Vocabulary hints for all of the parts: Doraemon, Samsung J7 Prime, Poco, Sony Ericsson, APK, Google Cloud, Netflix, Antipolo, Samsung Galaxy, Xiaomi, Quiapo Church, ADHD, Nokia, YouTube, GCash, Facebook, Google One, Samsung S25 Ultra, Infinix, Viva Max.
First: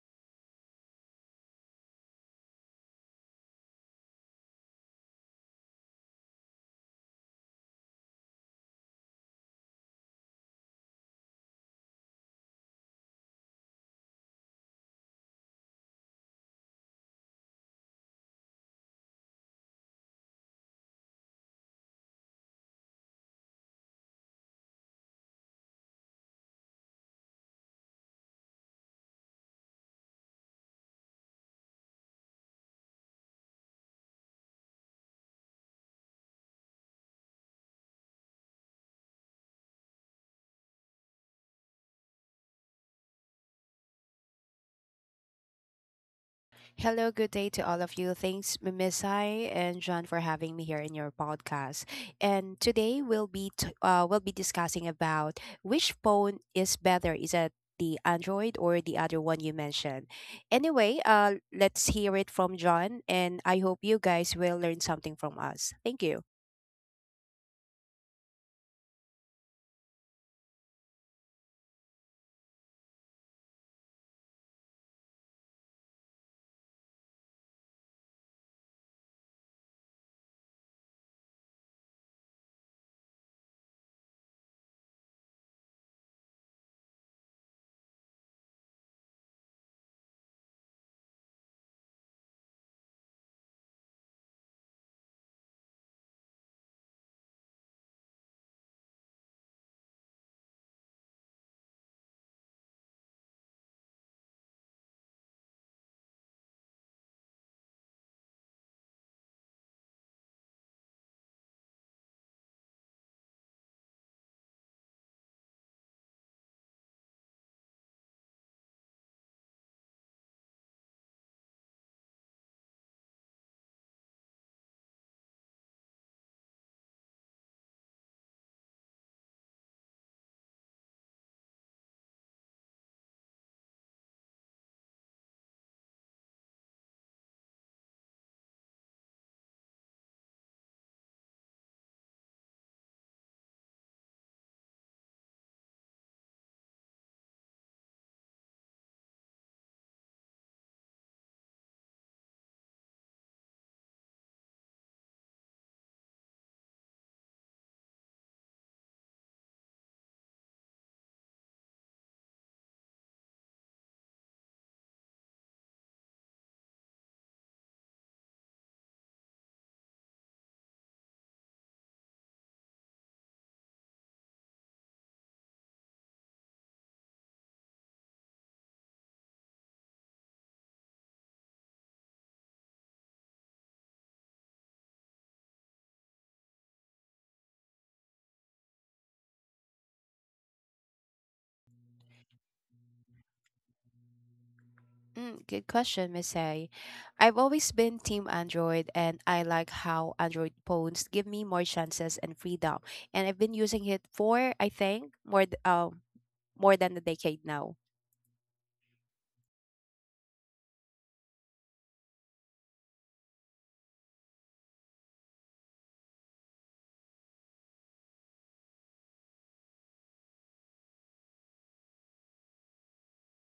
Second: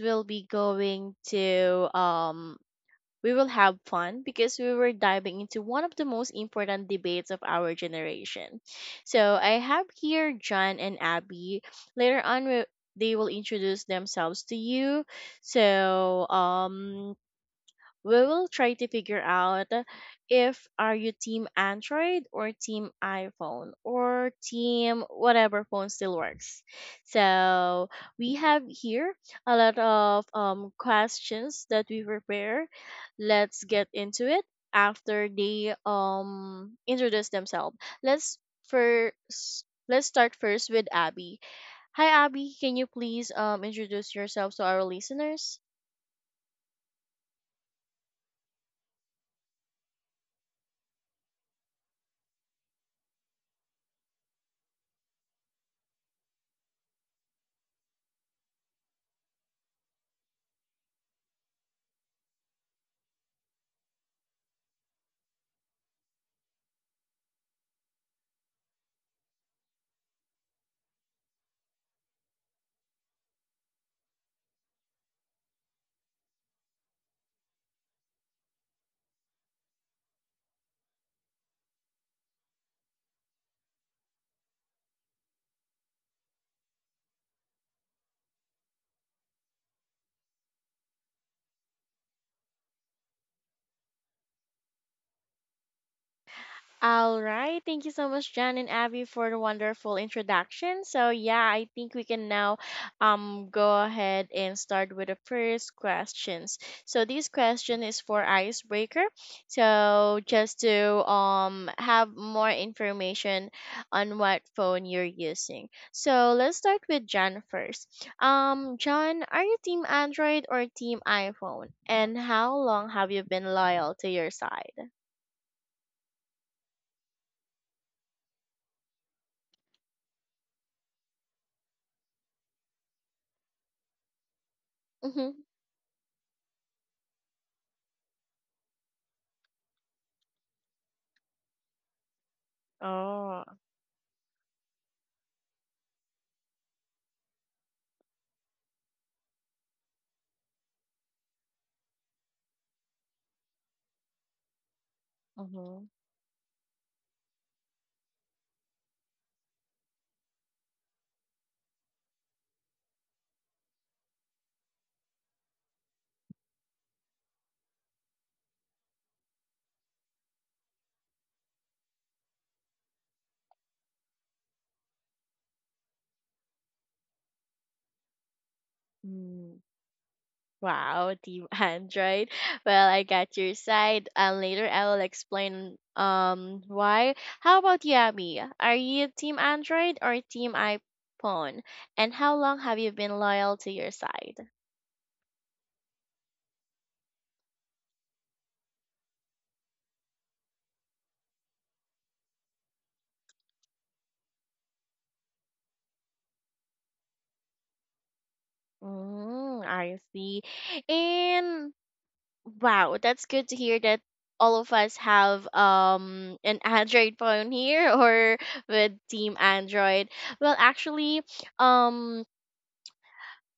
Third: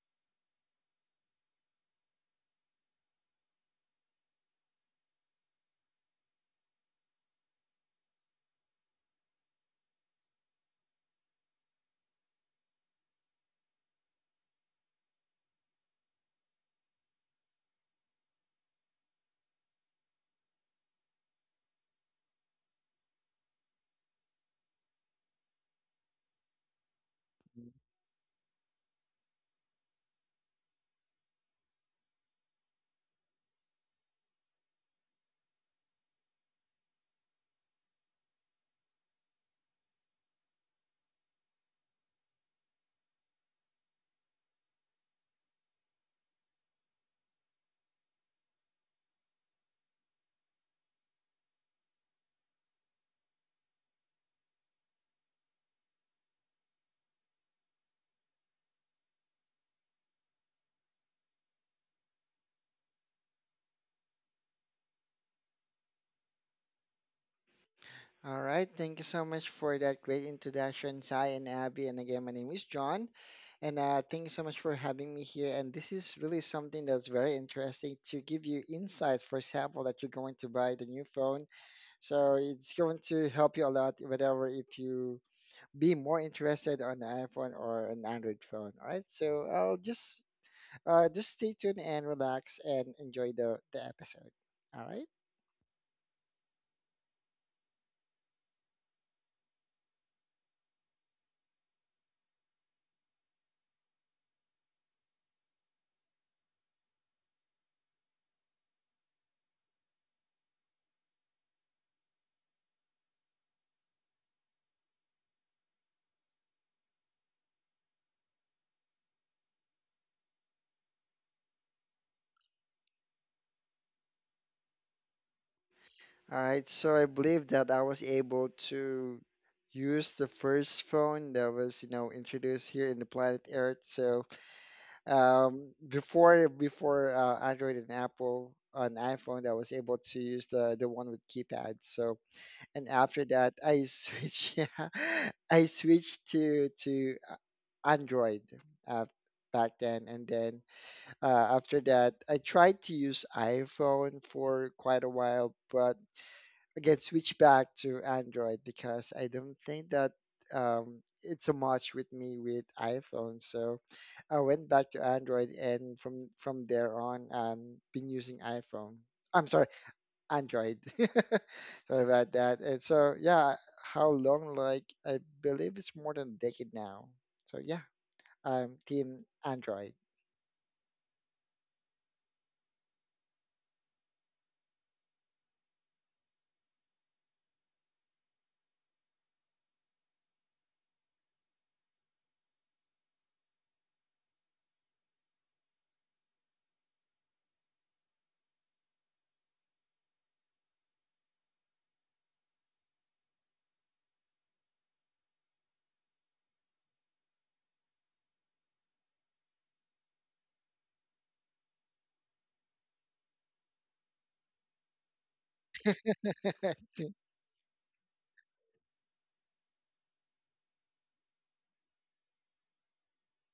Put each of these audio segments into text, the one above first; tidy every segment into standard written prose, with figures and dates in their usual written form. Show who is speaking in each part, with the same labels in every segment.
Speaker 1: will be going to we will have fun because we were diving into one of the most important debates of our generation. So, I have here John and Abby. Later on, they will introduce themselves to you. So, um, we will try to figure out if are you team Android or team iPhone or team whatever phone still works. So we have here a lot of questions that we prepare. Let's get into it after they introduce themselves. Let's first let's start first with Abby. Hi Abby, can you please introduce yourself to our listeners?
Speaker 2: Hello, good day to all of you. Thanks, Misai and John, for having me here in your podcast. And today we'll be we'll be discussing about which phone is better. Is it the Android or the other one you mentioned? Anyway, let's hear it from John, and I hope you guys will learn something from us. Thank you.
Speaker 3: All right. Thank you so much for that great introduction, Sai and Abby. And again, my name is John. And thank you so much for having me here. And this is really something that's very interesting to give you insights. For example, that you're going to buy the new phone. So it's going to help you a lot, whatever, if you be more interested on an iPhone or an Android phone. All right. So I'll just stay tuned and relax and enjoy the episode. All right.
Speaker 1: All right. Thank you so much, Jan and Abby, for the wonderful introduction. So, yeah, I think we can now go ahead and start with the first questions. So, this question is for Icebreaker. So, just to have more information on what phone you're using. So, let's start with Jan first. John, are you team Android or team iPhone? And how long have you been loyal to your side?
Speaker 3: All right, so I believe that I was able to use the first phone that was, you know, introduced here in the planet Earth. So
Speaker 1: Mm-hmm.
Speaker 3: um, before before uh, Android and Apple on iPhone, I was able to use the one with keypad. So and after
Speaker 1: Oh.
Speaker 3: that, I switch yeah, I switched to Android uh, back then, and then after that, I tried to use iPhone for quite a while,
Speaker 1: Mhm.
Speaker 3: but again switch back to Android because I don't think that it's a match with me with iPhone. So I went back to Android, and from there on, been using iPhone. I'm sorry, Android. Sorry about that. And so yeah, how long? Like I believe it's more than a decade now. So yeah, I'm team
Speaker 1: Mm.
Speaker 3: Android.
Speaker 1: Wow, Team Android. Well, I got your side, and later I will explain why. How about you, Abby? Are you Team Android or Team iPhone? And how long have you been loyal to your side?
Speaker 2: Mm, good question, Miss A. I've always been team Android, and I like how Android phones give me more chances and freedom. And I've been using it for I think more than a decade now.
Speaker 1: Mm, I see. And wow, that's good to hear that all of us have an Android
Speaker 3: Team-
Speaker 1: phone here or with Team Android. Well, actually, um.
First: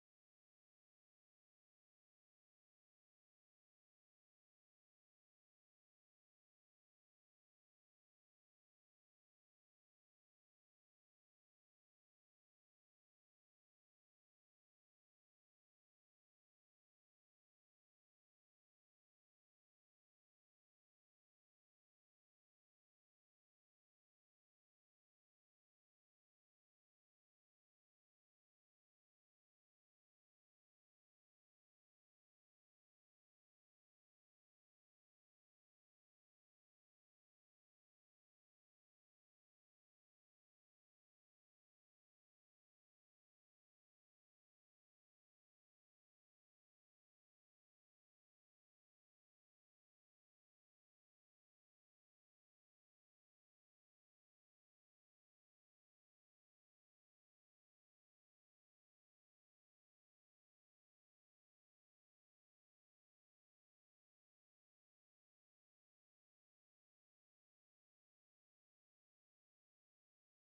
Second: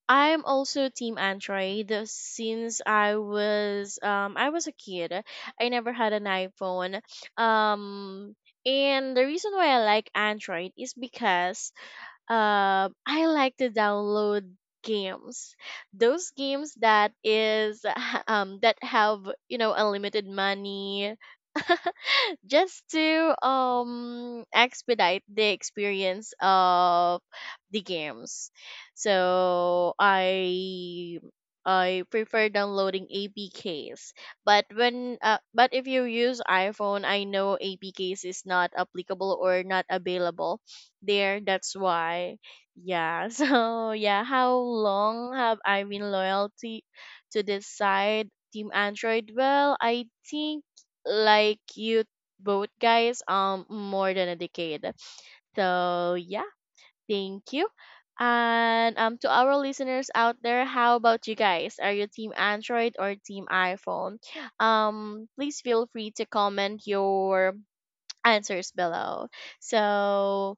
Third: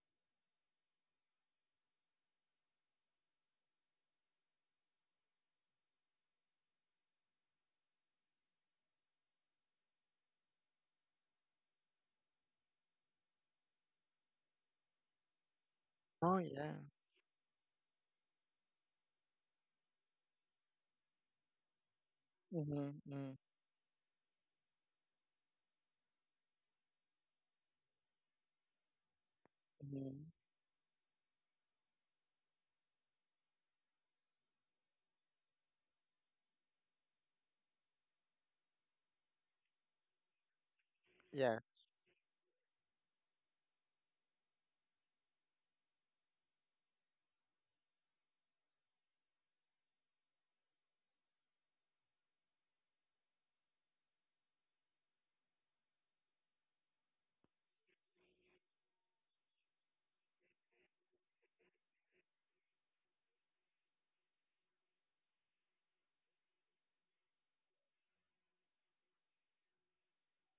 Speaker 1: I'm also team Android since I was a kid. I never had an iPhone. Um and the reason why I like Android is because I like to download games. Those
Speaker 3: oh yeah.
Speaker 1: games that is that have, you know, unlimited money, just to
Speaker 3: Mm-hmm.
Speaker 1: expedite the experience of the games. So
Speaker 3: Mm-hmm.
Speaker 1: I I prefer downloading APKs. But if you use iPhone, I know APKs is not applicable or not available there. That's
Speaker 3: Yes.
Speaker 1: why. Yeah. So yeah, how long have I been loyalty to this side, Team Android? Well, I think like you both guys more than a decade, so yeah, thank you. And to our listeners out there, how about you guys, are you team android or team iphone? Please feel free to comment your answers below. So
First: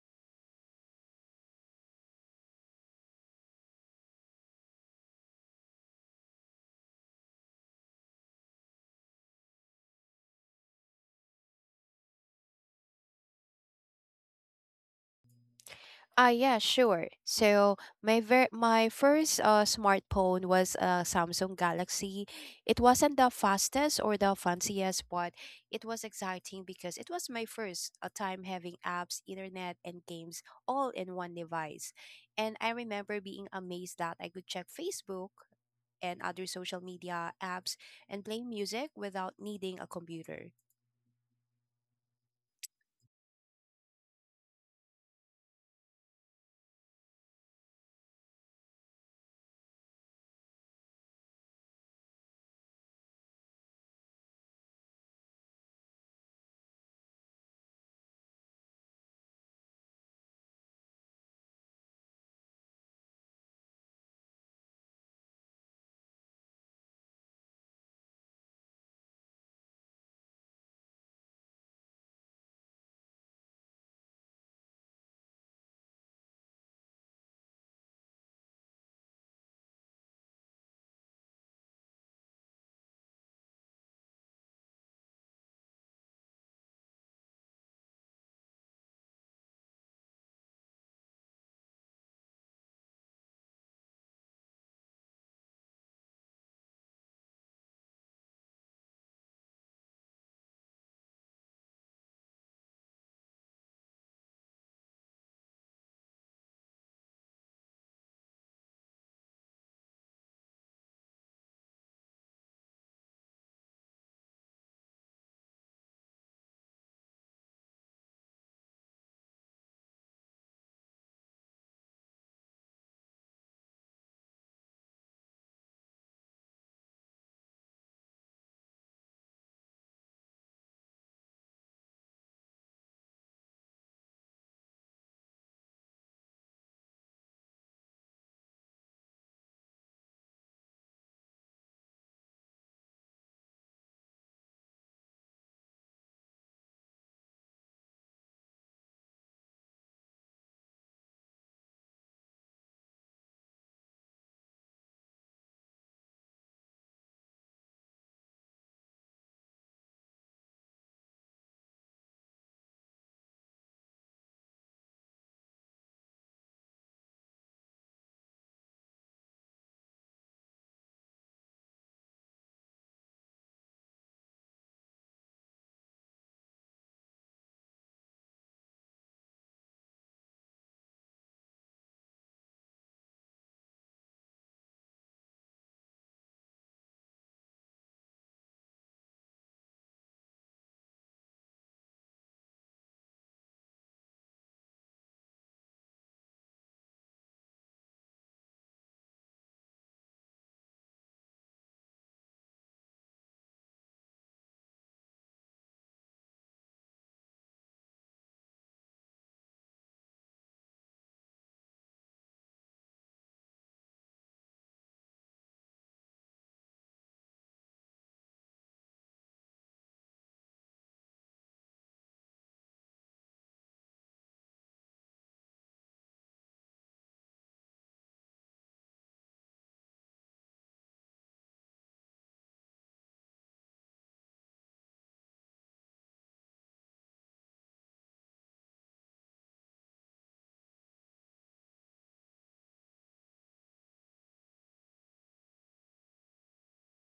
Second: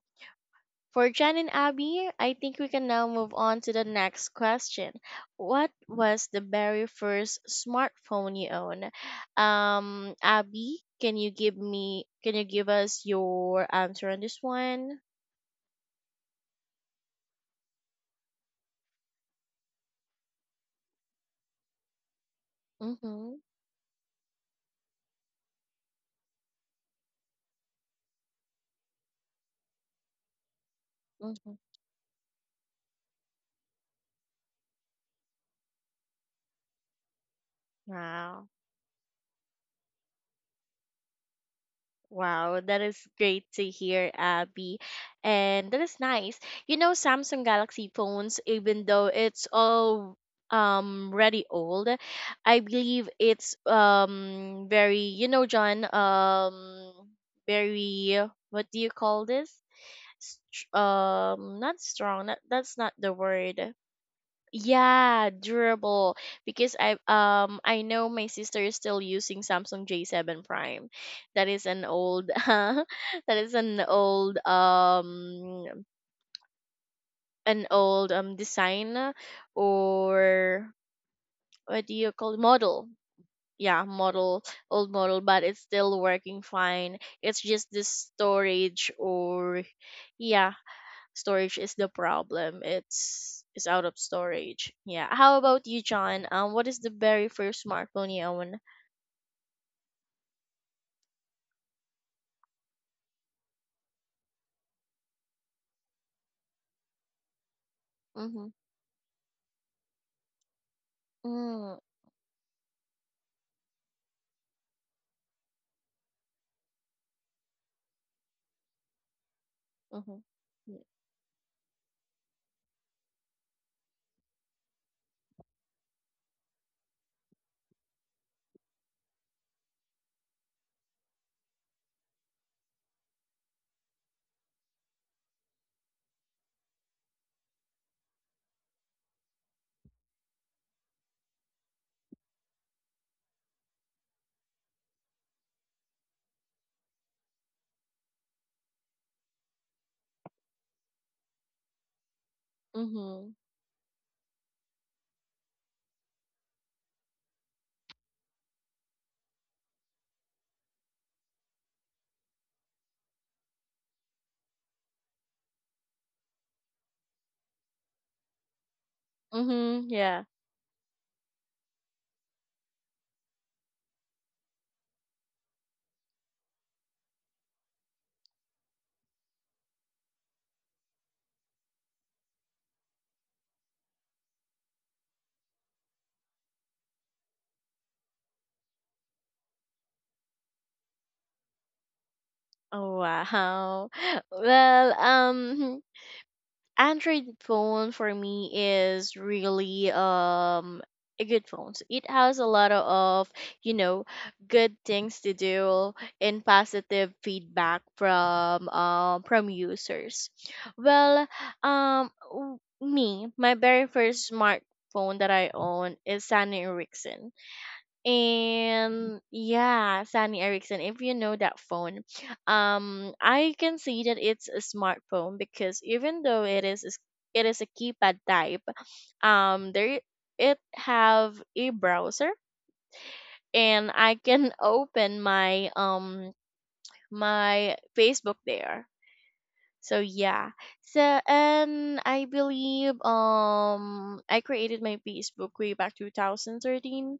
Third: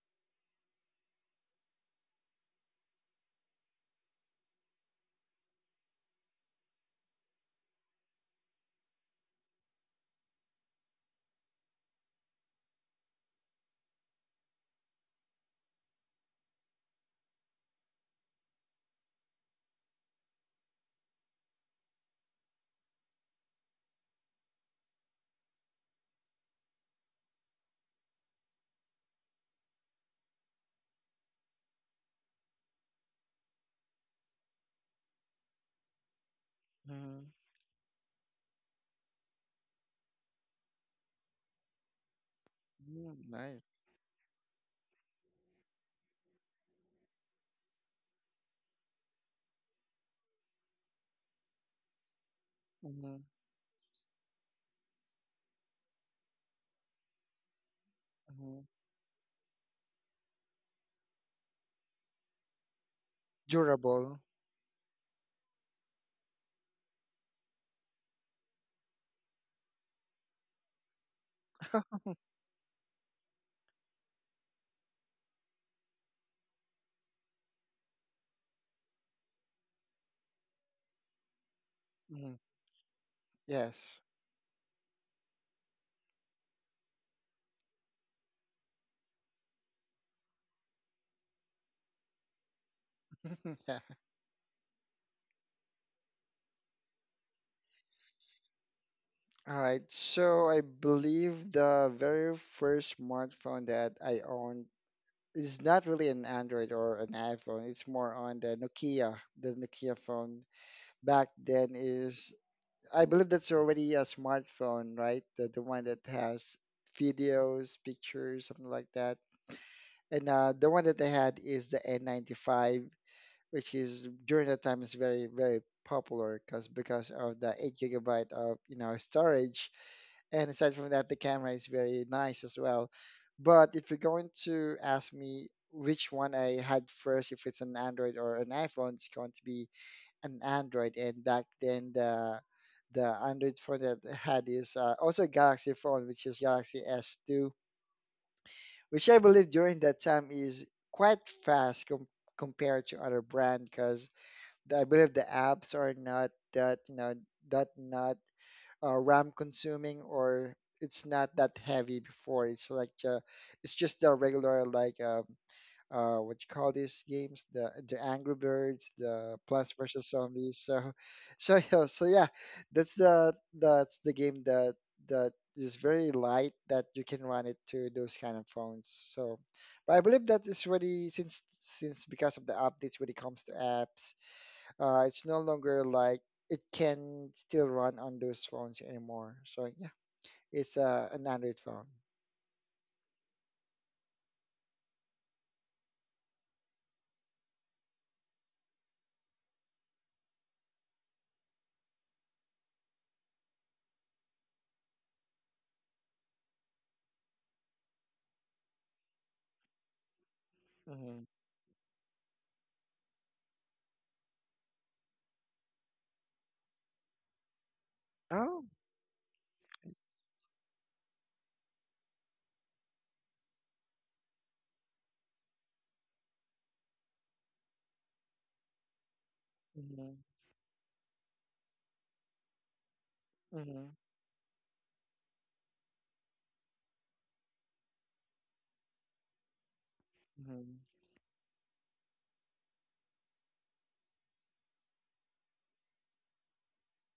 Speaker 1: for Jen and Abby, I think we can now move on to the next question. What was the very first smartphone you own? Abby, can you give us your answer on this one?
Speaker 2: Ah, yeah, sure. So my first smartphone was a Samsung Galaxy. It wasn't the
Speaker 1: Mm-hmm.
Speaker 2: fastest or the fanciest, but it was exciting because it was my first time having apps, internet, and games all in one
Speaker 1: Mm-hmm.
Speaker 2: device. And I remember being amazed that I could check Facebook and other social media apps and play
Speaker 1: Wow.
Speaker 2: music without needing a computer.
Speaker 1: Wow, that is
Speaker 3: Mm-hmm.
Speaker 1: great to
Speaker 3: Nice.
Speaker 1: hear, Abby. And that is nice. You know, Samsung Galaxy phones, even though it's all really old, I believe it's very, you know, John, very
Speaker 3: Mhm.
Speaker 1: what do you call this? Not strong. That's not the word.
Speaker 3: Durable.
Speaker 1: Yeah, durable because I know my sister is still using Samsung J7 Prime. That is an old, that is an old design or what do you call
Speaker 3: Mhm.
Speaker 1: it? Model. Yeah,
Speaker 3: Yes.
Speaker 1: model, old model, but it's still working fine. It's just the storage or yeah, storage is the problem. It's it's
Speaker 3: Yeah.
Speaker 1: out of storage. Yeah. How about you, John? What is the very first smartphone you own?
Speaker 3: All right. So I believe the very first smartphone that I owned is not really an Android or an iPhone. It's more on
Speaker 1: Mm-hmm.
Speaker 3: the Nokia phone. Back then
Speaker 1: Mm,
Speaker 3: is I believe that's already a smartphone, right? The one that has videos, pictures, something like that.
Speaker 1: mm-hmm.
Speaker 3: And the one that I had is the N95, which is during that time is very very popular because of the 8 gigabyte of, you know, storage. And aside from that, the camera is very nice as well. But if you're going to ask me which one I had first, if it's an Android or an iPhone, it's going to be an Android. And back then, the Android phone that I had is also a Galaxy phone, which is Galaxy S2, which I believe during that time is quite fast compared to other
Speaker 1: Mm-hmm.
Speaker 3: brand, because I believe the apps are not that, you know, that not RAM consuming, or it's not that heavy before. It's like it's just the regular like what you call these games, the Angry Birds, the Plants
Speaker 1: Mm-hmm.
Speaker 3: vs
Speaker 1: Yeah.
Speaker 3: Zombies. So so yeah, so yeah, that's the game that that is very light that you can run it to those kind of phones. So but I believe that is really since because of the updates when it comes to apps, it's no longer like it can still run on those phones anymore. So yeah, it's an Android phone.
Speaker 1: Oh wow. Well, Android phone for me is really a good phone. So it has a lot of, you know, good things to do and positive feedback from users. Well,
Speaker 3: Hmm
Speaker 1: w- me my very first smartphone that I own is Sony Ericsson.
Speaker 3: Oh.
Speaker 1: And yeah, Sony Ericsson, if you know that phone, I can see that it's a smartphone because even though it is a s- it is a keypad type, there
Speaker 3: hmm
Speaker 1: it have a browser and
Speaker 3: hmm
Speaker 1: I can open my my Facebook there. So yeah.
Speaker 3: hmm
Speaker 1: So and I believe I created my Facebook way back 2013,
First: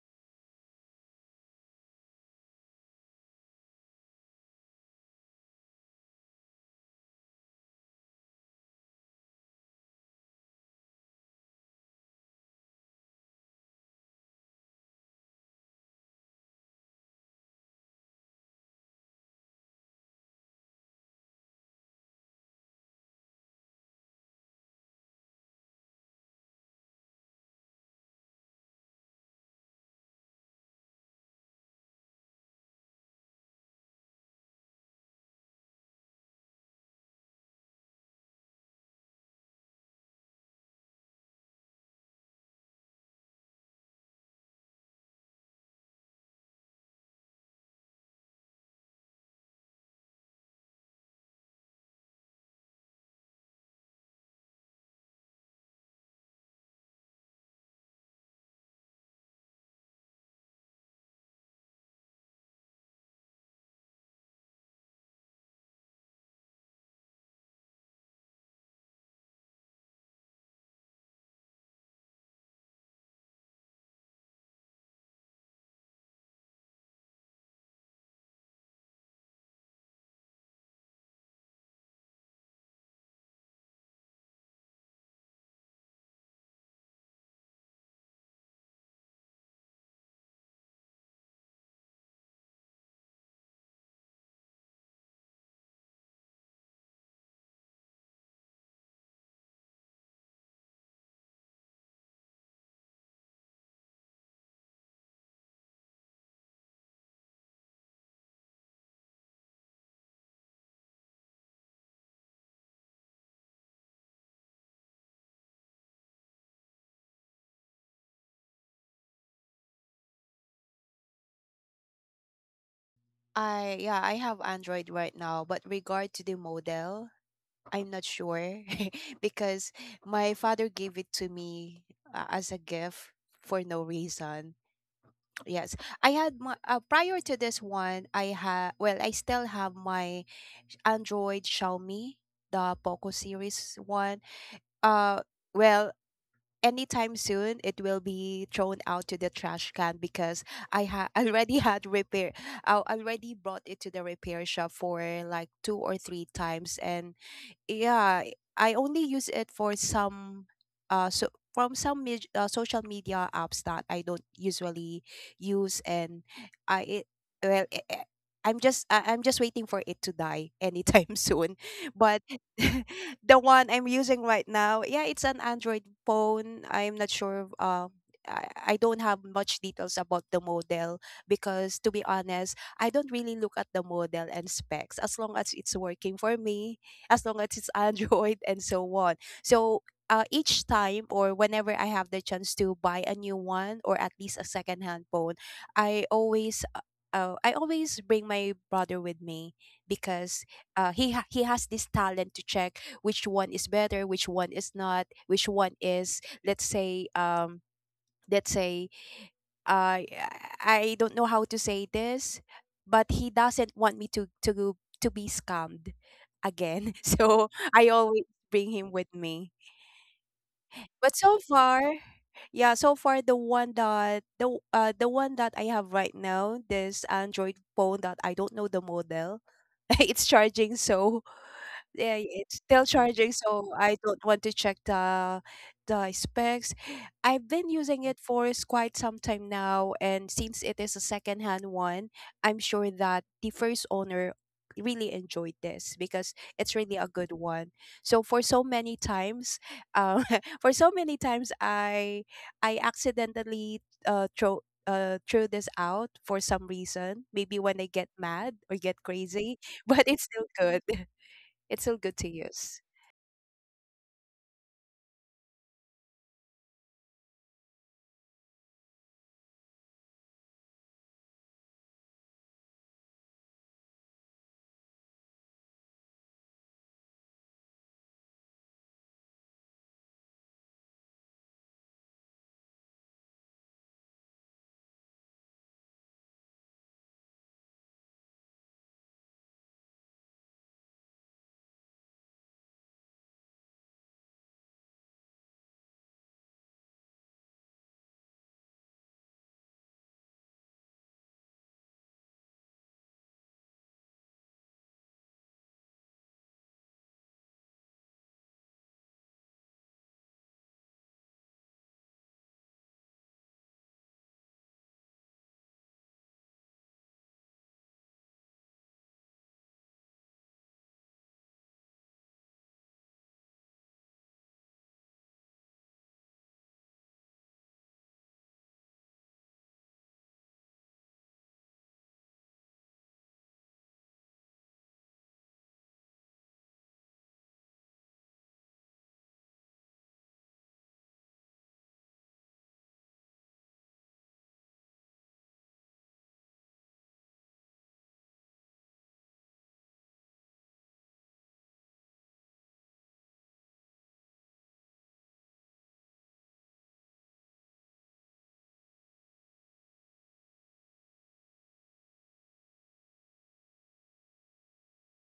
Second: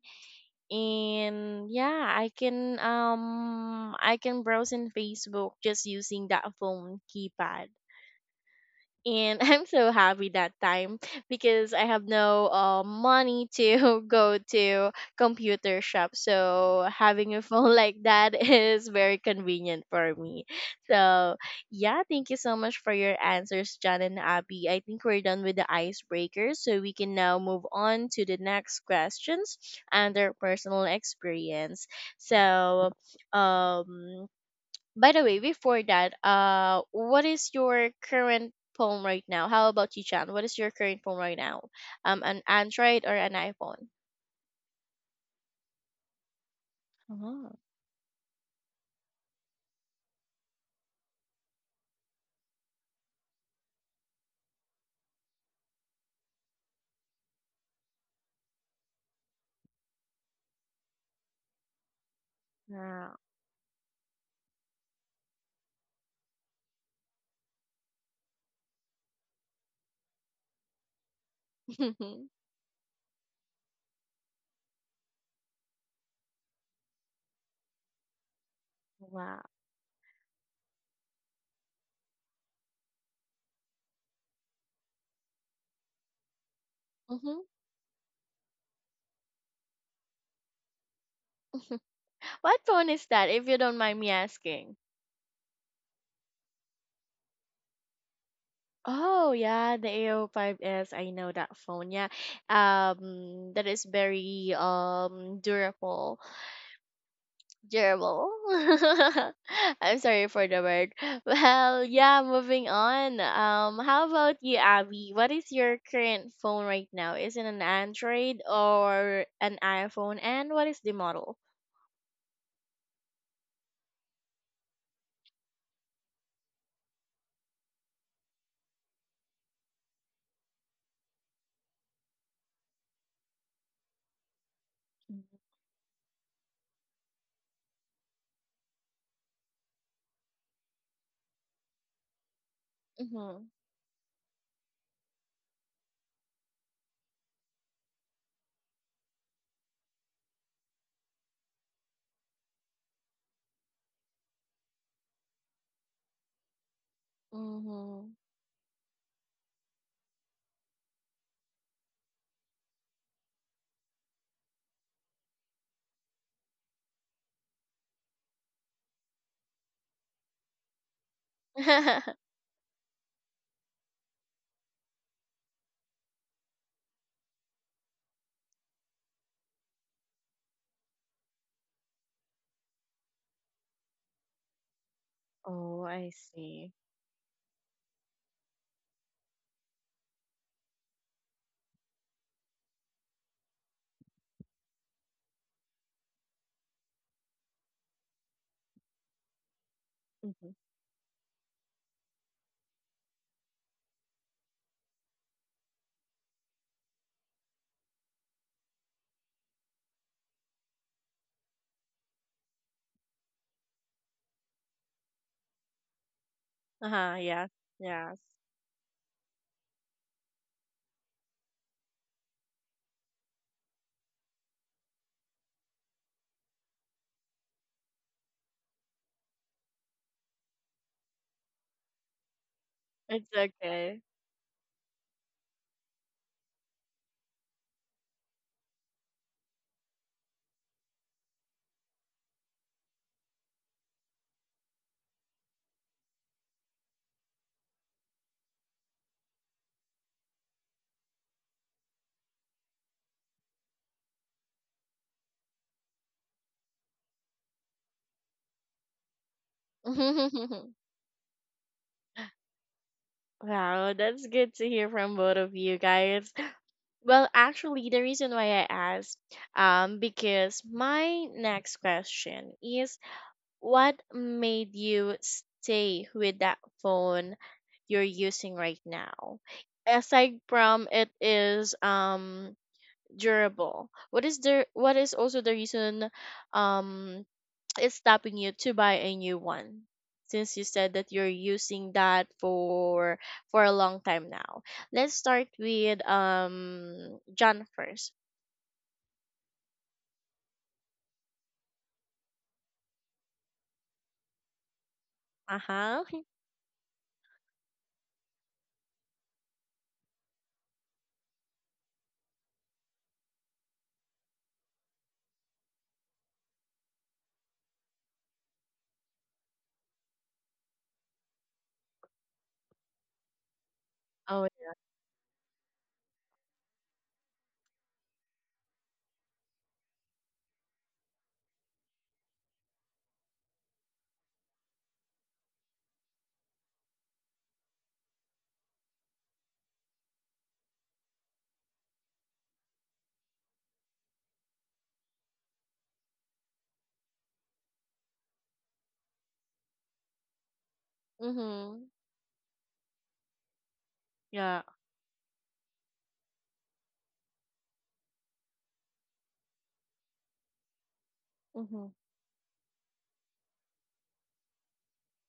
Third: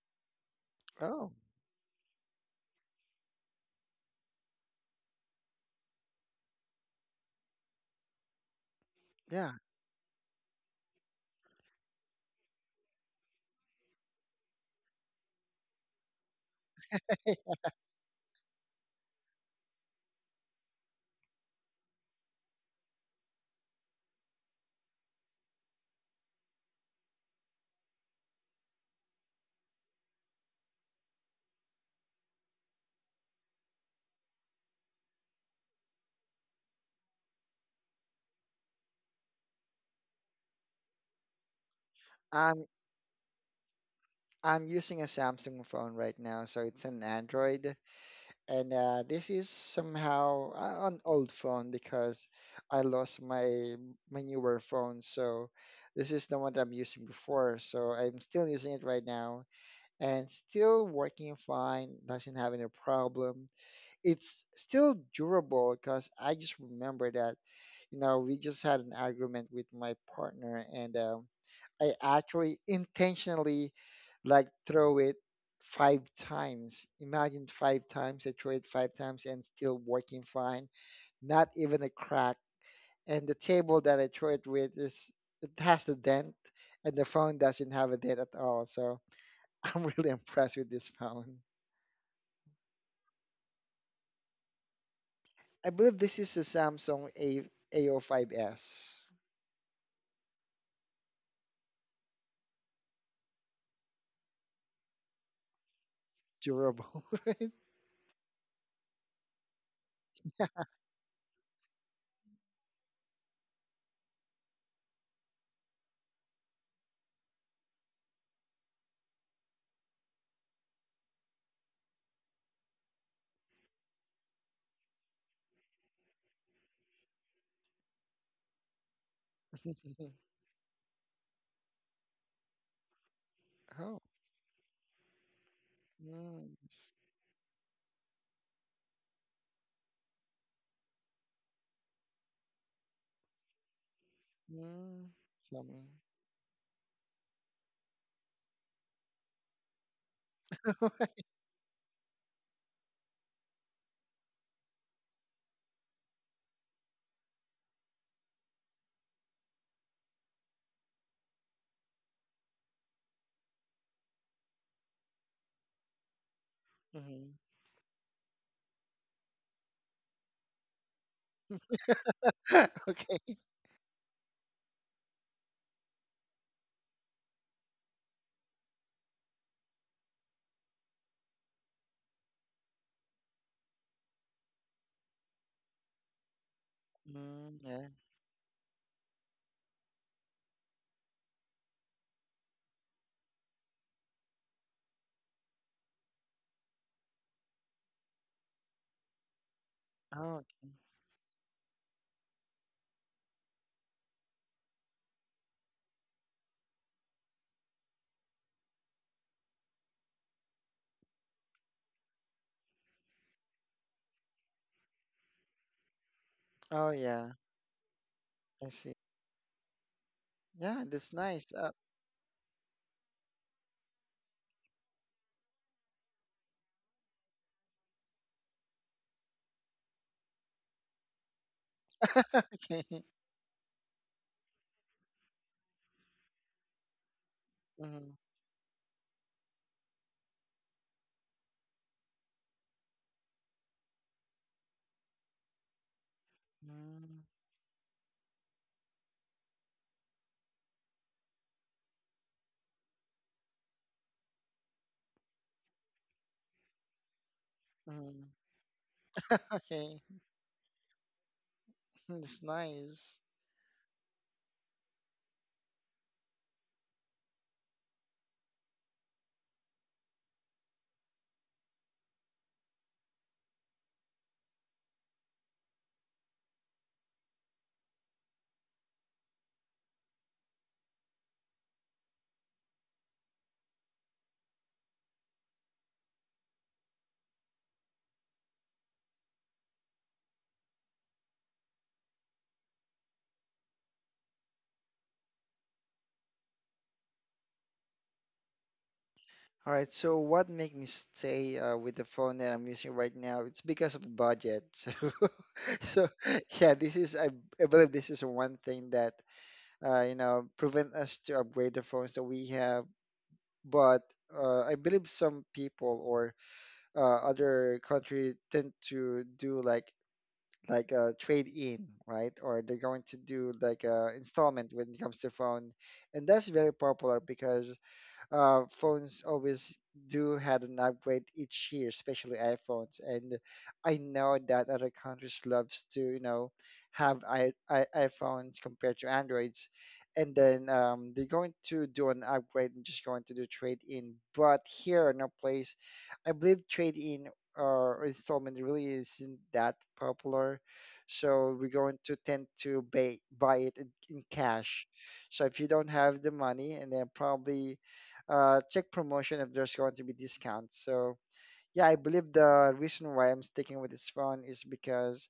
Speaker 3: Oh,
Speaker 1: and yeah, I can browse in facebook just using that phone keypad, and
Speaker 3: yeah.
Speaker 1: I'm so happy that time because I have no money to go to computer shop. So having a phone like that is very convenient for me. So yeah, thank you so much for your answers, John and Abby. I think we're done with the icebreakers, so we can now move on to the next questions and their personal experience. So um by the way, before that, what is your current phone right now? How about you, Chan? What is your current phone right now? An
Speaker 3: I'm
Speaker 1: Android or an iPhone?
Speaker 3: I'm using a Samsung phone right now, so it's an
Speaker 1: Oh,
Speaker 3: Android, and this is somehow an old phone because I lost my my newer phone. So this is the one that I'm using before. So I'm still using it right now, and still working fine, doesn't have any
Speaker 1: wow.
Speaker 3: problem. It's still durable, because I just remember that, you know, we just had an argument with my partner, and I
Speaker 1: mm-hmm.
Speaker 3: actually intentionally like throw it five times. Imagine five times, I throw it five times and still working fine, not even a crack. And the table that I throw it with, is it has a dent and the phone doesn't have a dent at all. So I'm really impressed with this phone.
Speaker 1: What phone is that, if you don't mind me asking?
Speaker 3: I believe this is a Samsung A A05s.
Speaker 1: Oh yeah, the ao O Five S. I know that phone. Yeah, that is very durable.
Speaker 3: Durable, right?
Speaker 1: Gerbil. I'm sorry for the word. Well, yeah, moving on. How about you, Abby? What is your current phone right now? Is it an Android or an iPhone? And what is the model?
Speaker 2: I Yeah, I have Android right now, but regard to the model, I'm not sure because my father gave it to me as a gift for no
Speaker 3: Oh,
Speaker 2: reason. Yes, I had my,
Speaker 3: mm, s-
Speaker 2: prior to this one. I had Well, I still have my Android Xiaomi, the Poco
Speaker 1: Mm-hmm.
Speaker 2: series one.
Speaker 3: mm,
Speaker 2: Uh,
Speaker 3: Xiaomi.
Speaker 2: well, anytime soon it will be thrown out to the trash can because already had repair. I already brought it to the repair shop for like two or three times, and
Speaker 1: Mm-hmm.
Speaker 2: yeah, I only use it for some, uh so from some social media apps that I don't usually use. And i it,
Speaker 3: Mhm.
Speaker 2: well, I'm just waiting for it to die anytime soon. But
Speaker 3: Okay.
Speaker 2: the one I'm using right now, yeah, it's an Android phone. I'm not sure, I don't have much details about the model because, to be honest, I don't really look at the model and specs, as long as it's
Speaker 1: oh, I
Speaker 2: working for
Speaker 1: see.
Speaker 2: me, as long
Speaker 3: Mm,
Speaker 2: as it's
Speaker 3: yeah.
Speaker 2: Android and so on. So each time or whenever I have the chance to buy a new one or at least a secondhand phone, I always uh, I always bring my brother with me
Speaker 3: Oh,
Speaker 2: because
Speaker 1: Mm-hmm.
Speaker 3: okay.
Speaker 2: he has this talent to check which one is better, which one is not, which one is, let's say uh, I don't know how to say this, but he doesn't want me to be scammed
Speaker 3: Oh,
Speaker 2: again.
Speaker 1: Uh-huh,
Speaker 3: yeah.
Speaker 2: So
Speaker 1: yes,
Speaker 2: I
Speaker 1: yes.
Speaker 2: always
Speaker 3: I
Speaker 2: bring him
Speaker 3: see.
Speaker 2: with me.
Speaker 3: Yeah, that's
Speaker 2: But so
Speaker 3: nice.
Speaker 2: far, yeah, so far the one that I have right now, this Android phone that I don't know the model, it's charging. So yeah, yeah, it's still
Speaker 3: Okay.
Speaker 2: charging,
Speaker 1: It's
Speaker 2: so I
Speaker 1: okay.
Speaker 2: don't want to check the specs. I've been using
Speaker 3: Mm,
Speaker 2: it for quite some time now, and since it is a secondhand one, I'm sure that the first owner really enjoyed this because it's really a
Speaker 3: mm,
Speaker 2: good one. So for so many times, um, for so many times, I accidentally throw threw this out for some reason. Maybe when I get
Speaker 3: mm.
Speaker 2: mad or get crazy,
Speaker 3: Okay.
Speaker 2: but it's still good to
Speaker 3: That's
Speaker 2: use?
Speaker 3: nice.
Speaker 1: Wow, that's good to hear from both of you guys. Well, actually, the reason why I asked, because my next question is what made you stay with that phone you're using right now? Aside from it is durable, what is also the reason um it's stopping you to buy a new one? Since you said that you're using that for a long time now. Let's start with John first.
Speaker 3: All right. So what make me stay with the phone that I'm using right now? It's because of the budget.
Speaker 1: Uh-huh.
Speaker 3: So so yeah, this is I believe this is one thing that you know, prevent us to upgrade the phones that we have. But I believe some people or uh, other country tend to do like a trade in, right? Or they're going to do like a
Speaker 1: Oh,
Speaker 3: installment when it comes to phone, and that's very popular because phones always do had an upgrade each year, especially iPhones. And I know that other countries loves to, you know, have iPhones compared to Androids. And then they're going to do an upgrade and just going to do trade in. But here in our place, I believe trade in or installment really isn't that popular. So we're
Speaker 1: mhm.
Speaker 3: going to tend to buy, it in
Speaker 1: Yeah.
Speaker 3: cash. So if you don't have the money, and then probably check promotion if there's going to be discounts. So yeah,
Speaker 1: Mhm.
Speaker 3: I believe the reason why I'm sticking with this phone is because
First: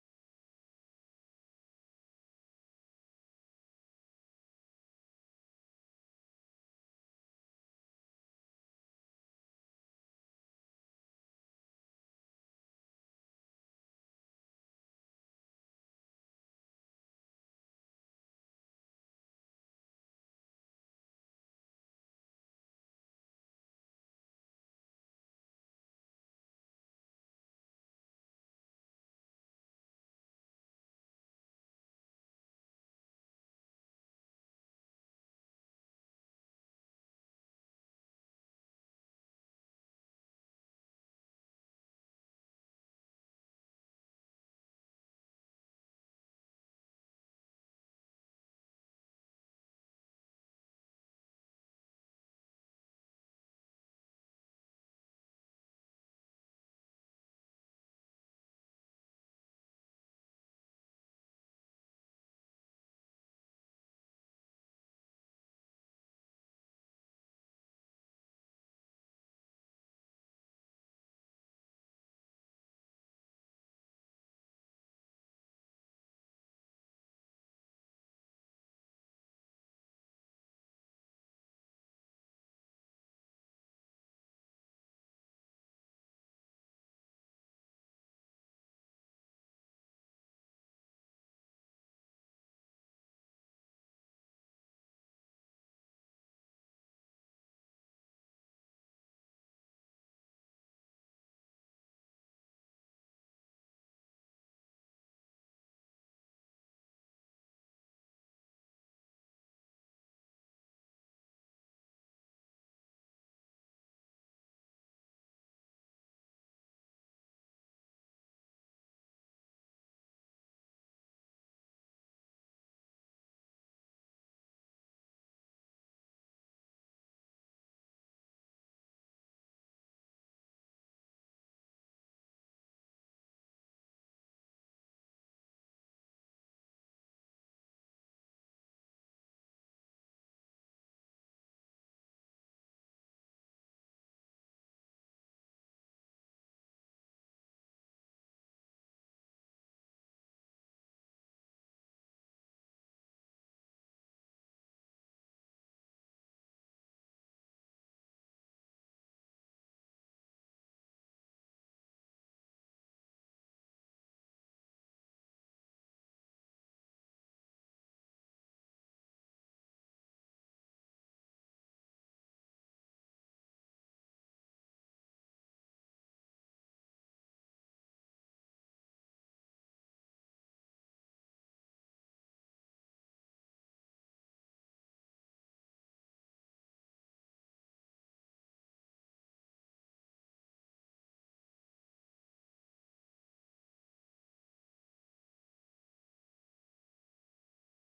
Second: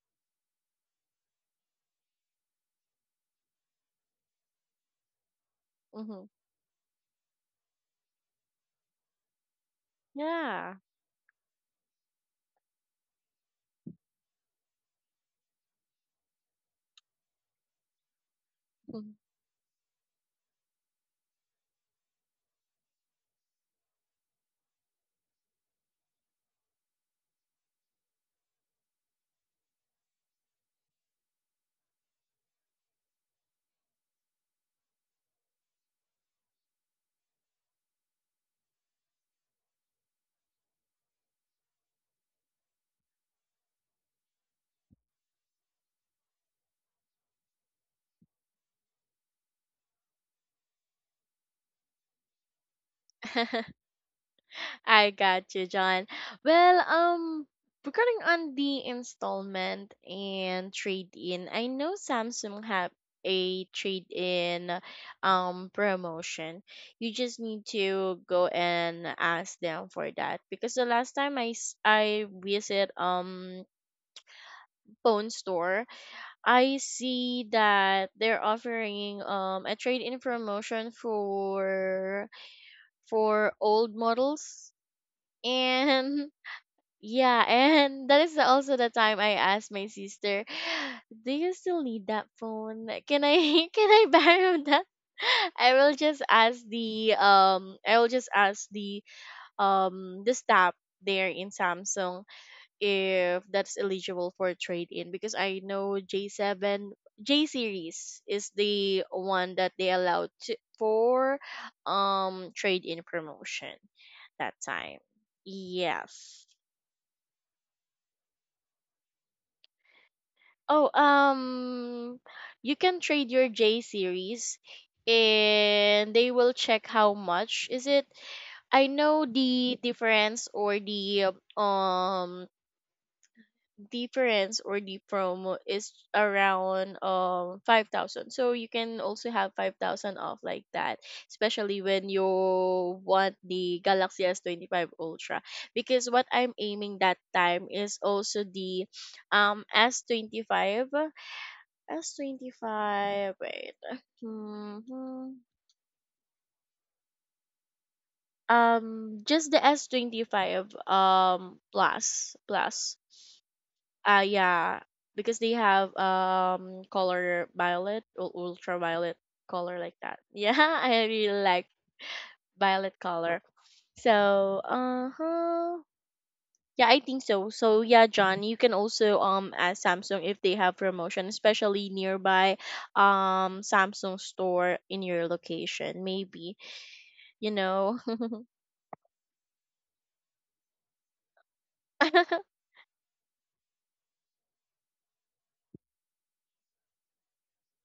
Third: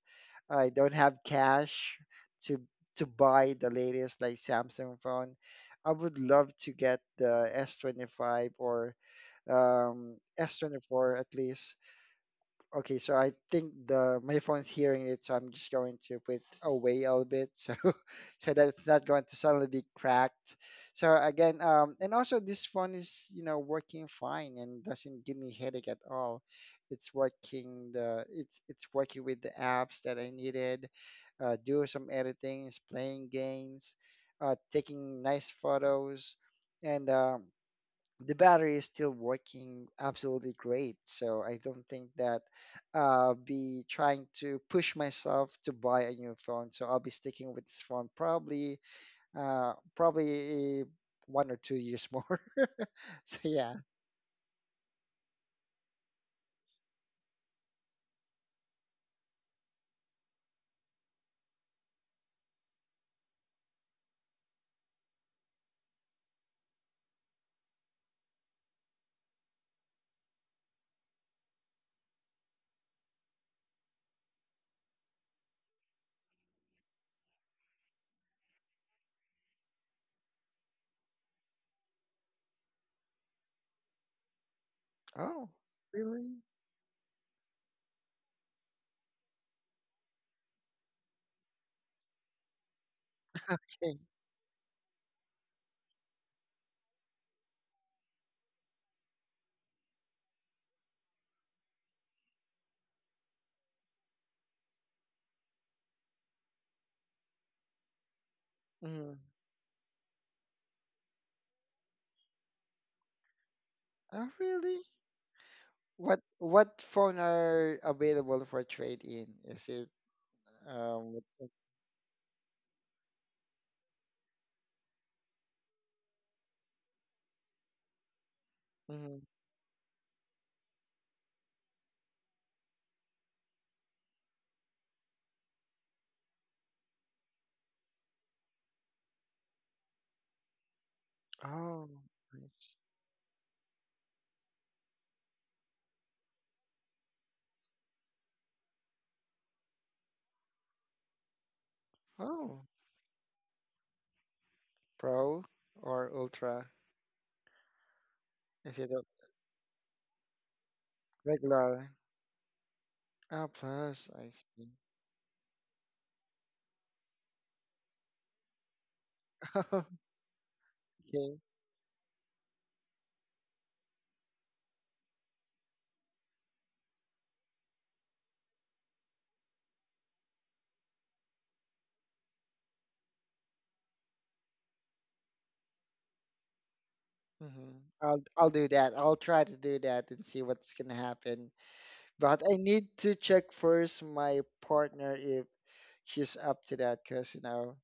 Speaker 3: I don't have cash to buy the latest like Samsung phone. I would
Speaker 1: Mhm.
Speaker 3: love to get the S25, or
Speaker 1: Yeah.
Speaker 3: S24 at least. Okay, so I think the my phone's hearing it, so I'm just going to put it away a little bit, so so that it's not
Speaker 1: Mhm.
Speaker 3: going to suddenly be cracked. So again, and also this phone is, you know, working fine and doesn't give me headache at all. It's working the it's working with the apps that I needed, do some editings, playing games, taking nice photos, and the battery is still working absolutely great. So I don't think that I be trying to push myself to buy a new phone. So I'll be sticking with this phone probably uh, probably 1 or 2 years more. So yeah.
Speaker 1: I got you, John. Well, regarding on the installment and trade-in, I know Samsung have a trade-in promotion. You just need to go and ask them for that because the last time I visit phone store, I see that they're offering a trade-in promotion for old models,
Speaker 3: Oh,
Speaker 1: and
Speaker 3: really?
Speaker 1: yeah, and that is also the time I asked my sister, do you still need that phone? Can I can
Speaker 3: Okay.
Speaker 1: I borrow that? I will just ask the staff there in Samsung if that's eligible for trade in, because I know J7, J series is the
Speaker 3: Mhm.
Speaker 1: one that they allowed to, for trade in promotion
Speaker 3: Oh,
Speaker 1: that
Speaker 3: really?
Speaker 1: time. Yes.
Speaker 3: What phone are available for trade in? Is it
Speaker 1: Oh,
Speaker 3: what-
Speaker 1: you can trade your J series and they will check how much is it. I
Speaker 3: mhm.
Speaker 1: know the difference or the Difference or the promo is around 5,000. So you can also have 5,000 off like that, especially
Speaker 3: Oh,
Speaker 1: when you
Speaker 3: nice.
Speaker 1: want the Galaxy S 25 Ultra. Because what I'm aiming that time is also the um S twenty five S twenty
Speaker 3: Oh,
Speaker 1: five. Wait. hmm
Speaker 3: Pro or Ultra? Is it?
Speaker 1: Just the S 25
Speaker 3: Regular.
Speaker 1: plus plus.
Speaker 3: Ah, plus, I see.
Speaker 1: Yeah, because they have color violet or ultraviolet color like that. Yeah, I
Speaker 3: Okay.
Speaker 1: really like violet color. So, uh-huh. Yeah, I think so. So yeah, John, you can also ask Samsung if they have promotion, especially nearby Samsung store in your location, maybe, you
Speaker 3: hmm
Speaker 1: know.
Speaker 3: I'll do that. I'll try to do that and see what's gonna happen. But I need to check first my partner if she's up to that, because, you know,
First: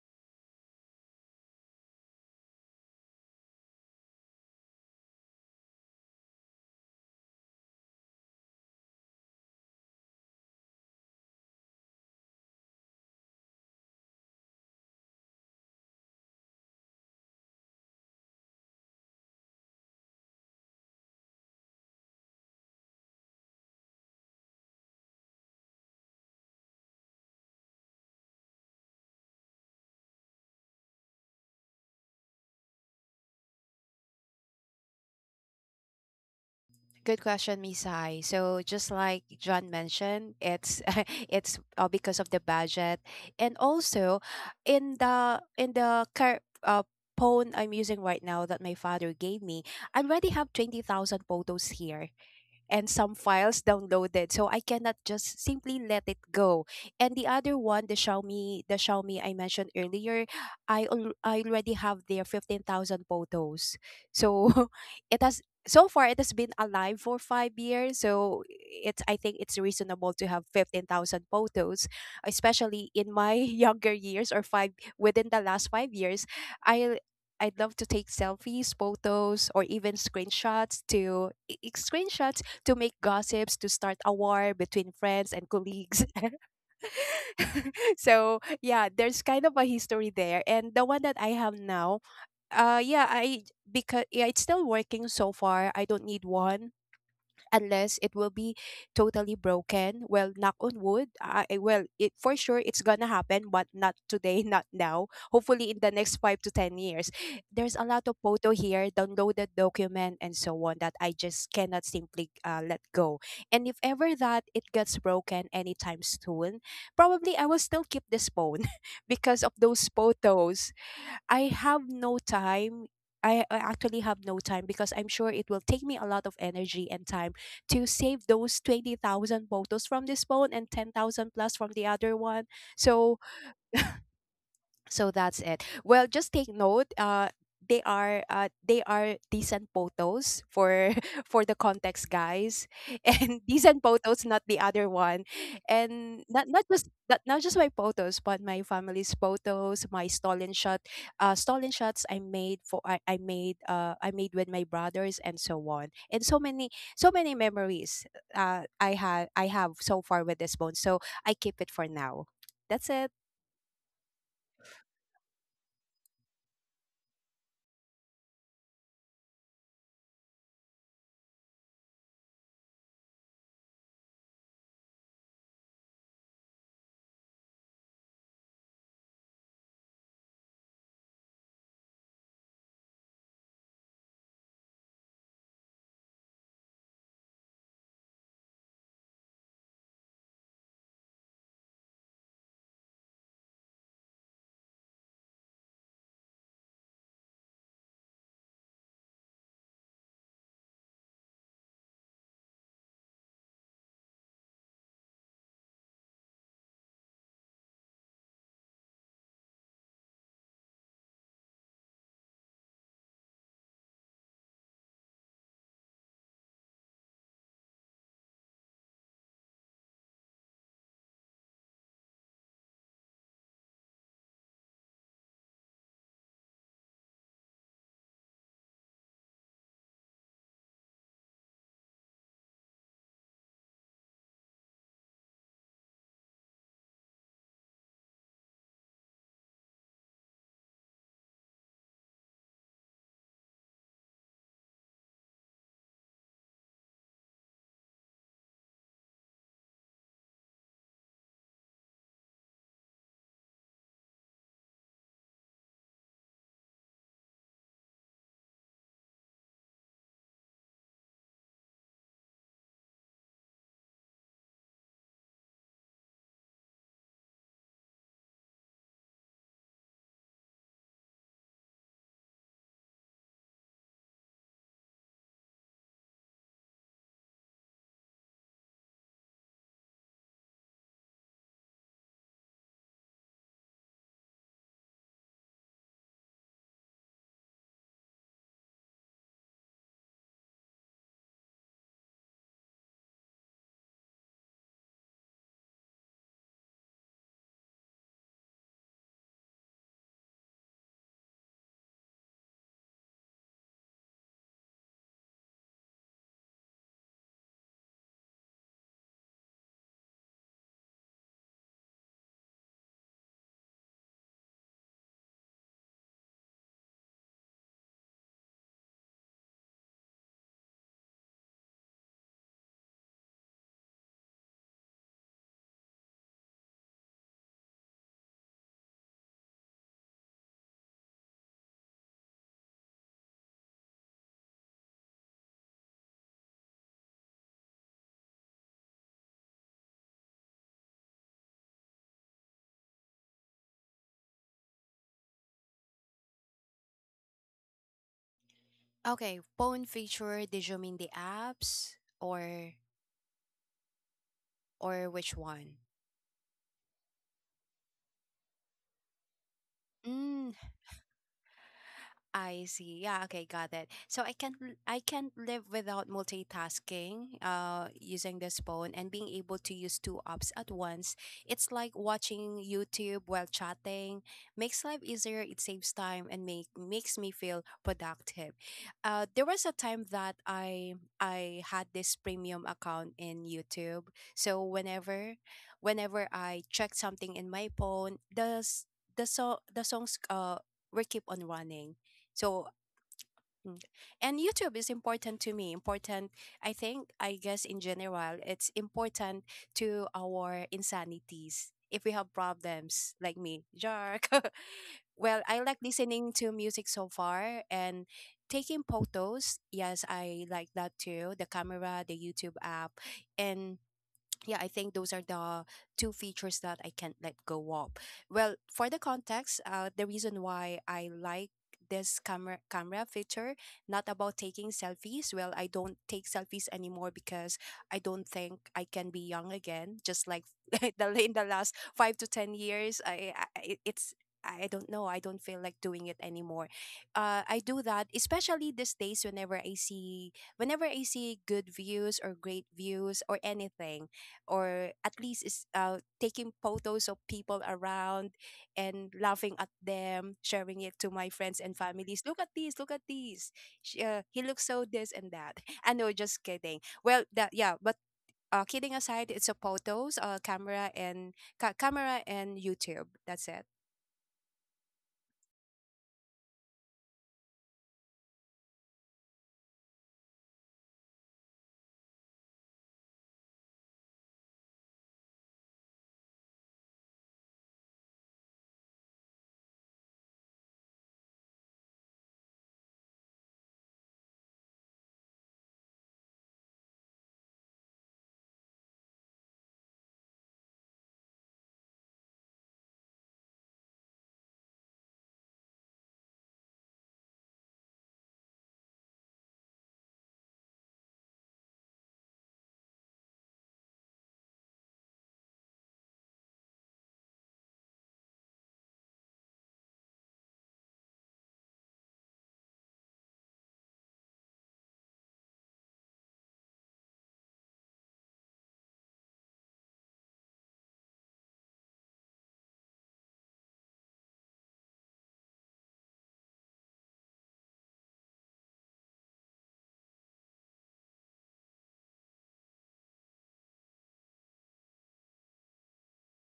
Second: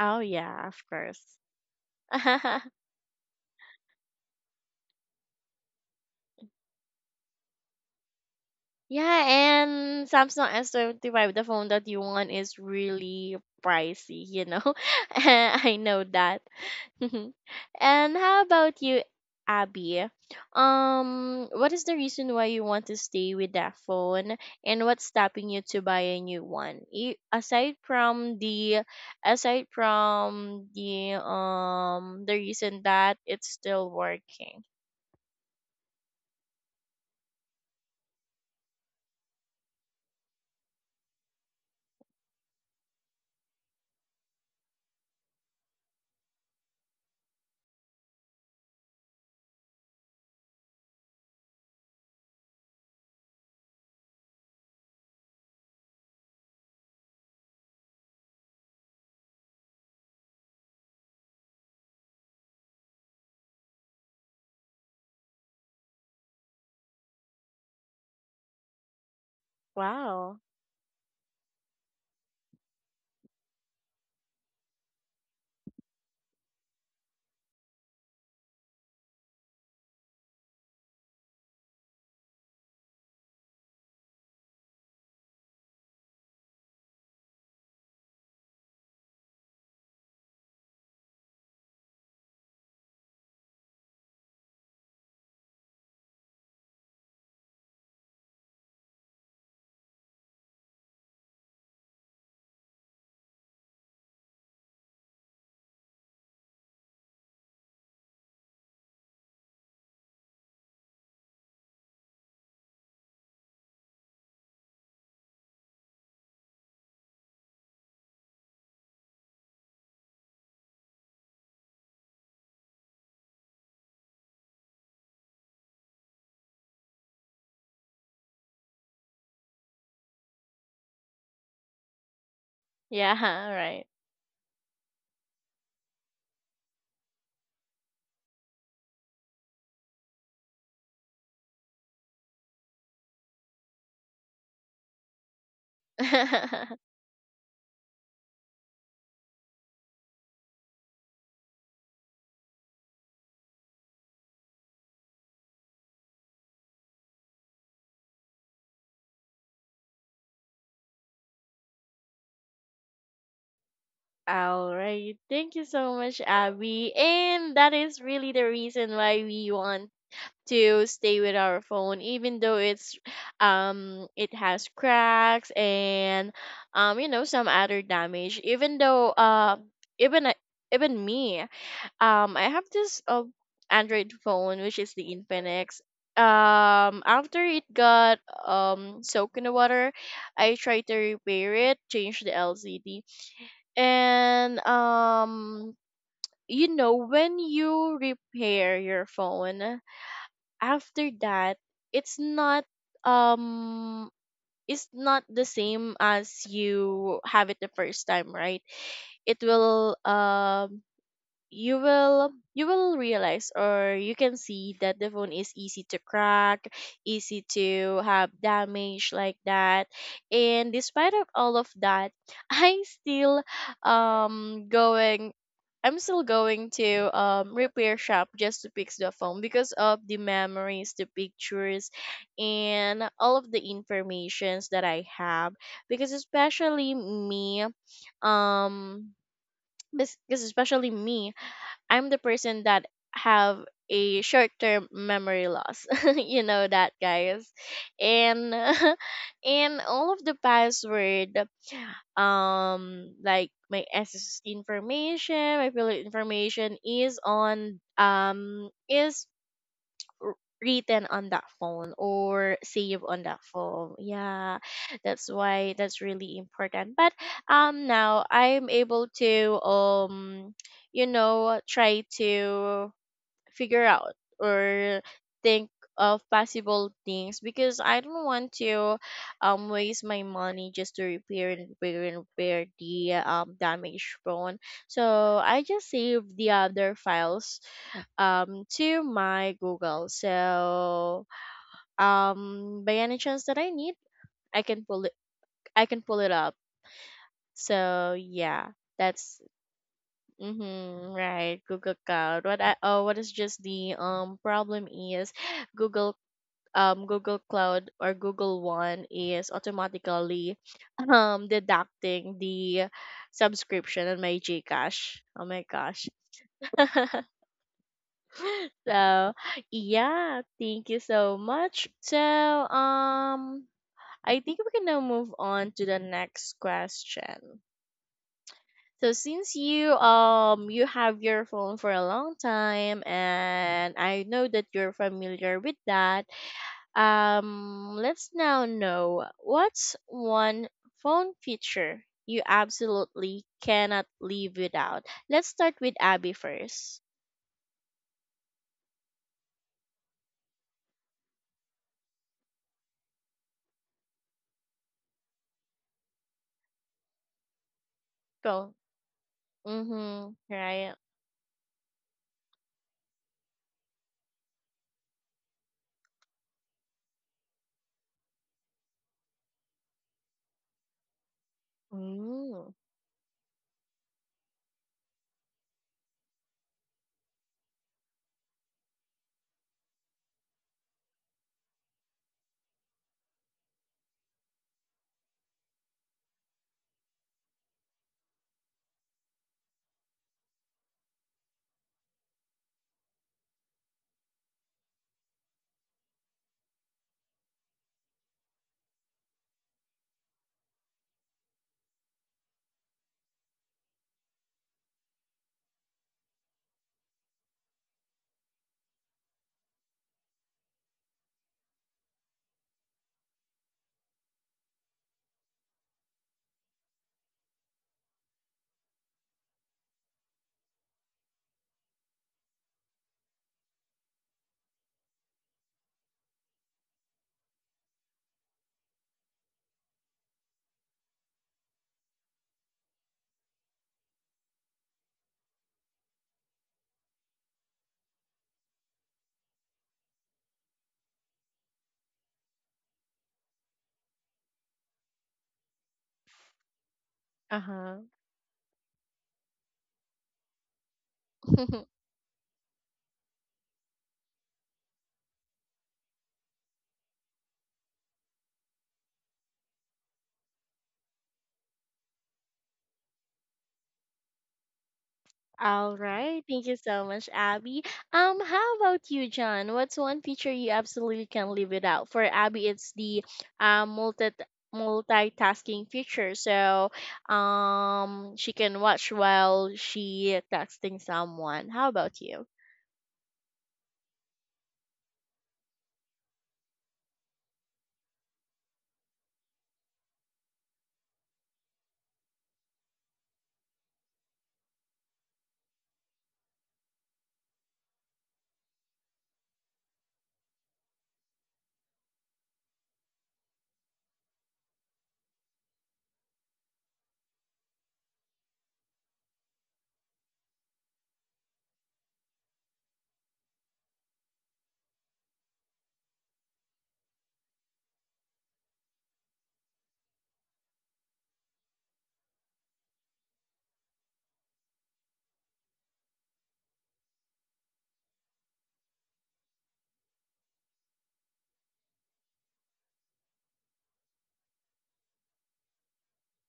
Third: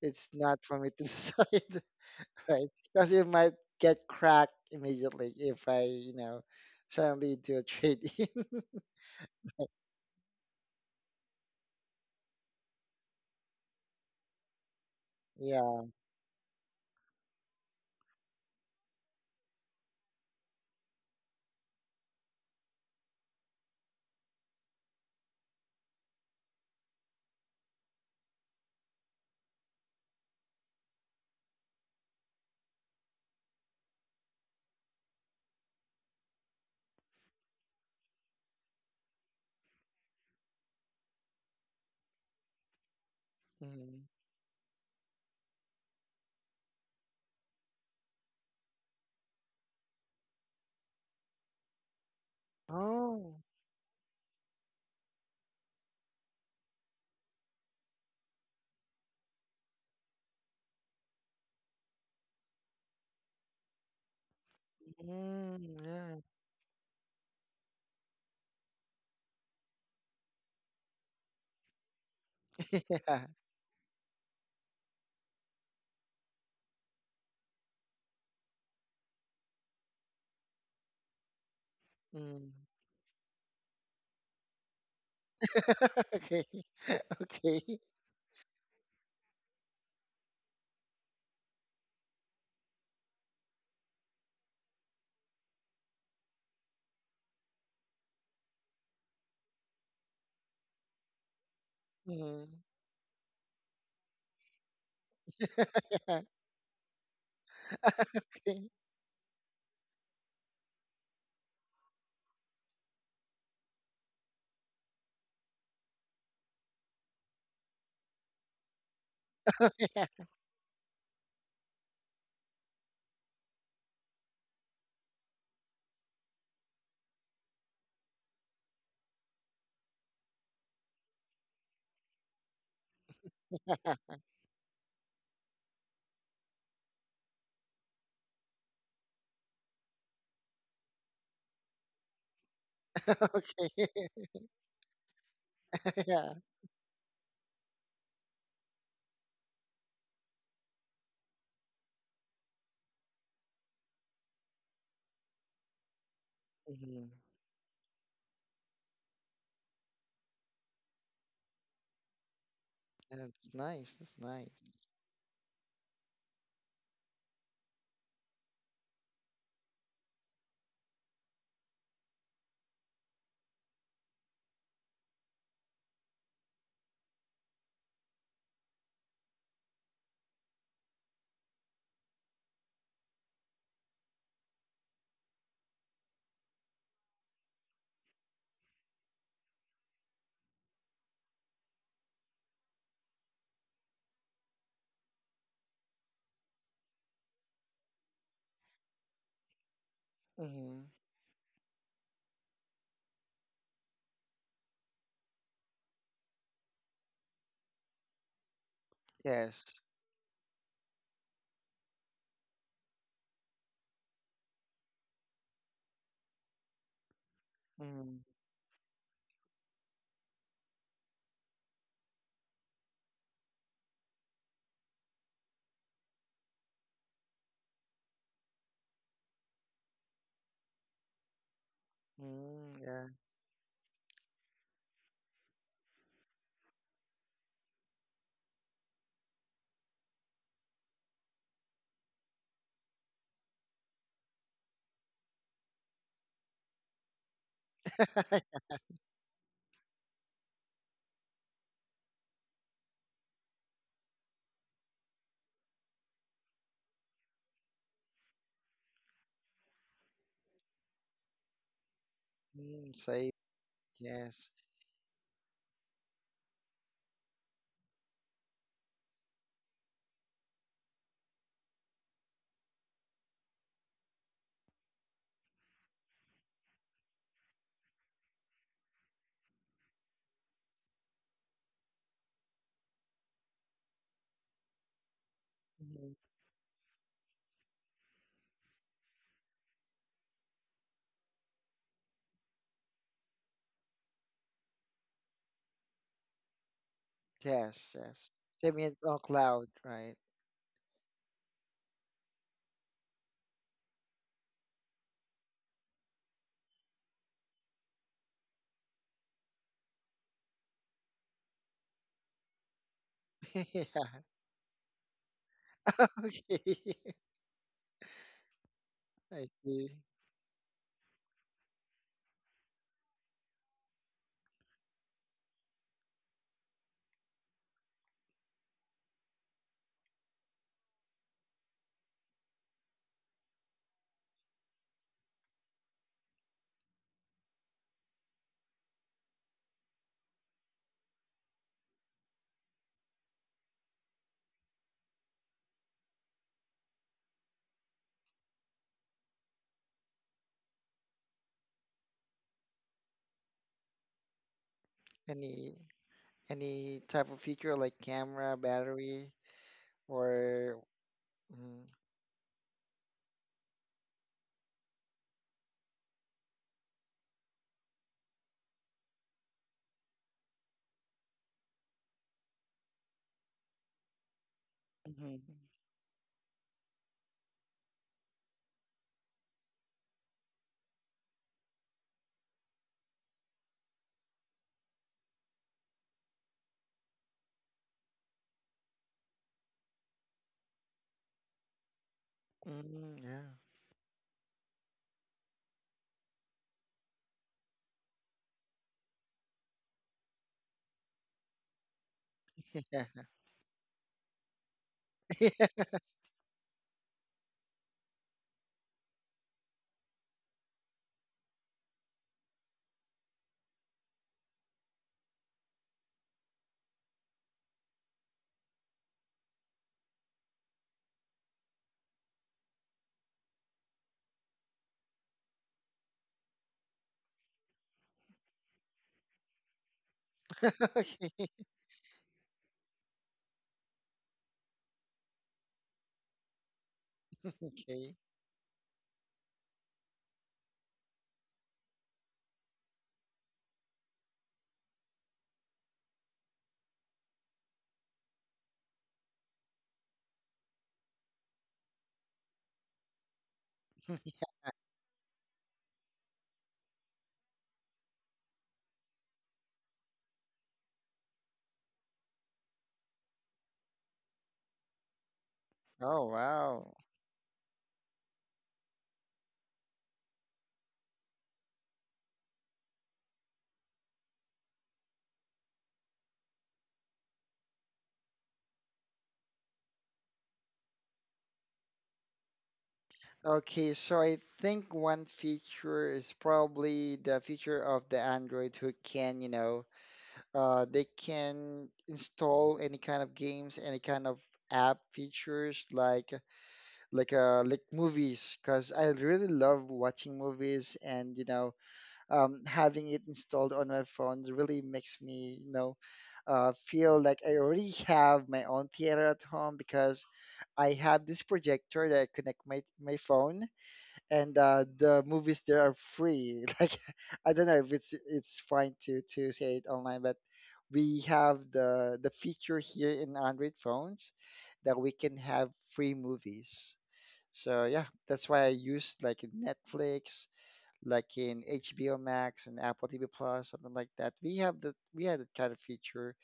Speaker 1: oh
Speaker 3: it's not
Speaker 1: yeah, of
Speaker 3: for me to
Speaker 1: course.
Speaker 3: decide, right? Because it might get cracked immediately if I, you know, suddenly do a trade-in.
Speaker 1: Yeah, and Samsung S25, the phone that you want is really pricey, you know? I
Speaker 3: Yeah.
Speaker 1: know that. And how about you, Abby? What is the reason why you want to stay with that phone, and what's stopping you to buy a new one? You, aside from the reason that it's still working.
Speaker 2: Good question, Misai. So just like John mentioned, it's it's because of the budget, and
Speaker 3: Mhm.
Speaker 2: also in the phone I'm using right now that my father gave me, I already have 20,000 photos here, and some
Speaker 3: Oh.
Speaker 2: files downloaded. So I cannot just simply let it go. And the other one, the Xiaomi I mentioned earlier, I already have their 15,000 photos. So it has
Speaker 3: Mm,
Speaker 2: so far it
Speaker 3: yeah.
Speaker 2: has been alive for 5 years. So it's, I think, it's reasonable to
Speaker 1: Wow.
Speaker 2: have 15,000 photos, especially in
Speaker 3: Yeah.
Speaker 2: my younger years, or five within the last 5 years. I I'd love to take selfies, photos, or even screenshots,
Speaker 3: Mm.
Speaker 2: to make gossips, to start a war between friends and colleagues.
Speaker 3: Okay. Okay.
Speaker 2: So yeah, there's kind of a history there. And the one that I have now, yeah, I because, yeah, it's still working so far. I don't need one unless it will be totally broken. Well, knock on wood. Well, it for
Speaker 3: Mhm.
Speaker 2: sure it's gonna happen, but not today, not now. Hopefully, in the next 5 to 10 years. There's a lot of
Speaker 3: Okay.
Speaker 2: photo here, downloaded document, and so on that I just cannot simply let go. And if ever that it gets broken anytime soon, probably I will still keep this phone because of those
Speaker 3: Yeah.
Speaker 2: photos. I have no time. I actually have no time because I'm sure it will take me a lot of energy and time to save those 20,000 photos from this phone and 10,000 plus from the other one.
Speaker 1: Yeah,
Speaker 2: So so that's it. Well, just take note, they are, they are decent photos for for the context, guys. And decent
Speaker 3: Okay.
Speaker 2: photos, not the other one. And
Speaker 3: Yeah.
Speaker 1: right.
Speaker 2: not just my photos, but my family's photos, my stolen shot, stolen shots I made with my brothers, and so on. And so
Speaker 3: Mhm.
Speaker 2: many memories I have so far with this bone, so I keep it for now. That's it.
Speaker 3: That's nice. That's
Speaker 1: All
Speaker 3: nice.
Speaker 1: right. Thank you so much, Abby. And that is really the reason why we want to stay with our phone, even though it's it has cracks and you know some other damage. Even though even I- even me, I have this Android phone which is the Infinix. After it got soaked in the water, I tried to repair it, change the LCD and you know, when you repair your phone
Speaker 3: Mhm.
Speaker 1: after that, it's not um it's not the same as you have it the first time, right? It
Speaker 3: Yes.
Speaker 1: will you will, you will realize or you can see that the phone is easy to crack, easy to
Speaker 3: Mhm.
Speaker 1: have damage like that. And despite of all of that, I still going I'm still going to repair shop just to fix the phone because of the memories, the pictures,
Speaker 3: Mm, yeah.
Speaker 1: and all of the informations that I have. because especially me um because especially me, I'm the person that have a short term memory loss. you know that, guys. And and all of the password, like my access information, my pilot information is r- written on that phone or
Speaker 3: Mm,
Speaker 1: save on
Speaker 3: save.
Speaker 1: that phone,
Speaker 3: Yes.
Speaker 1: yeah. That's why that's really important, but now I'm able to try to figure out or think of possible things, because I don't want to waste my money just to repair and repair and repair the damaged phone. So I just
Speaker 3: Mhm.
Speaker 1: saved the other files to my Google. So by any chance that I need, I can pull it I can pull it up.
Speaker 3: Yes.
Speaker 1: So
Speaker 3: Yes.
Speaker 1: yeah,
Speaker 3: Save me on
Speaker 1: that's...
Speaker 3: cloud, right?
Speaker 1: Mm-hmm, right, Google Cloud. What is just the problem is Google... Google Cloud or Google One is automatically deducting the
Speaker 3: Yeah.
Speaker 1: subscription on my GCash. Oh my gosh.
Speaker 3: Okay.
Speaker 1: So,
Speaker 3: I see.
Speaker 1: yeah, thank you so much. So, I think we can now move on to the next question. So since you have your phone for a long time and I know that you're familiar with that, let's now know what's one phone feature you absolutely cannot live without. Let's start with Abby first.
Speaker 2: Okay, phone feature, did you mean the apps, or which one?
Speaker 3: Any any type of feature like camera,
Speaker 1: Go.
Speaker 3: battery,
Speaker 1: Mhm.
Speaker 2: Hmm.
Speaker 3: or
Speaker 1: Right.
Speaker 3: mm,
Speaker 2: I see. Yeah, okay, got it. So I can't live without multitasking, using this phone and being able to use two apps at once. It's like watching
Speaker 1: Mm.
Speaker 2: YouTube while chatting. Makes life
Speaker 3: Mhm.
Speaker 2: easier, it saves time, and makes me feel productive. There was a time that I had this premium account in YouTube. So whenever, I check something in my phone, the s- the so the songs will keep on running, so,
Speaker 3: mm, yeah.
Speaker 2: mm. And YouTube is important to me. Important, I think, I guess, in general, it's important to our insanities. If we have problems,
Speaker 3: Yeah.
Speaker 2: like me, Jark. Well, I like listening to music so far, and taking photos. Yes, I like that too. The camera, the YouTube app, and yeah, I think those are the two features that I can't let go of. Well, for the context, the reason why I like this camera feature, not about taking selfies. Well, I don't take selfies anymore because I don't think I can be young again, just like the in the
Speaker 3: Okay,
Speaker 2: last 5 to 10 years. I- it's I don't know, I don't feel like doing it anymore. I do that,
Speaker 3: okay.
Speaker 2: especially these days, whenever I see, good views or great views or anything, or at least is taking photos of people
Speaker 1: Uh-huh.
Speaker 2: around and laughing at them, sharing it to my friends and families. Look at this, look at this. He looks so this and that. I know, just kidding. Well, that, yeah, but kidding aside, it's a photos, camera and camera and YouTube. That's it.
Speaker 1: All
Speaker 3: Oh,
Speaker 1: right. Thank you
Speaker 3: wow.
Speaker 1: so much, Abby. How about you, John? What's one feature you absolutely can't live without? For Abby, it's the uh multi multitasking feature. So, she can watch while she texting someone. How about you?
Speaker 3: Okay, so I think one feature is probably the feature of the Android who can, you know, they can install any kind of games, any kind of app features like movies, because I really love watching movies. And you know, having it installed on my phone really makes me, you know, feel like I already have my own theater at home, because I have this projector that I connect my phone, and the movies there are free. Like I don't know if it's it's fine to say it online, but we have the feature here in Android phones that we can have free movies. So yeah, that's why I use like in Netflix, like in HBO Max and Apple TV Plus, something like that. We have that we had that kind of feature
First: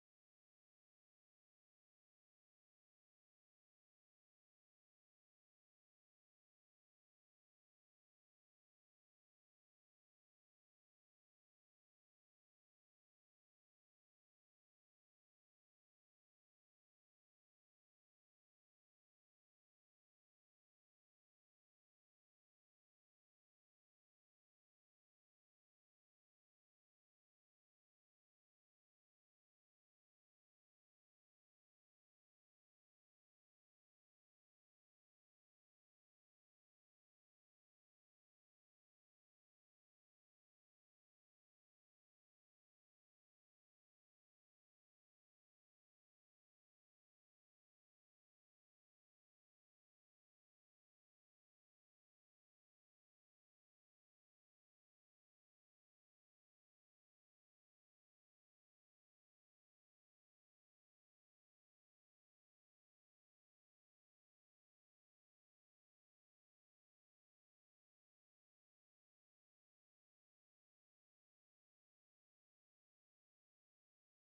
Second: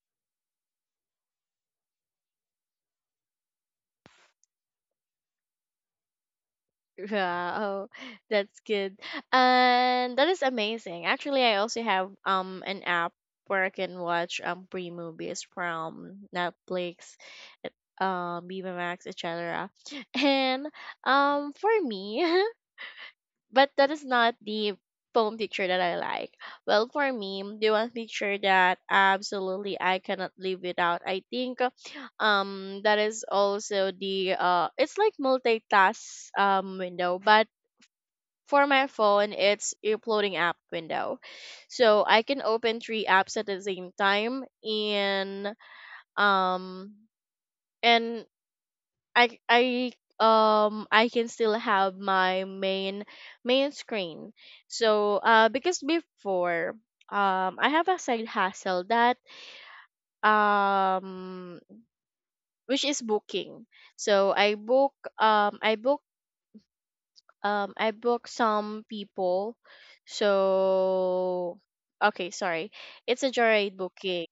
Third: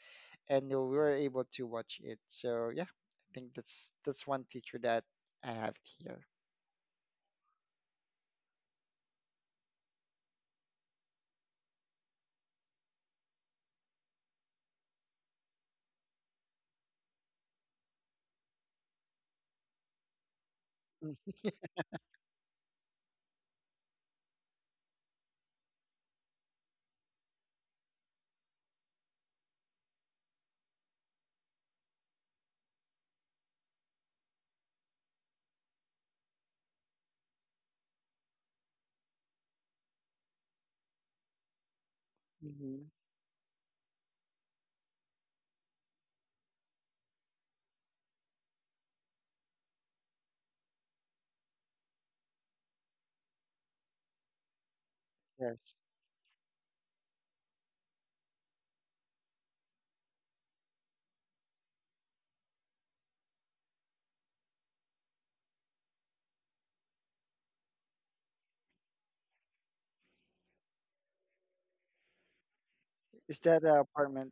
Speaker 3: and we were able to watch it. So yeah, I think that's one teacher that I have here.
Speaker 1: Yeah, oh, that's good. And that is amazing. Actually, I also have an app where I can watch free movies from Netflix, Viva Max, etc. And for me, but that is not the phone picture that I like. Well, for me, the one picture that absolutely I cannot live without, I think that is also the it's like multitask window, but for my phone, it's uploading app window. So I can
Speaker 3: hmm
Speaker 1: open three apps at the same time and um and I I I can still have my main screen. So
Speaker 3: Yes.
Speaker 1: because before I have a side hustle that um which is booking. So um I book I booked some people. So okay, sorry. It's a
Speaker 3: Is that an
Speaker 1: joyride booking.
Speaker 3: apartment?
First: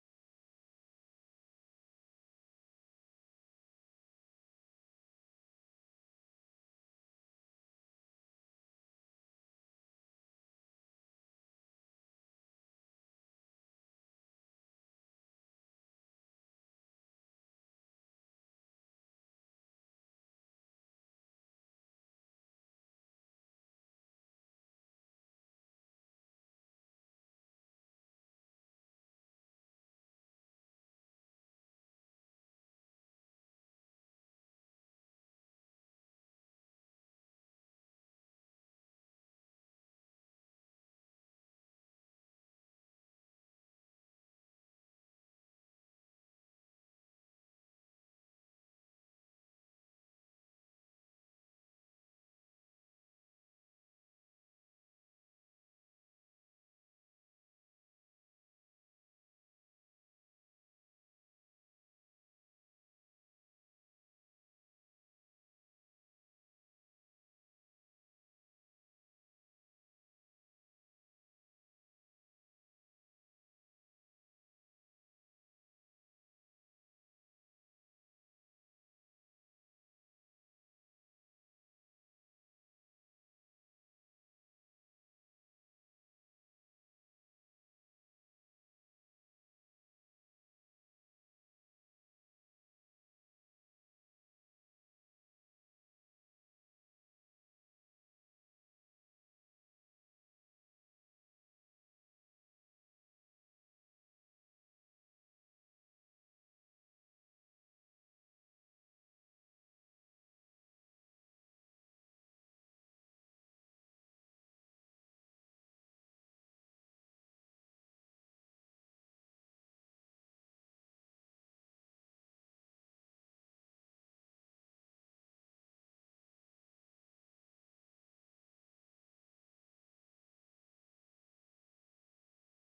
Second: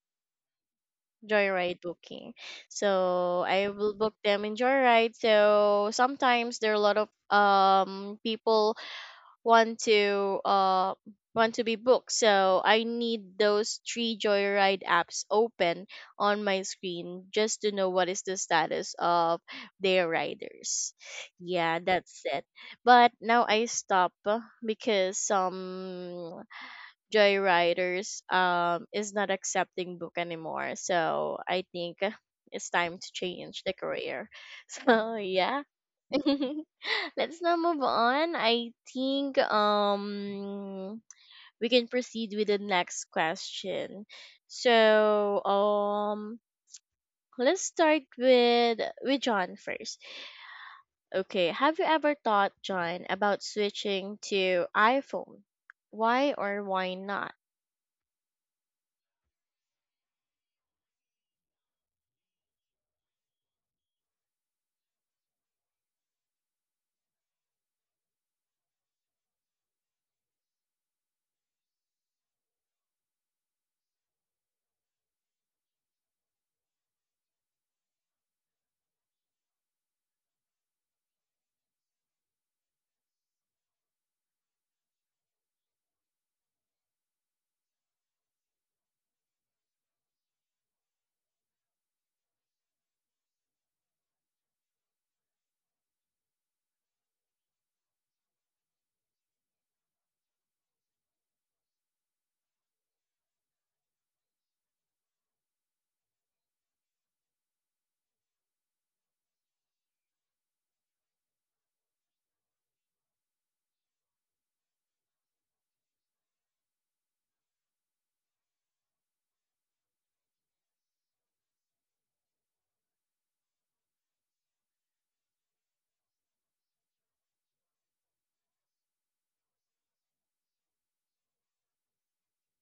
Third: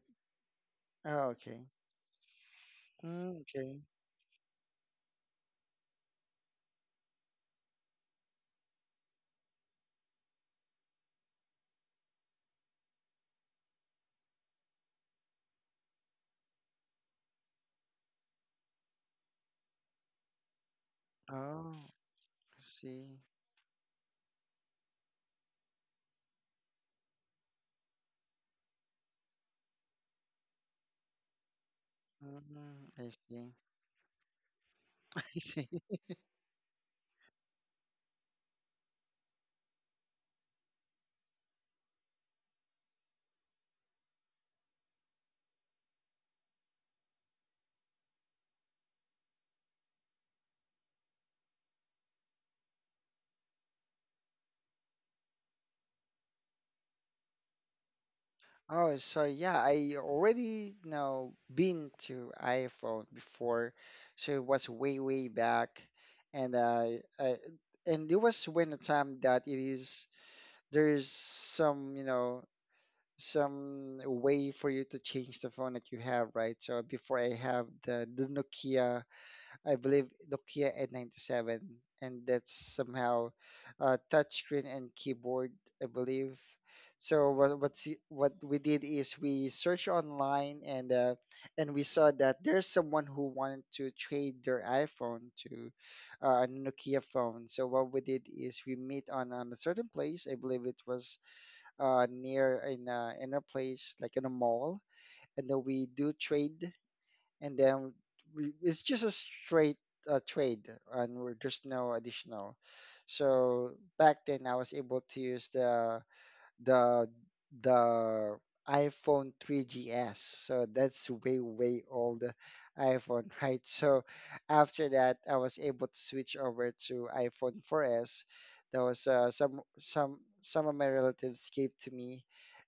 Speaker 3: Oh, okay.
Speaker 1: Joyride booking.
Speaker 3: Mm,
Speaker 1: So I
Speaker 3: okay.
Speaker 1: will book them in joyride. So sometimes there are a lot of people want to uh want to be booked, so I need those three joyride apps open on my screen just to know what is the status of their riders. Yeah,
Speaker 3: Oh,
Speaker 1: that's it.
Speaker 3: I
Speaker 1: But
Speaker 3: see.
Speaker 1: now I stop, because some joyriders is not accepting book anymore, so I think, it's
Speaker 3: Mm,
Speaker 1: time
Speaker 3: I
Speaker 1: to
Speaker 3: see.
Speaker 1: change the career. So
Speaker 3: I
Speaker 1: yeah.
Speaker 3: see.
Speaker 1: Let's now move on. I think we can proceed with the next question. So let's start with John first. Okay, have you ever thought, John, about switching to iPhone? Why or why not?
Speaker 3: Oh, so yeah, I already now been to iPhone before, so it was way back, and I and it was when the time that it is there's some, you know, some way for you to change the phone that you have, right? So before I have the Nokia, I believe Nokia N97, and that's somehow touchscreen and keyboard, I believe. So what we did is we searched online, and we saw that there's someone who wanted to trade their iPhone to a Nokia phone. So what we did is we meet on a certain place. I believe it was near in a place like in a mall, and then we do trade, and then it's just a straight trade, and there's no additional. So back then, I was able to use the the iPhone 3GS. So that's way way old iPhone, right? So after that, I was able to switch over to iPhone 4S. That was some of my relatives gave to me,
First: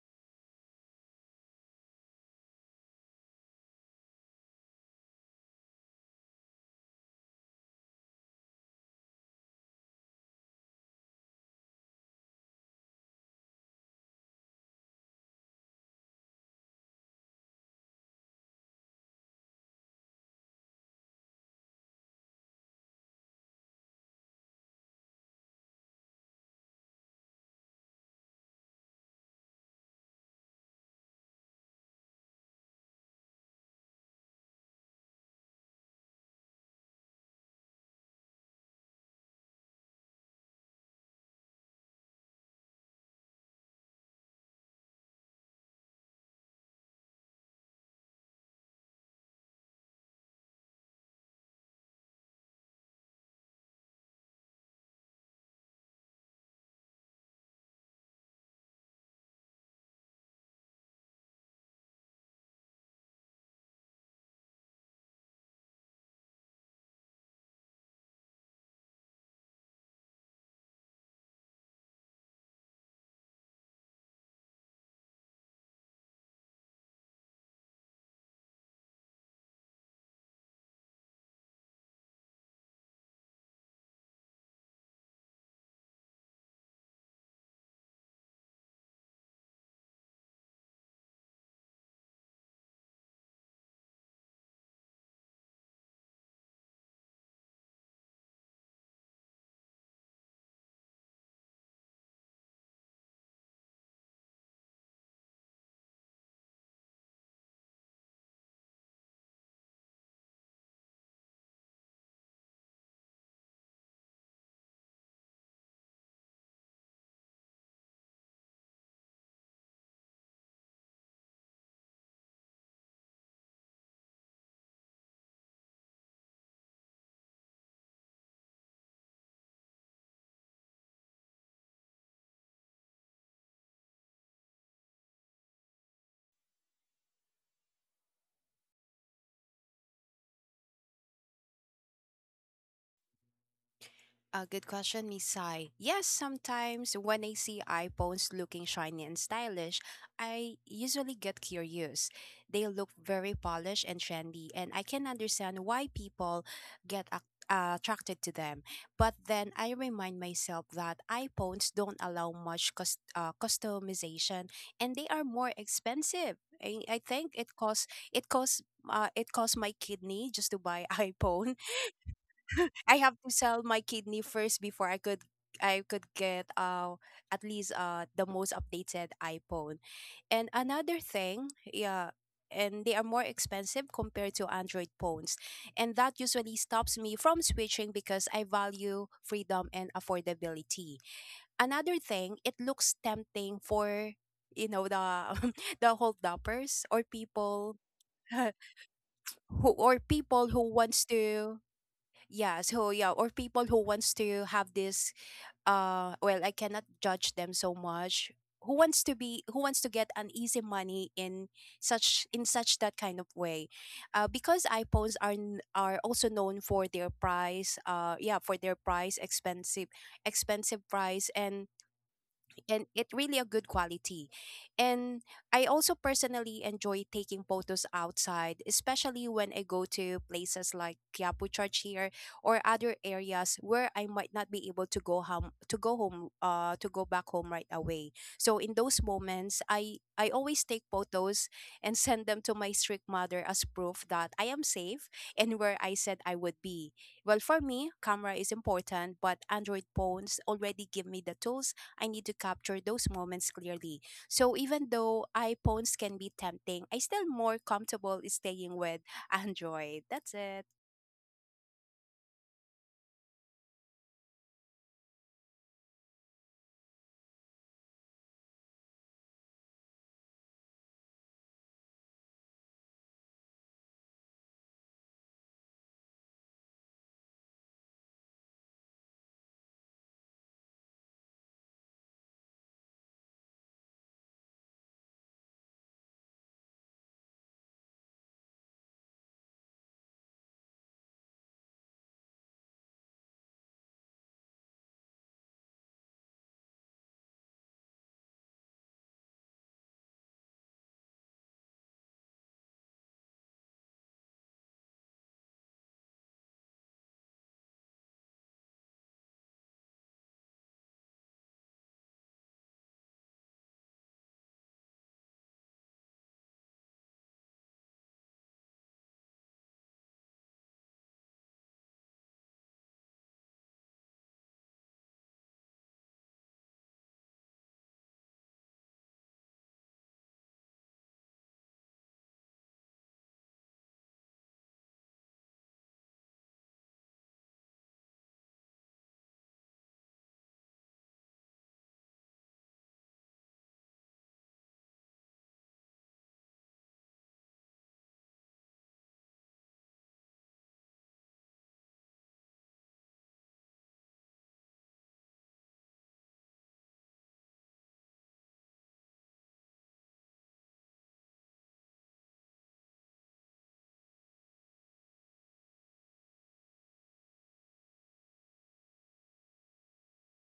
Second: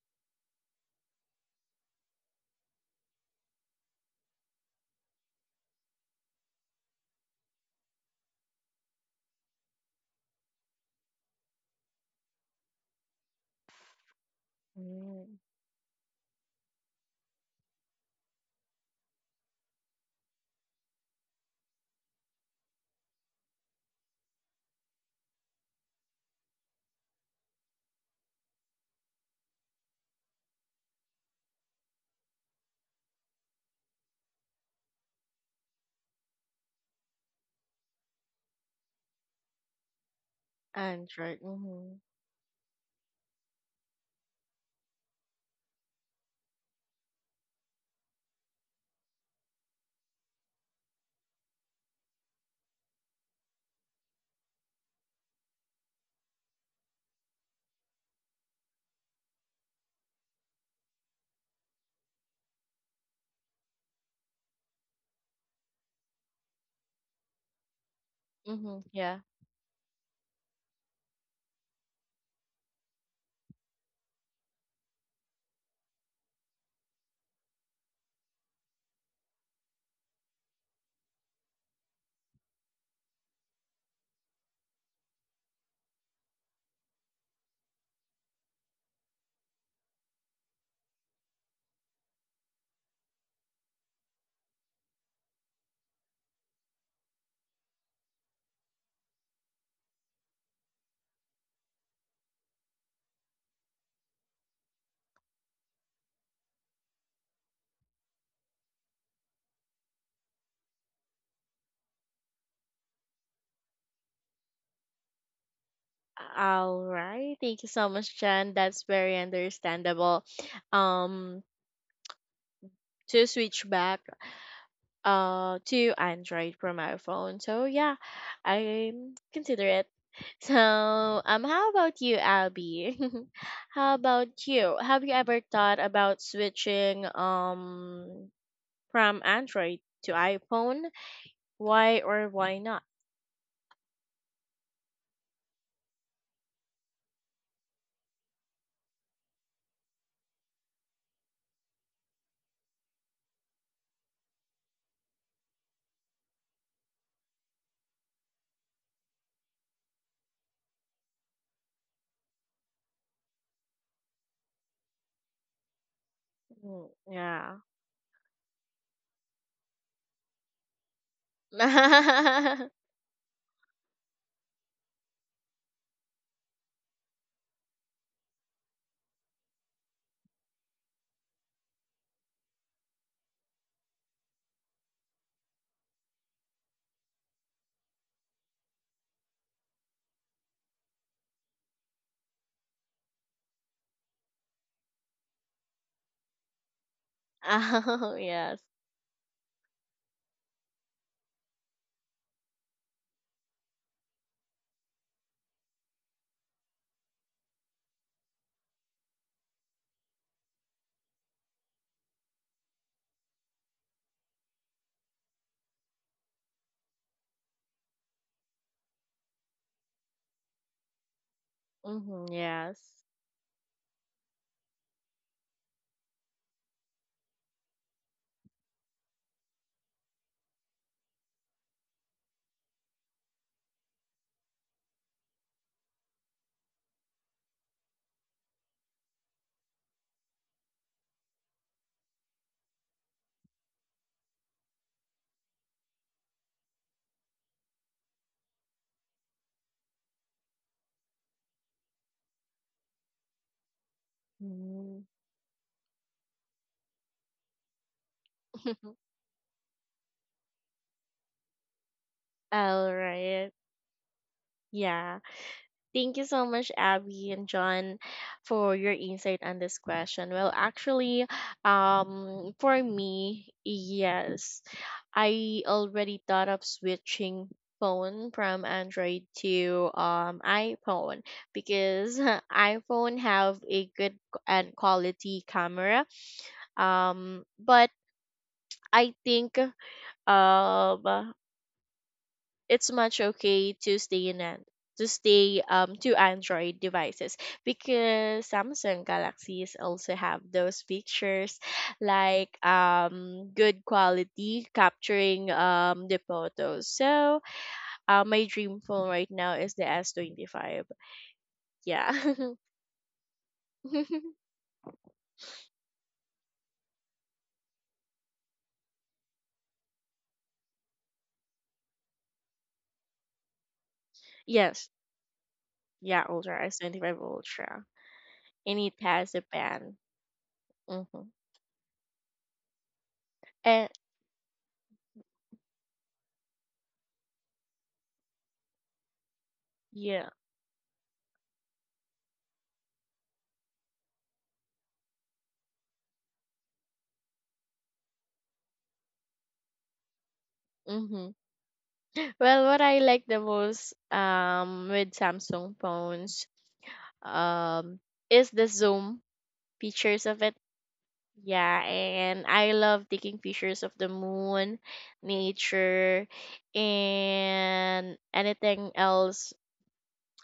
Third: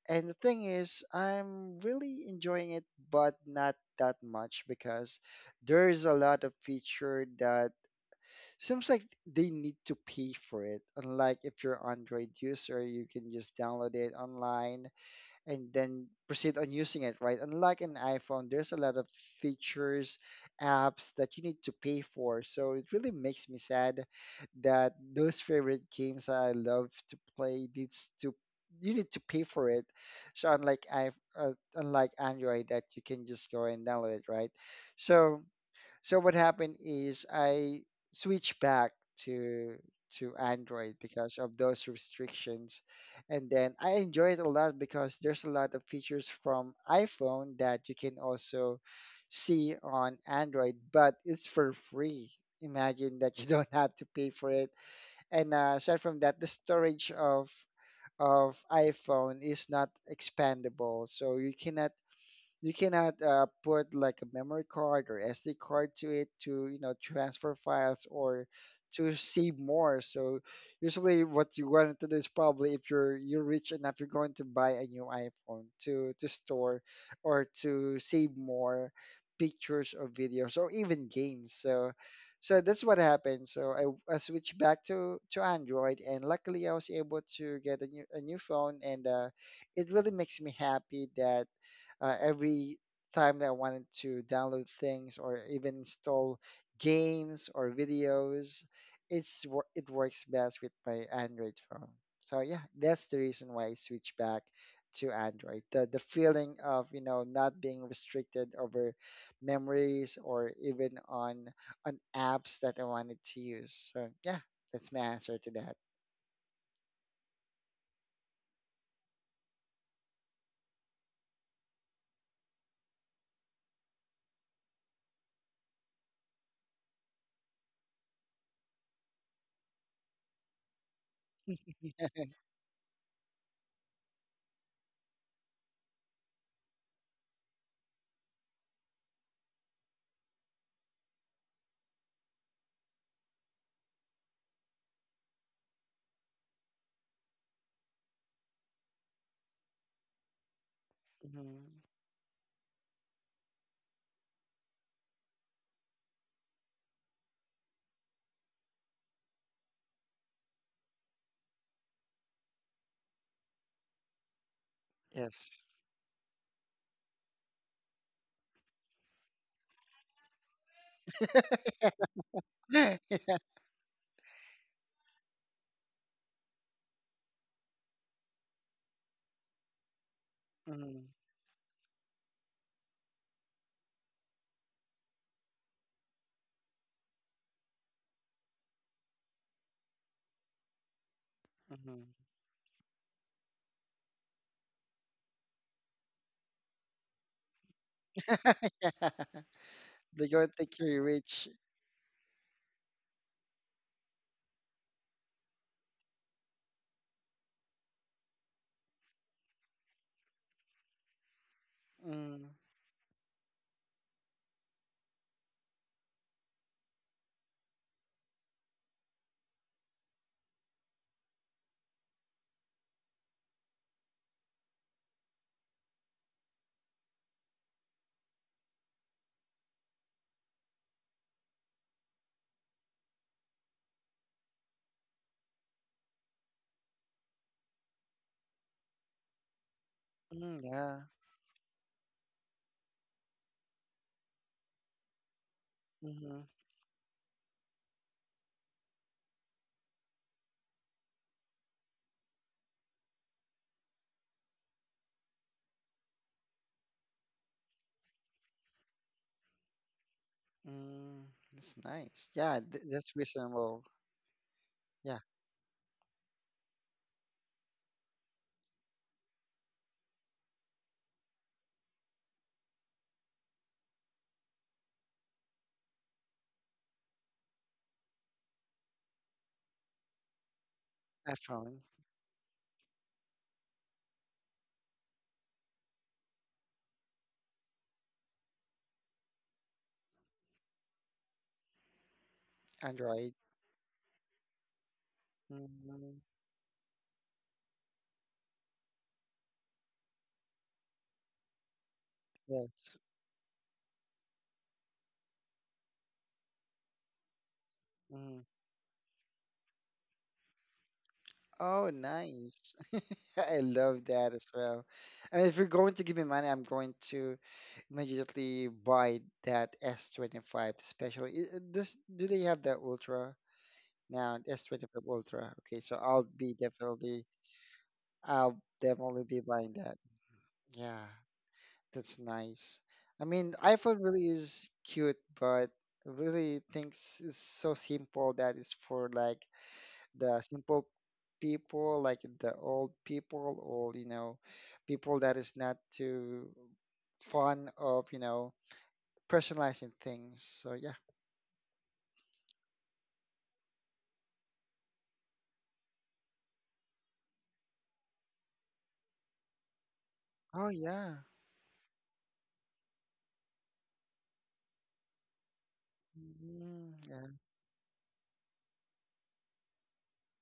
Speaker 3: and the thing is, I'm really enjoying it, but not that much because there's a lot of feature that seems like they need to pay for it. Unlike if you're Android user, you can just download it online
Speaker 1: Mm,
Speaker 3: and then proceed on using it, right? Unlike an iPhone, there's a lot of features, apps that you need to pay for. So it really makes me sad that those favorite games I love to play needs to you need to pay for it. So unlike I unlike Android that you can just go and download it, right? So so what happened is I switched back to to Android because
Speaker 1: Android.
Speaker 3: of those
Speaker 1: Mm-hmm.
Speaker 3: restrictions. And then I enjoy it a lot because there's a lot of features from iPhone that you can also see on Android, but it's for free. Imagine that you don't have to pay for it. And aside from that, the storage of iPhone is not expandable, so you cannot put like a memory card or SD card to it to you know transfer files or
Speaker 1: Mm-hmm.
Speaker 3: to
Speaker 1: Yeah.
Speaker 3: save more. So usually what you want to do is probably if you're you're rich enough, you're going to buy a new iPhone to store or to save more pictures or videos or even games. So so that's what happened. So I switched back to Android and luckily I was able to get a new phone and it really makes me happy that every time that I wanted to download things or even install games or videos, it works best with my Android phone. So yeah, that's the reason why I switched back to Android. The feeling of you know not being restricted over memories or even on apps that I wanted to use. So yeah, that's my answer to that.
Speaker 1: All right. Thank you so much, John. That's very understandable. Um, to switch back to Android from my phone. So yeah, I consider it. So how about you, Abby? how about you? Have you ever thought about switching from Android to iPhone? Why or why not?
Speaker 2: A good question, Miss Sai. Yes, sometimes when I see iPhones looking shiny and stylish, I usually get
Speaker 3: Mhm.
Speaker 2: curious. They look very polished and trendy, and I can understand why people attracted to them. But then I remind myself that iPhones don't allow much customization, and they are more
Speaker 3: Yes.
Speaker 2: expensive.
Speaker 1: Mm,
Speaker 2: I think
Speaker 1: yeah.
Speaker 2: it costs my kidney just to buy iPhone.
Speaker 3: Yeah.
Speaker 2: I have to sell my kidney first before I could get, at least, the most updated iPhone. And another
Speaker 3: Mhm.
Speaker 2: thing, yeah, and they are more expensive compared to Android phones. And that usually stops me from switching because I value freedom and affordability.
Speaker 3: Mhm.
Speaker 2: Another thing, it looks tempting for, you know, the the hold, or people
Speaker 1: Oh yes.
Speaker 3: Yeah.
Speaker 2: who, or
Speaker 3: They go
Speaker 2: people
Speaker 3: and
Speaker 2: who
Speaker 3: take you're
Speaker 2: wants
Speaker 3: rich.
Speaker 2: to, yeah. So yeah, or people who wants to have this, well, I cannot judge them so much, who wants to be, who wants to get an easy money in such,
Speaker 3: Mm,
Speaker 2: that kind of way. Because iPhones are also known for their price, expensive price, and
Speaker 1: Hmm, yes.
Speaker 2: it really a good quality. And I also personally enjoy taking photos outside, especially when I go to places like Quiapo Church here or other areas where I might not be able to go home, to go back home right away. So in those moments, I
Speaker 3: mm,
Speaker 2: always take
Speaker 3: yeah.
Speaker 2: photos and send them to my strict mother as proof that I am safe and where I said I
Speaker 3: Mm-hmm.
Speaker 2: would be. Well, for me, camera is important, but Android phones already give me the tools I need to capture those moments clearly. So even
Speaker 1: Mhm.
Speaker 2: though iPhones can be tempting, I still more comfortable staying with Android. That's it.
Speaker 3: Mm, that's nice. Yeah, th
Speaker 1: All
Speaker 3: that's
Speaker 1: right.
Speaker 3: reasonable. Yeah,
Speaker 1: Yeah. Thank you so much, Abby and John, for your insight on this question. Well, actually, for me, yes, I already thought of switching phone from Android to iPhone,
Speaker 3: iPhone,
Speaker 1: because iPhone have a good and quality camera. But I think um it's much
Speaker 3: Android.
Speaker 1: okay to stay in an... to
Speaker 3: Mm,
Speaker 1: Android devices, because Samsung Galaxies also have those pictures like
Speaker 3: yes.
Speaker 1: good quality capturing the photos. So,
Speaker 3: Mm.
Speaker 1: my dream phone right now is the S 25.
Speaker 3: Oh,
Speaker 1: Yeah.
Speaker 3: nice. I love that as well. I mean, if you're going to give me money, I'm going to immediately buy that S25 especially this, do they have that Ultra now?
Speaker 1: Yes.
Speaker 3: S25 Ultra. Okay, so I'll
Speaker 1: Yeah,
Speaker 3: be
Speaker 1: Ultra S 25
Speaker 3: definitely,
Speaker 1: Ultra.
Speaker 3: I'll
Speaker 1: And it
Speaker 3: definitely
Speaker 1: has
Speaker 3: be
Speaker 1: a
Speaker 3: buying
Speaker 1: pen.
Speaker 3: that. Yeah.
Speaker 1: Mm-hmm.
Speaker 3: That's nice. I mean,
Speaker 1: And
Speaker 3: iPhone really is cute, but I really thinks it's so simple that it's for like
Speaker 1: yeah.
Speaker 3: the simple people, like the old people, or you know, people that is not too fond of you know personalizing things. So yeah.
Speaker 1: Mm-hmm. Well, what I like the most with Samsung phones um is the zoom features of it.
Speaker 3: Oh yeah.
Speaker 1: Yeah, and I love taking pictures of the moon, nature,
Speaker 3: Mm, yeah.
Speaker 1: and anything else,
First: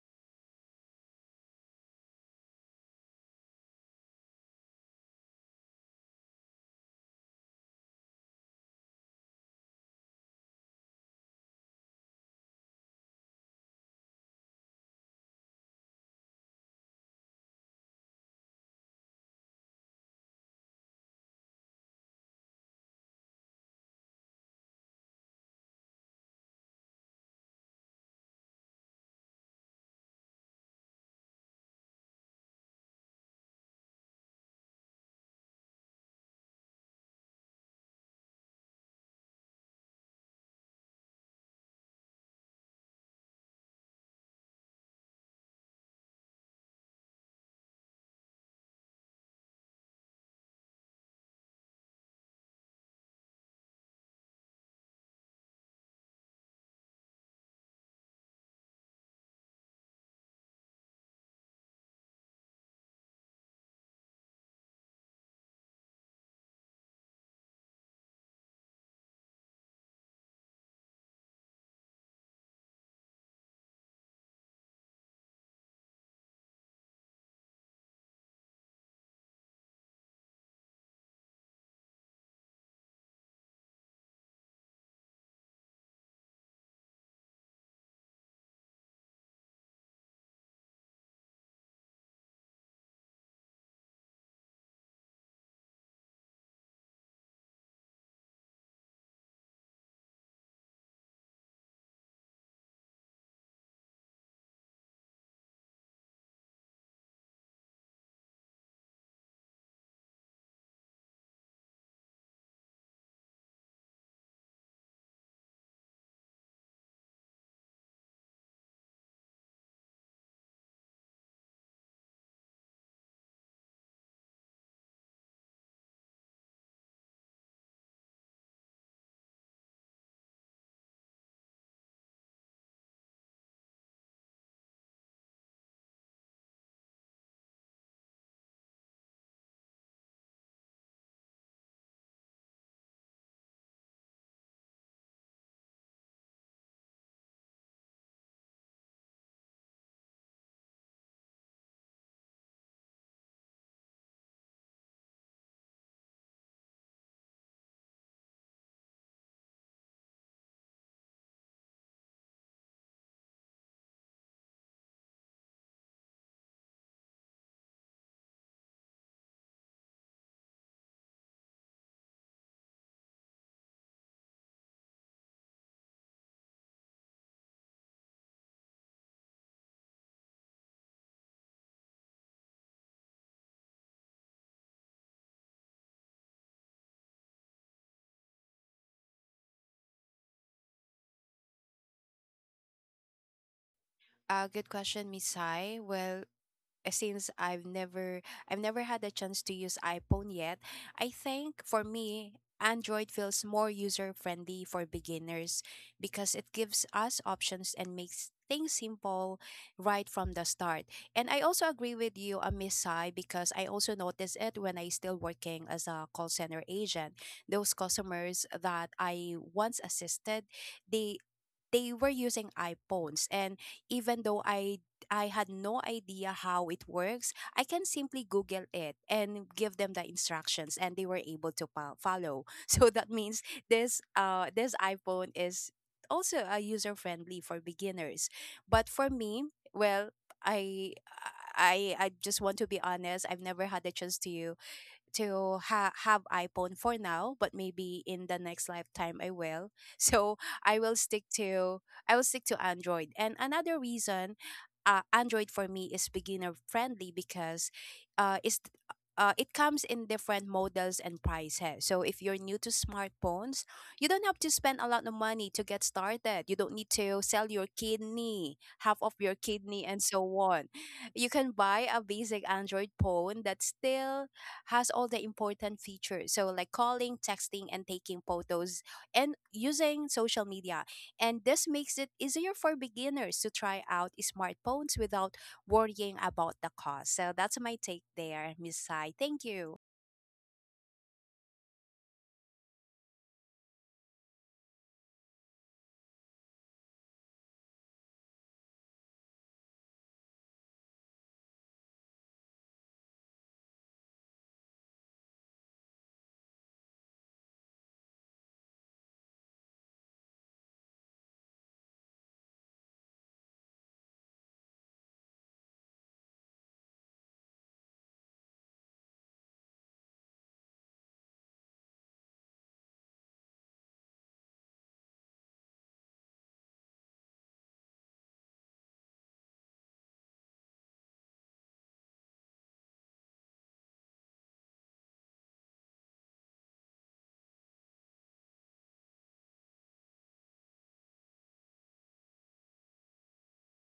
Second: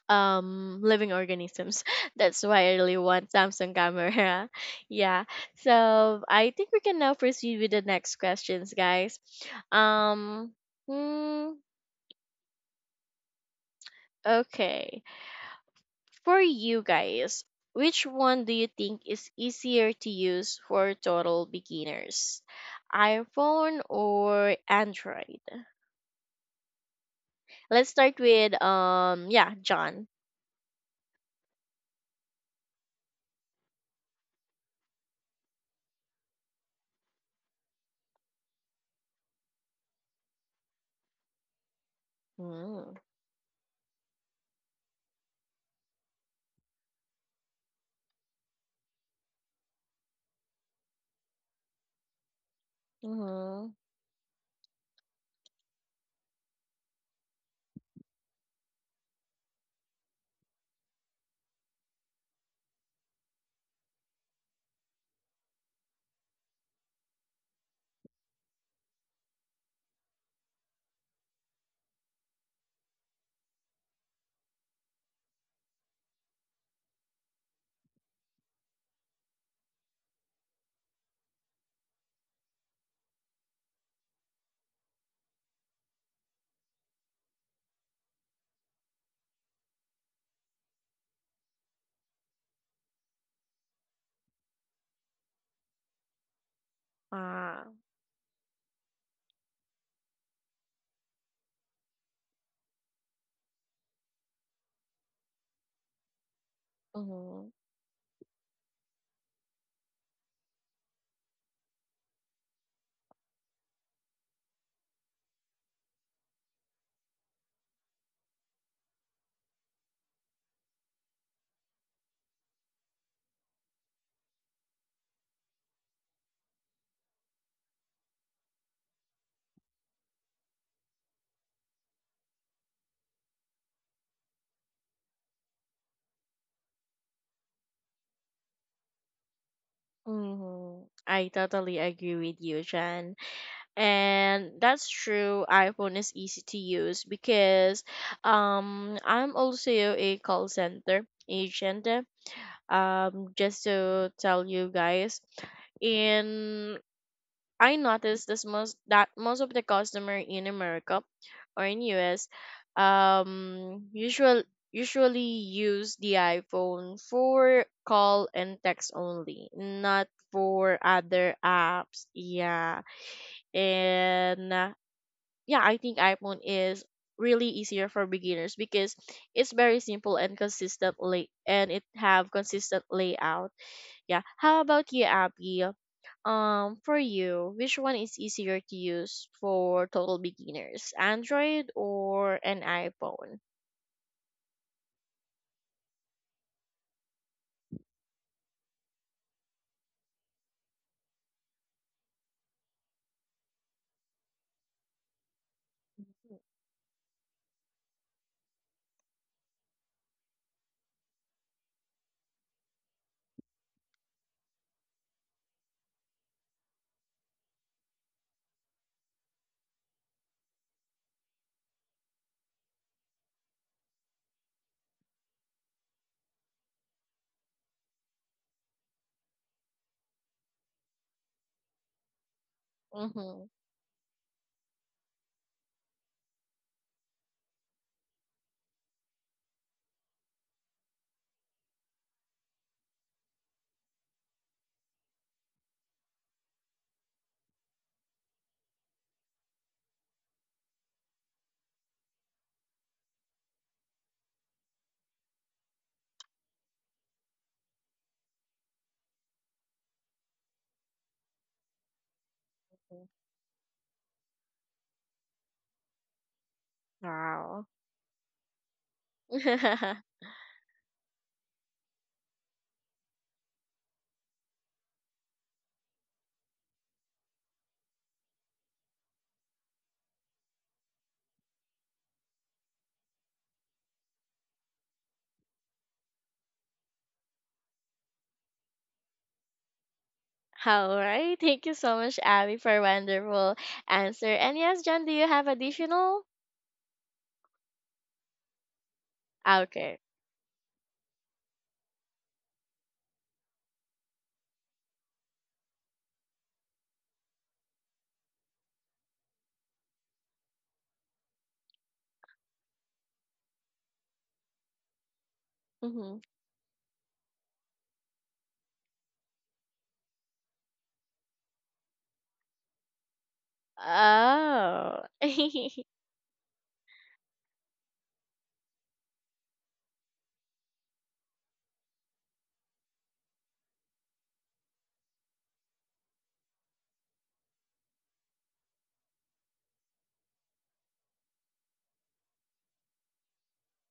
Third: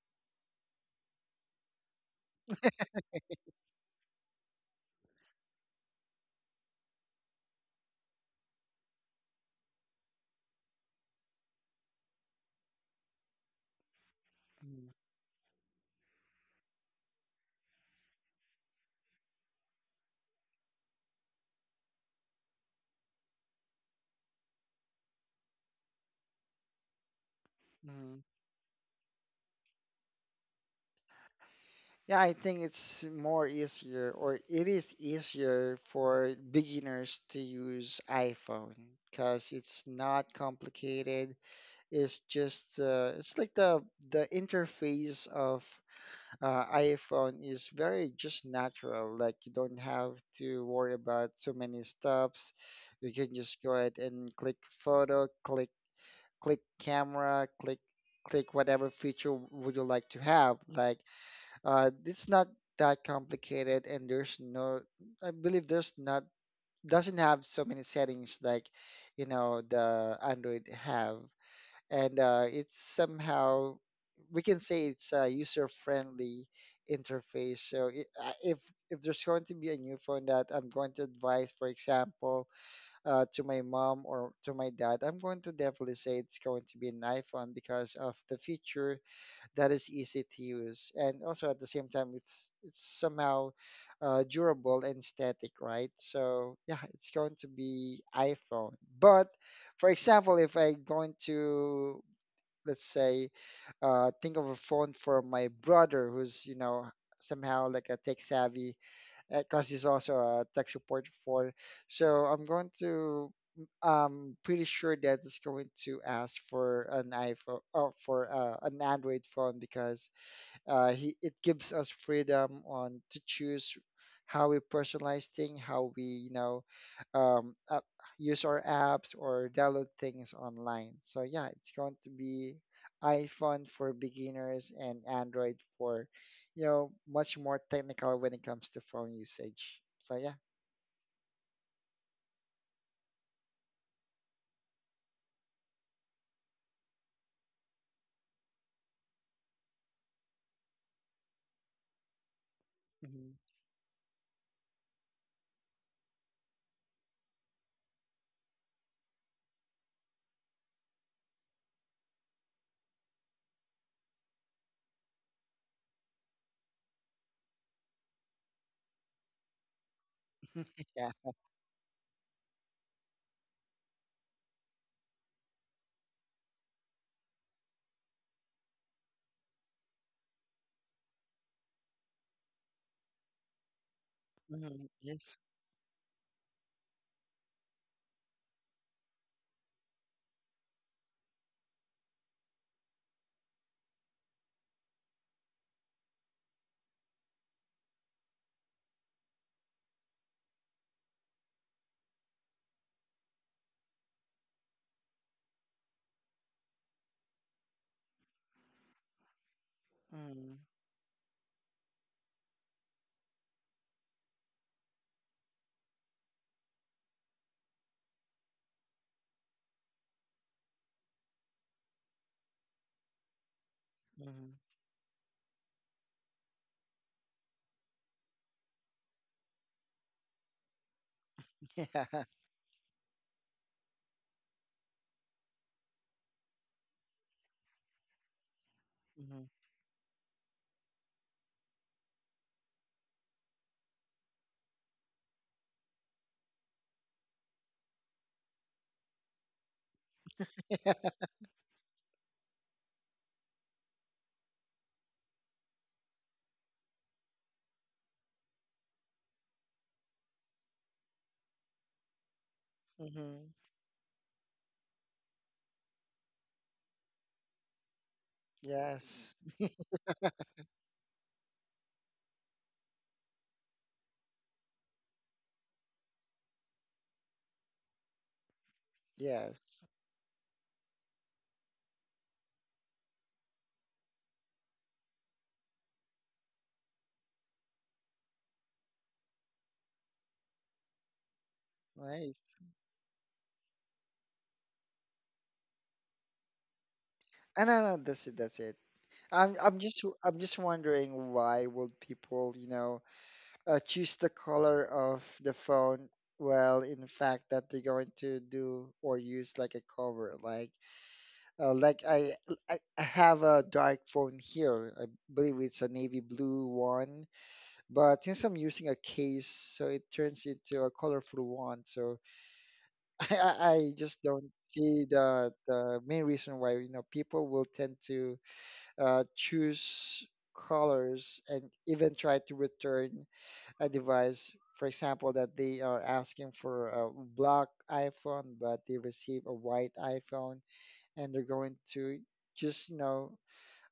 Speaker 1: living organisms. That's why I really want Samsung camera. Yeah. So, I think we can now proceed with the next questions, guys. Um, hmm,
Speaker 3: Mm,
Speaker 1: okay. For you guys, which one do you think is easier to use for total beginners? iPhone or Android? Let's start
Speaker 3: mm.
Speaker 1: with yeah, John.
Speaker 3: Yeah, I think it's more easier, or it is easier for beginners to use iPhone because it's not complicated. It's just
Speaker 1: Mm.
Speaker 3: it's like the interface of iPhone is very just natural. Like you don't have to worry about so many steps. You can just
Speaker 1: Mm-hmm.
Speaker 3: go ahead and click photo, click click camera, click click whatever feature would you like to have, like it's not that complicated, and there's no, I believe there's not, doesn't have so many settings like, you know, the Android have. And it's somehow, we can say it's a user-friendly interface. So if there's going to be a new phone that I'm going to advise, for example, to my mom or to my dad, I'm going to definitely say it's going to be an iPhone because of the feature that is easy to use, and also at the same time, it's somehow durable and static, right? So yeah, it's going to
Speaker 1: Ah.
Speaker 3: be iPhone. But for example, if I'm going to let's say think of a phone for my brother who's you know
Speaker 1: Mm-hmm.
Speaker 3: somehow like a tech savvy because he's also a tech support for so I'm going to I'm pretty sure that it's going to ask for an iPhone or for an Android phone because it gives us freedom on to choose how we personalize things, how we you know um, uh, use our apps or download things online. So yeah, it's going to be iPhone for beginners and Android for you know much more technical when it comes to phone usage. So yeah,
Speaker 1: Mm-hmm. I totally agree with you, John. And that's true. iPhone is easy to use because I'm also a call center agent,
Speaker 3: hmm.
Speaker 1: just to tell you guys, and I noticed this most, that most of the customer in America or in US um usual usually use the iPhone for call and text only, not for
Speaker 3: Yeah,
Speaker 1: other apps. Yeah. And yeah, I think iPhone is really easier for beginners because it's very simple and it have consistent layout, yeah. How
Speaker 3: hmm.
Speaker 1: about you,
Speaker 3: Yes,
Speaker 1: Abby? For you, which one is easier to use for total beginners, Android or an iPhone?
Speaker 2: Good question, Misai. Well, since I've never had a chance to use iPhone yet, I think for me Android feels more user friendly for beginners because it gives us options and makes things simple right from the
Speaker 3: hmm.
Speaker 2: start. And I also agree with you, Miss Sai, because I also noticed it when I still working as a call center agent. Those customers that I once assisted, they they were using iPhones and even though
Speaker 3: Hmm.
Speaker 2: I had no idea how it works, I can simply Google it and give them the instructions and they were able to
Speaker 3: Yeah,
Speaker 2: follow. So that means
Speaker 1: Mm-hmm.
Speaker 2: this iPhone is also user friendly for beginners. But for
Speaker 3: hmm.
Speaker 2: me, well, I I just want to be honest, I've never had the chance to have iPhone for now, but maybe in the next lifetime I will. So I will stick to I will stick to Android. And another reason, Android for me is beginner friendly because, uh, it's it comes in different models and prices. So if you're new to
Speaker 3: Hmm.
Speaker 2: smartphones, you don't have to spend a lot of money to get started. You don't need to sell
Speaker 1: Wow.
Speaker 2: your kidney, half of
Speaker 3: Yes,
Speaker 2: your kidney, and so on. You can buy a basic Android phone that's still has all the important features, so like calling, texting, and taking photos and
Speaker 3: yes,
Speaker 2: using social media. And this makes it easier for beginners to try out smartphones without worrying about the cost. So that's my take there, Miss Sai. Thank you.
Speaker 1: All right. Thank you so much,
Speaker 3: nice.
Speaker 1: Abby, for a wonderful answer. And yes, John, do you have additional?
Speaker 3: No, no, that's it. That's it. I'm, I'm
Speaker 1: Okay.
Speaker 3: just, i I'm just wondering why would people, you know, choose the color of the phone? Well, in fact, that they're going to do or use like a cover, like, like I have a dark phone here. I believe it's a
Speaker 1: Mm-hmm.
Speaker 3: navy blue one, but since I'm using a case, so it turns into a colorful one. So I just don't
Speaker 1: Oh.
Speaker 3: see the main reason why, you know, people will tend to choose colors, and even try to return a device. For example, that they are asking for a black iPhone, but they receive a white iPhone, and they're going to just you know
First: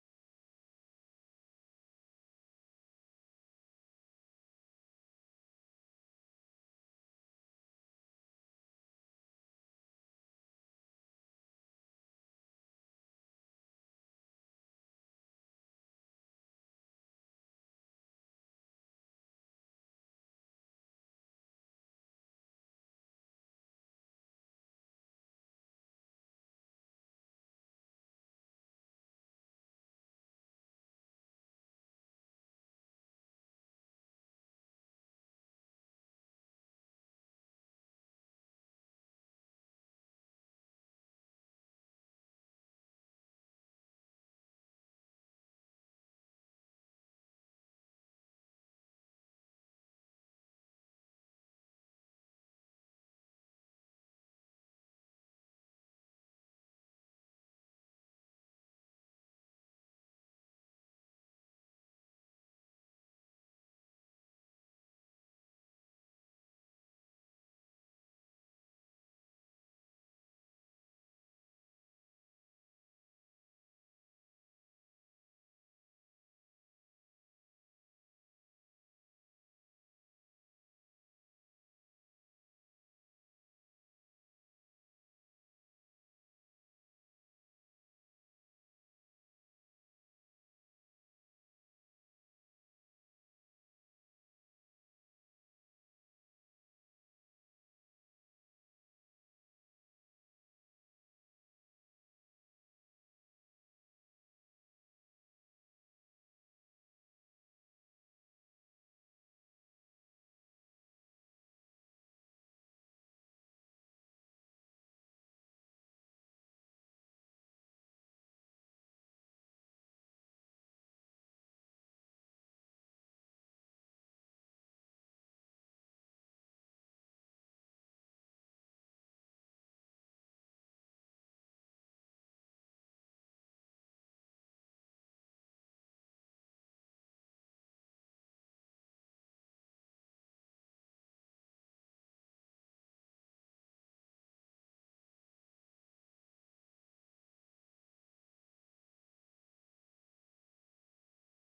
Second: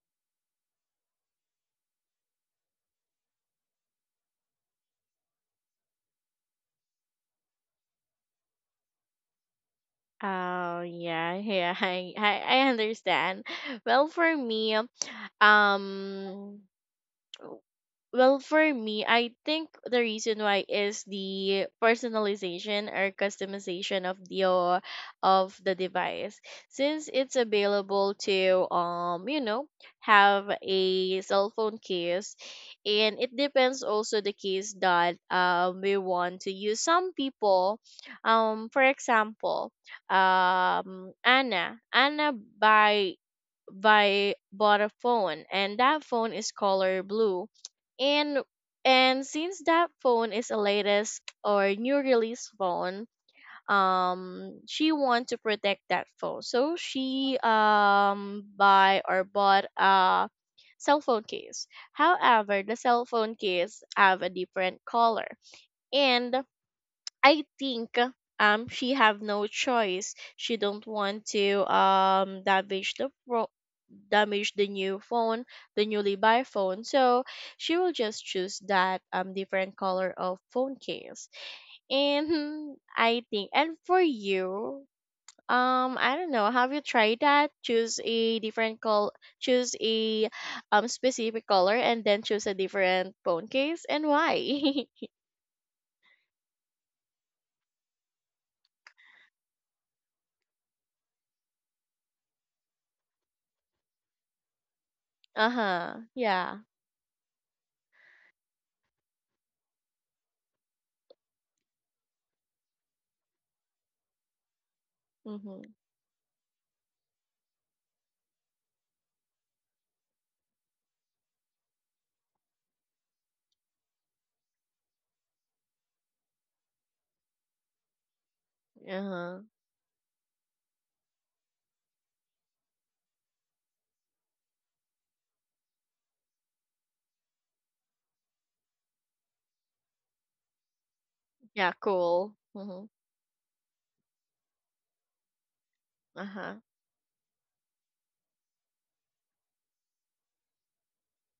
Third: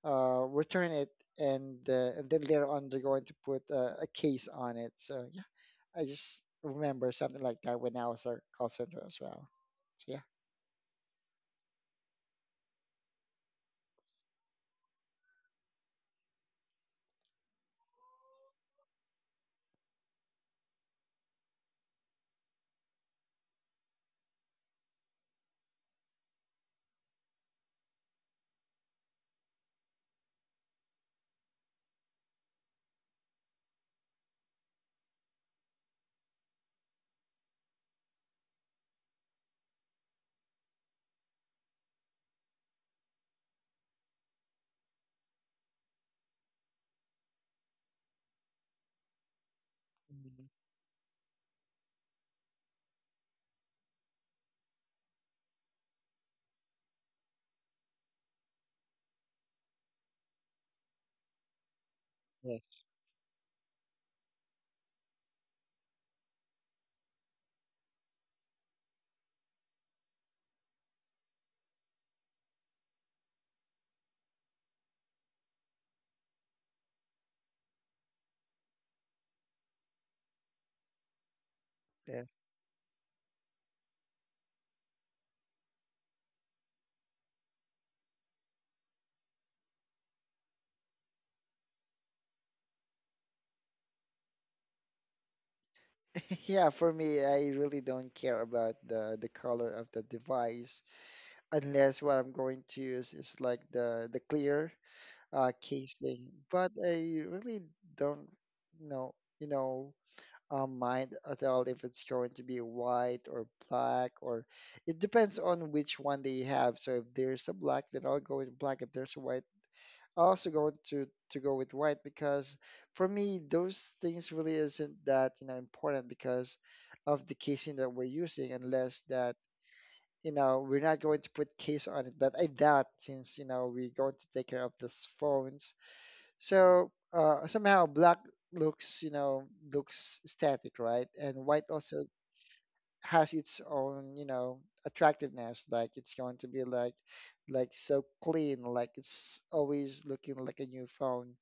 Speaker 3: return it, and then later on they're going to put a case on it. So yeah, I just remember something like that when I was a call center as well. So yeah,
Speaker 1: Oh yeah, yeah, I, I understand. Well, for me, um... Well, for me, I think the reason why is the personalization or customization of the device. Since it's available to, you know, have a cell phone case, and it depends also the case that we want to use. Some people, for example, Anna. Anna buy by bought a phone, and that phone is color blue, and and since that phone
Speaker 3: mhm.
Speaker 1: is a latest or new release phone, she want to protect that phone, so she buy or bought a cell phone case. However, the
Speaker 3: Yes.
Speaker 1: cell phone case have a different color, and I think she have no choice. She don't want to damage the pro damage the new phone, the newly buy phone. So she will just choose that different color of phone case. And
Speaker 3: Yes.
Speaker 1: hmm, I think... And for you, I don't know, have you tried that? Choose a specific color and then choose a different phone case, and why?
Speaker 3: Yeah, for me, I really don't care about the color of the device unless what I'm going to use is like the clear
Speaker 1: Uh-huh.
Speaker 3: casing.
Speaker 1: Yeah.
Speaker 3: But I really don't know, you know, mind at all if it's going to be white or black or it depends on
Speaker 1: Mhm.
Speaker 3: which one they have. So if there's a black, then I'll go with black. If there's a white, I also going to go with white because for me those things really isn't that you know important because of the casing that we're using unless that
Speaker 1: Uh-huh.
Speaker 3: you know we're not going to put case on it but I doubt since you know we're going to take care of these phones so somehow black looks you know looks static right and white
Speaker 1: Yeah,
Speaker 3: also
Speaker 1: cool. Mhm.
Speaker 3: has its own you know attractiveness like it's going to
Speaker 1: Uh-huh.
Speaker 3: be like so clean like it's always looking like a new phone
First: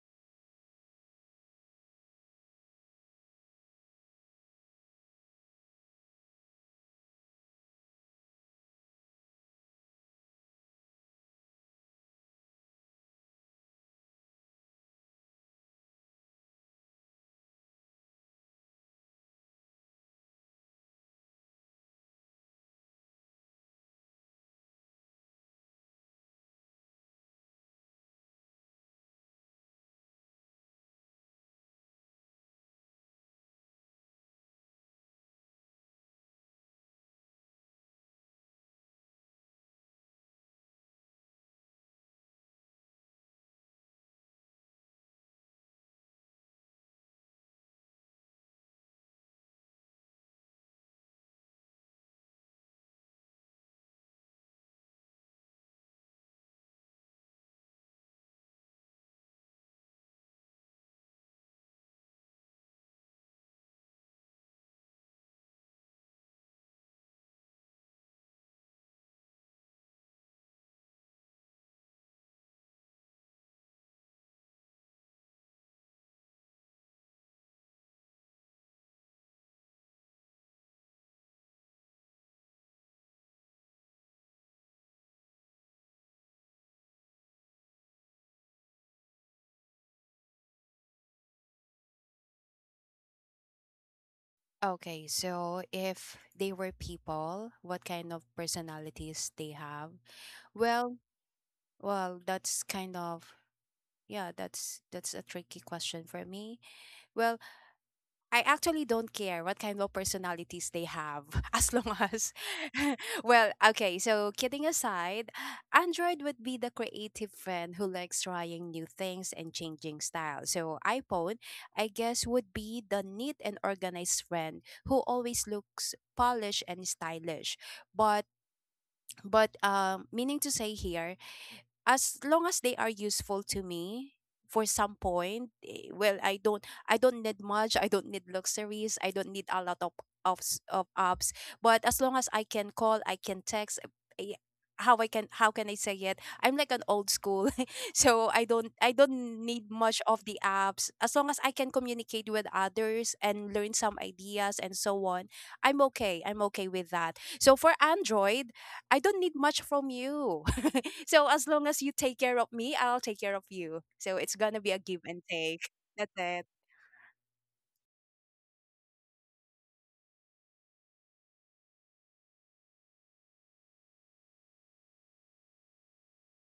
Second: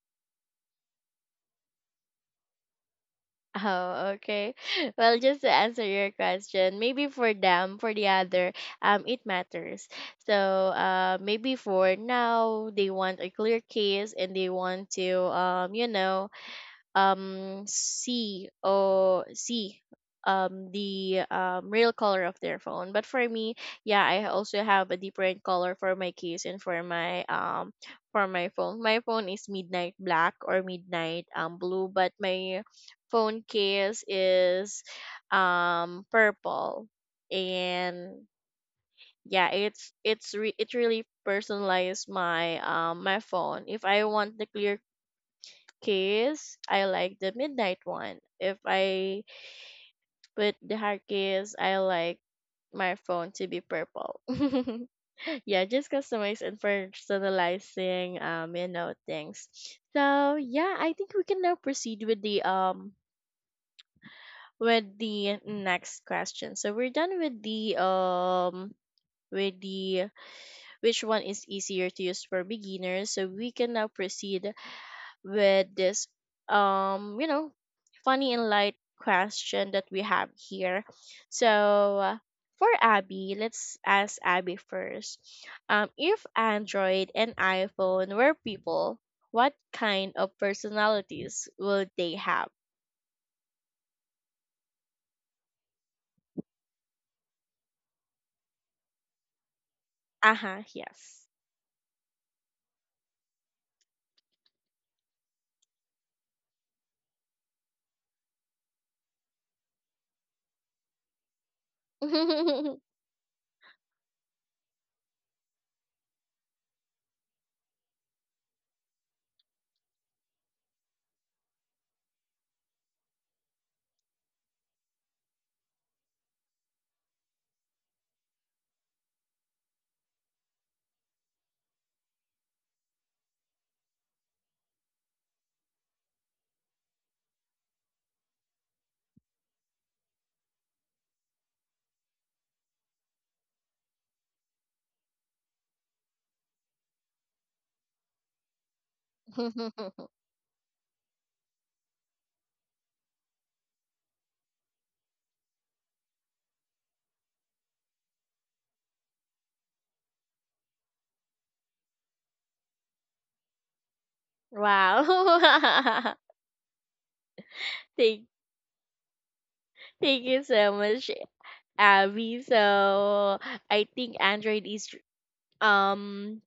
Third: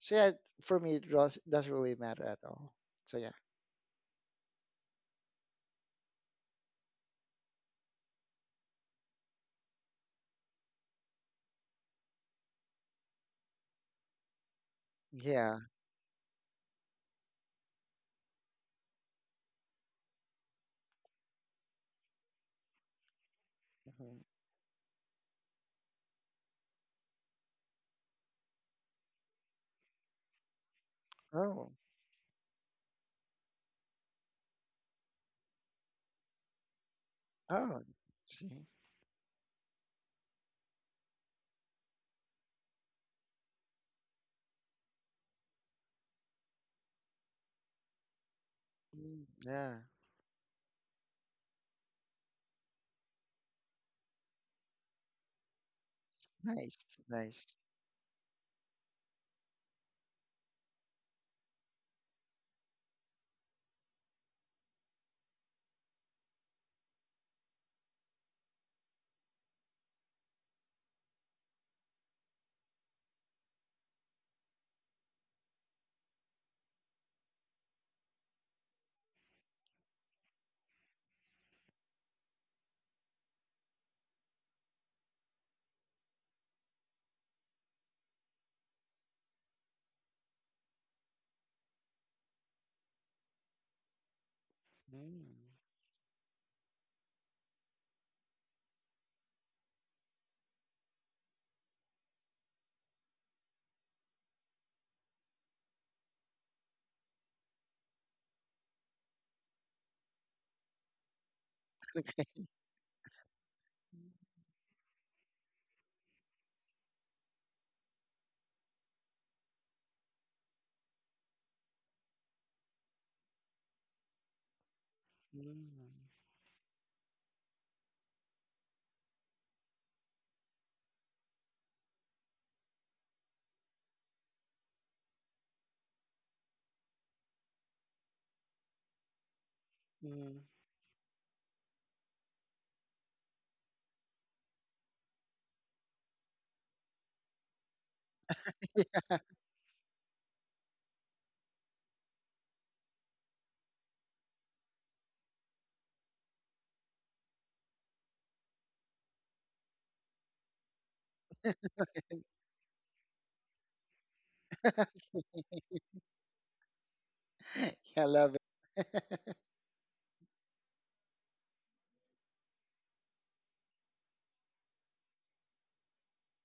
Speaker 3: so yeah, for me, it does, doesn't really matter at all. So yeah,
Speaker 1: Oh, okay. Well, just to answer your question, maybe for them, for the other, it matters. So, maybe for now, they want a clear case and they want to,
Speaker 3: yeah.
Speaker 1: you know, see the real color of their phone. But for me, yeah,
Speaker 3: Mhm.
Speaker 1: I also have a different color for my case and for my phone. My phone is midnight black or midnight
Speaker 3: Oh,
Speaker 1: blue, but my phone case is purple.
Speaker 3: oh,
Speaker 1: And
Speaker 3: see,
Speaker 1: yeah, it's it really personalized my phone. If I want the clear case, I like the midnight one. If I
Speaker 3: mm, yeah,
Speaker 1: put the hard case, I like my phone to be purple. Yeah, just customize and
Speaker 3: nice, nice.
Speaker 1: personalizing, you know, things. So yeah, I think we can now proceed with the next question. So we're done with the with the which one is easier to use for beginners. So we can now proceed with this, um you know funny and light question that we have here. So, for Abby, let's ask Abby first, if Android and iPhone were people, what kind of personalities would they have?
Speaker 2: Okay,
Speaker 3: Mm,
Speaker 2: so if they were people, what kind of personalities they have?
Speaker 1: Uh-huh,
Speaker 2: Well,
Speaker 1: yes.
Speaker 2: well, that's kind of yeah, that's a tricky question for me. Well, I actually don't care what kind of personalities they have as long as well, okay, so kidding aside, Android would be the creative friend who likes trying new things and changing style. So iPhone, I guess would be the neat and organized friend who always
Speaker 3: mm,
Speaker 2: looks polished and stylish. But but meaning to say here, as long as they are useful to me for some point, eh, well, I don't need much, I don't need luxuries, I don't need a lot of
Speaker 3: mm.
Speaker 2: apps, but as long as I can call, I can text. Eh, how can I say it, I'm like an old school. So I don't need much of the apps, as long as I can communicate with others and learn some ideas and so on, I'm okay with that. So for Android, I don't need much from you. So as long as you take care of me, I'll take care of you. So it's gonna be a give and take.
Speaker 1: Wow.
Speaker 2: That's it.
Speaker 3: Yeah, I
Speaker 1: Thank...
Speaker 3: love it.
Speaker 1: thank you so much, Abby. So I think Android is, um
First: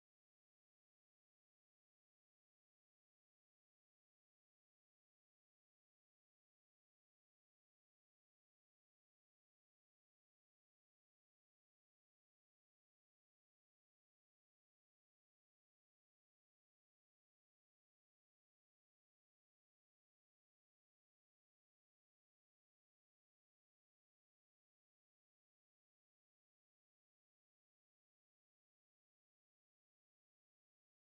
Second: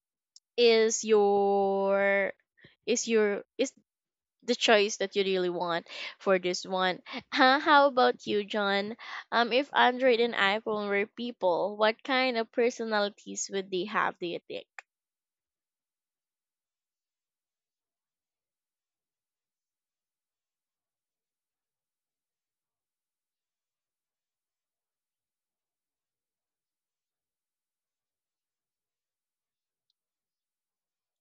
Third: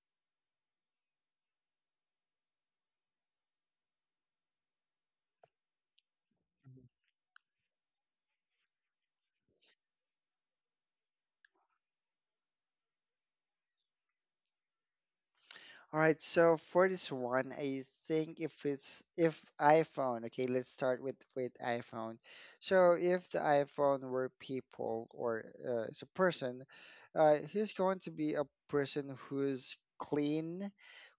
Speaker 1: is your... is the choice that you really want for this one. Huh? How about you, John? If Android and iPhone were people, what kind of personalities would they have? Do you think?
Speaker 3: All right, so for this one, I think if it's if iPhone, okay, let's start with iPhone. So if the iPhone were people or it's a person, he's going to be a person who's clean,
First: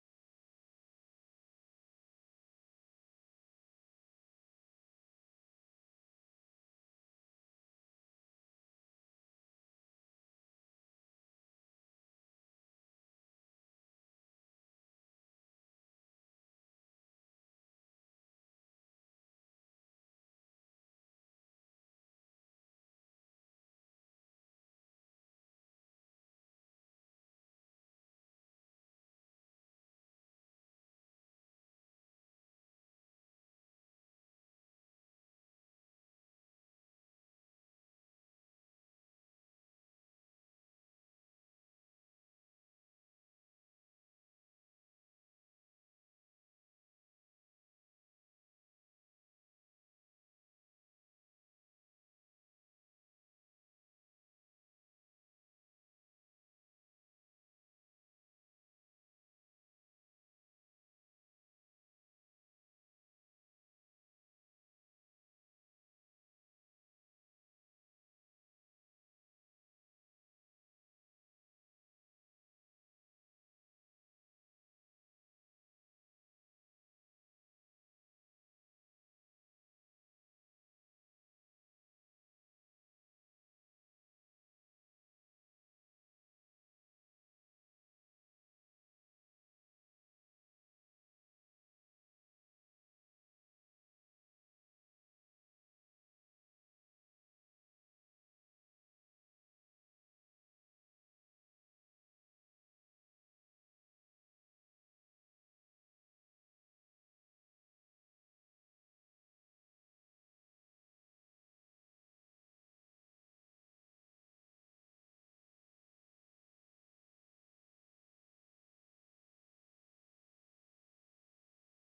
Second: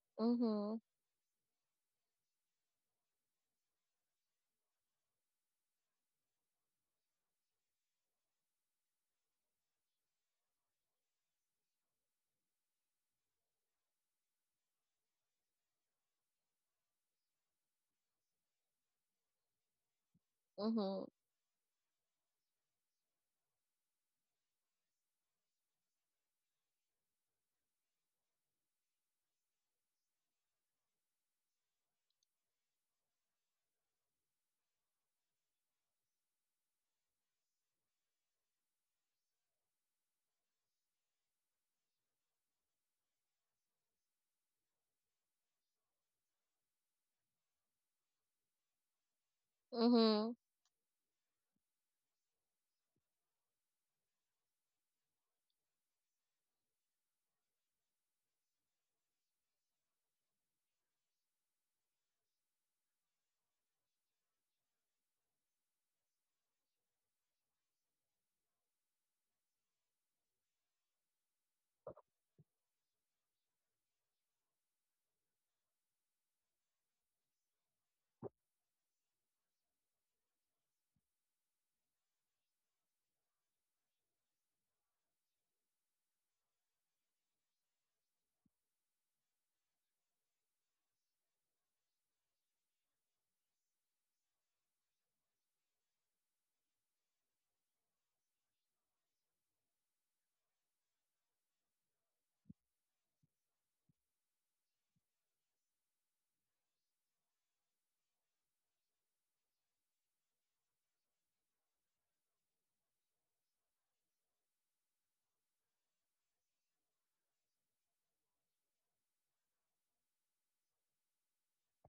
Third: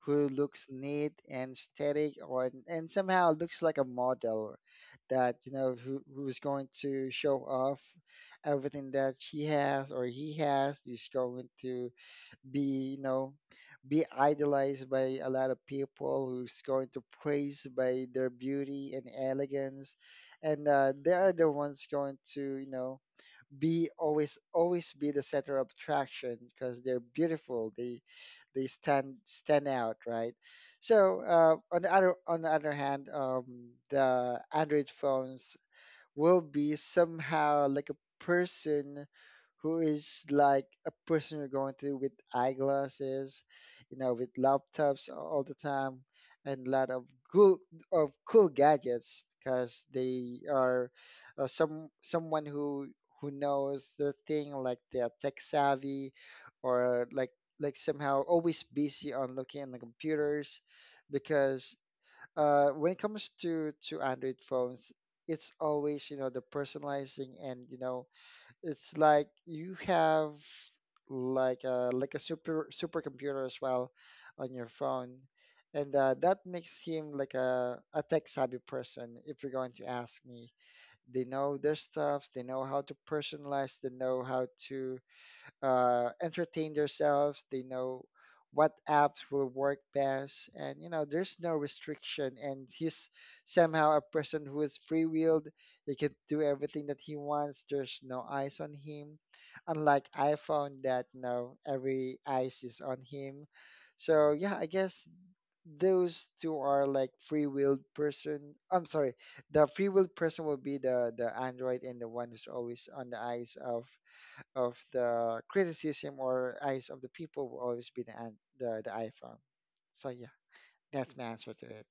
Speaker 3: who looks
Speaker 1: Mhm.
Speaker 3: neat and static, or and somehow looks like a model that you know who who's going to show off everything that she has or he has. He's going to be you know be idolized by a lot of people who's going to praise by their beauty and elegance and
Speaker 1: Mhm.
Speaker 3: they are the ones going to you know be always be the center of attraction because they're beautiful they stand stand out right so on the other hand the android phones will be somehow like a person who is like a person you're going to with eyeglasses, you know, with laptops all the time, and a lot cool of cool gadgets because
Speaker 1: Mhm.
Speaker 3: they are someone who knows their thing, like they're tech savvy, or like somehow always busy on looking at the computers because when it comes to Android phones, it's always you know the personalizing and you know it's like you have like a super supercomputer as well on your phone, and that makes him like a tech savvy person. If you're going to ask me, they know their stuffs, they know how to personalize, they know how to entertain themselves. They know what apps will work best, and you know there's no restriction. And he's somehow a person who is free-willed. He can do everything that he wants. There's no eyes on him, unlike iPhone that you know every eyes is on him. So yeah, I guess those two are like free-willed person. I'm sorry, the free-willed person will be the Android and the one who's always on the eyes of the criticism or eyes of the people will always be the iPhone. So yeah, that's my answer to it.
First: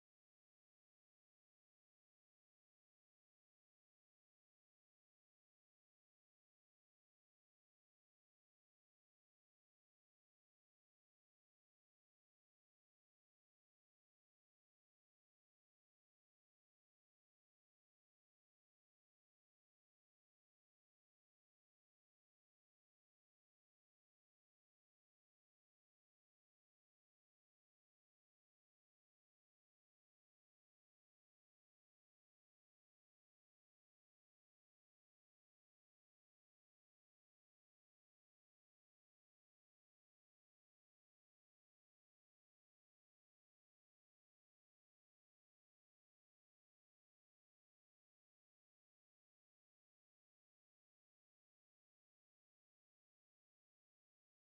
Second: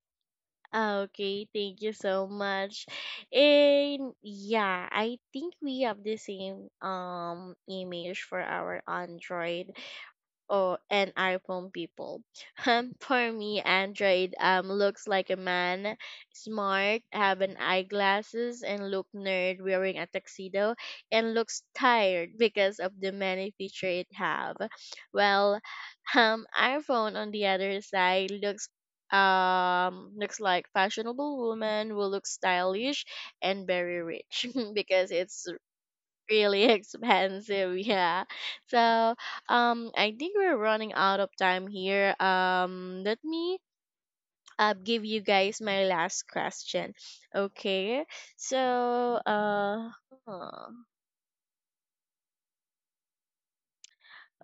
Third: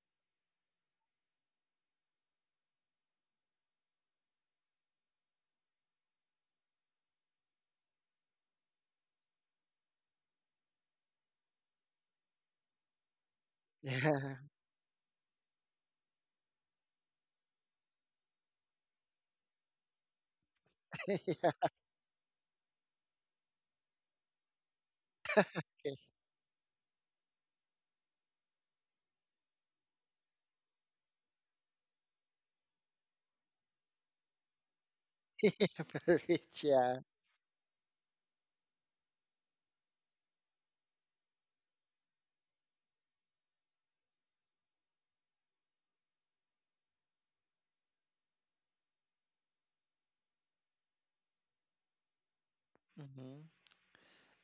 Speaker 1: Okay, thank you so much. And yeah, I think we have the same image for our Android or and iPhone people. For me, Android looks like a man, smart, have an eyeglasses, and look nerd wearing a tuxedo, and
Speaker 3: Yeah,
Speaker 1: looks tired because of the many feature it have. Well,
Speaker 3: okay.
Speaker 1: iPhone on the other side looks looks like fashionable woman who looks stylish and very rich because it's
Speaker 3: Very rich.
Speaker 1: really
Speaker 3: Yeah.
Speaker 1: expensive, yeah. So I think we're running out of time here. Um, let me, give you guys my last question. Okay, so uh, huh,
Speaker 3: Hmm.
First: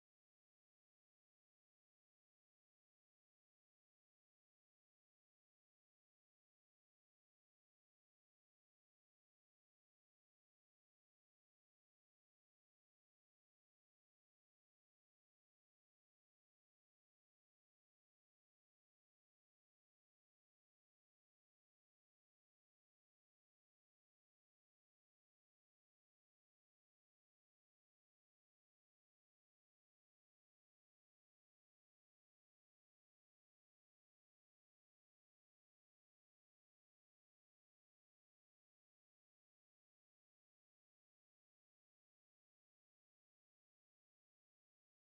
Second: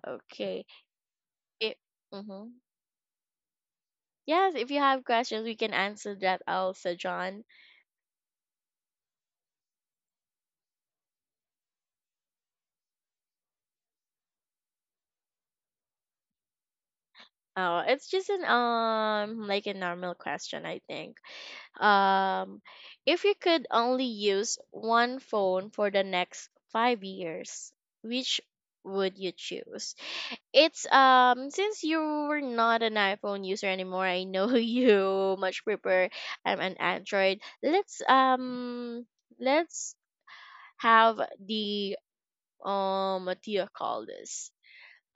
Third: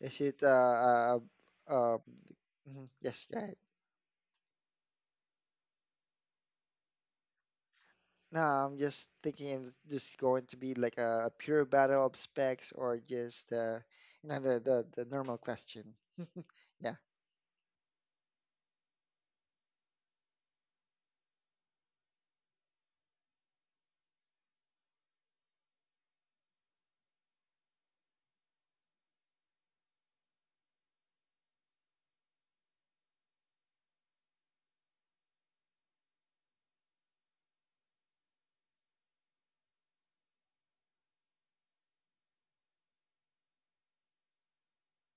Speaker 3: Is it
Speaker 1: okay.
Speaker 3: uh
Speaker 1: It...
Speaker 3: uh
Speaker 1: mm-hmm.
Speaker 3: mhm, yes, go ahead.
Speaker 1: Yes, if you have questions we can answer that also, John.
Speaker 3: No, I'm just thinking it's just going to be like a pure battle of specs or just you know the normal question. Yeah.
Speaker 1: It's just an like a normal question, I think. Um, if you could only use one phone for the next 5 years, which would you choose? It's since you are not an iPhone user anymore, I know you much prefer, an Android. Let's um... let's have the, what do you call this?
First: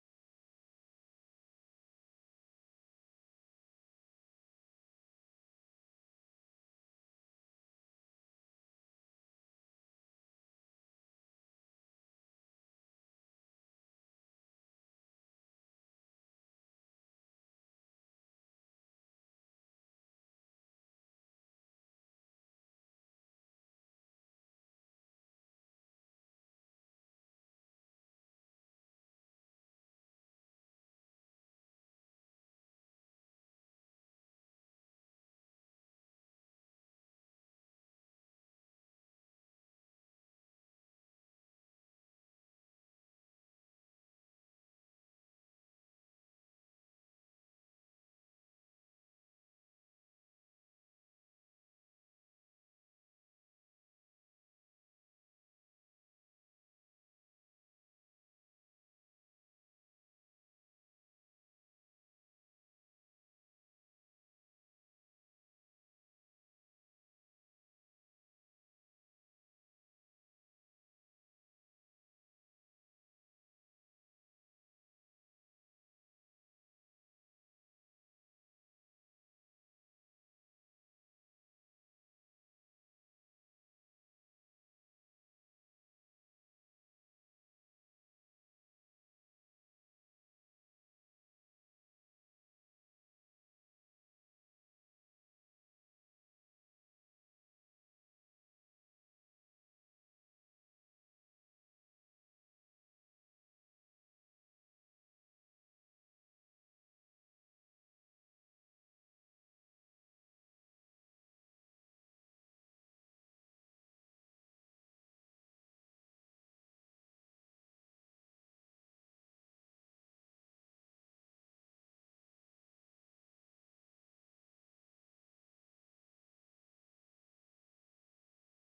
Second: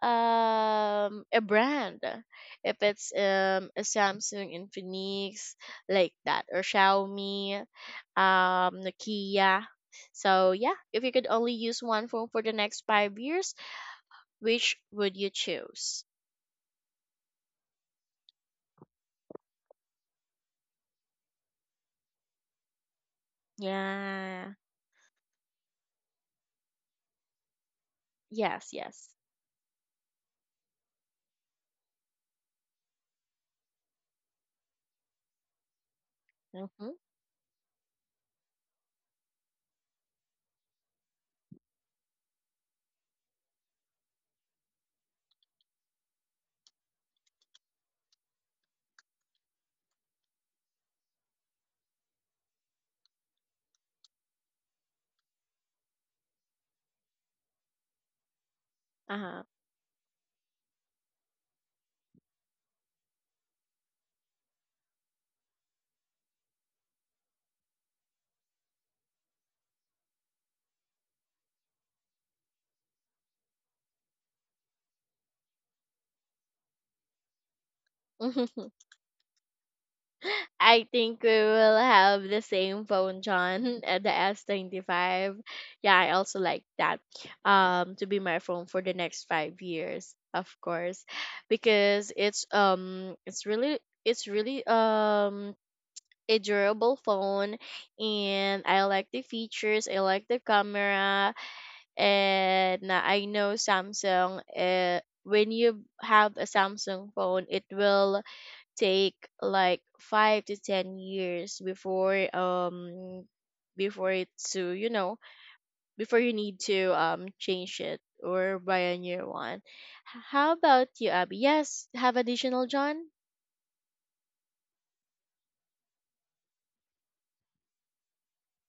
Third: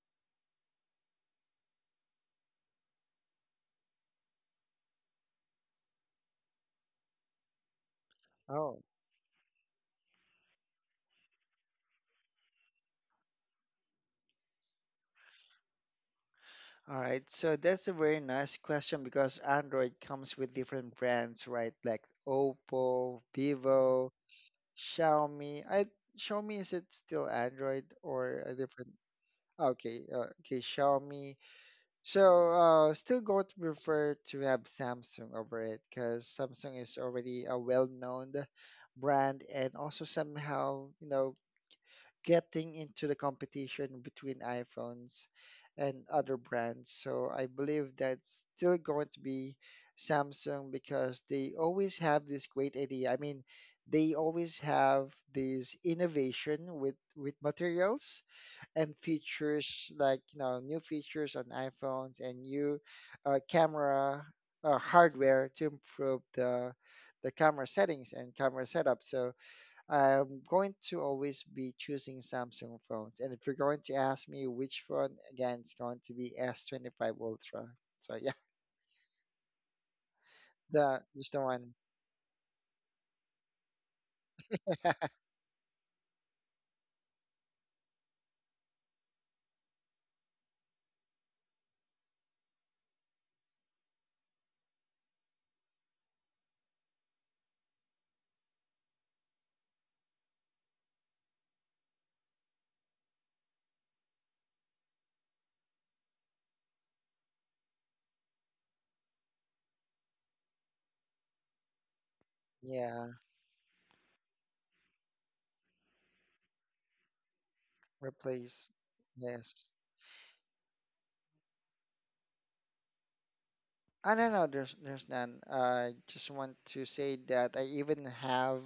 Speaker 1: A brand if it's a Samsung Infinix like that or Xiaomi
Speaker 3: Oh.
Speaker 1: Nokia. So yeah, if you could only use one phone for the next 5 years, which would you choose?
Speaker 3: All right, so that's a very nice question because Android comes with different brands, right? Like Oppo, Vivo,
Speaker 1: Yeah.
Speaker 3: Xiaomi. I Xiaomi is it still Android or a
Speaker 1: Yes,
Speaker 3: different?
Speaker 1: yes.
Speaker 3: Okay, okay, Xiaomi. So still going to prefer to have Samsung over it because Samsung
Speaker 1: Mhm.
Speaker 3: is already a well-known brand and also somehow you know getting into the competition between iPhones and other brands. So I believe that's still going to be Samsung because they always have this great idea. I mean, they always have this innovation with materials and
Speaker 1: Uh-huh.
Speaker 3: features like you know new features on iPhones and new camera hardware to improve the camera settings and camera setup. So I'm going to always be choosing Samsung phones. And if you're going to ask me which phone, again, it's going to be S25 Ultra. So yeah,
Speaker 1: I
Speaker 3: the
Speaker 1: think we
Speaker 3: just the
Speaker 1: will
Speaker 3: one.
Speaker 1: have the same phone, John, at the S25. Yeah, I also like that to be my phone for the next 5 years, of course, because it's it's really a durable phone, and I like the features, I like the camera. And I know Samsung, when you have a Samsung phone, it will take like 5 to 10 years before
Speaker 3: Yeah,
Speaker 1: before it to you know before you need to change it or
Speaker 3: replace.
Speaker 1: buy a new one.
Speaker 3: Yes.
Speaker 1: How about you, Abby? Yes, have additional, John.
Speaker 3: I don't know. There's none. I just want to say that I even have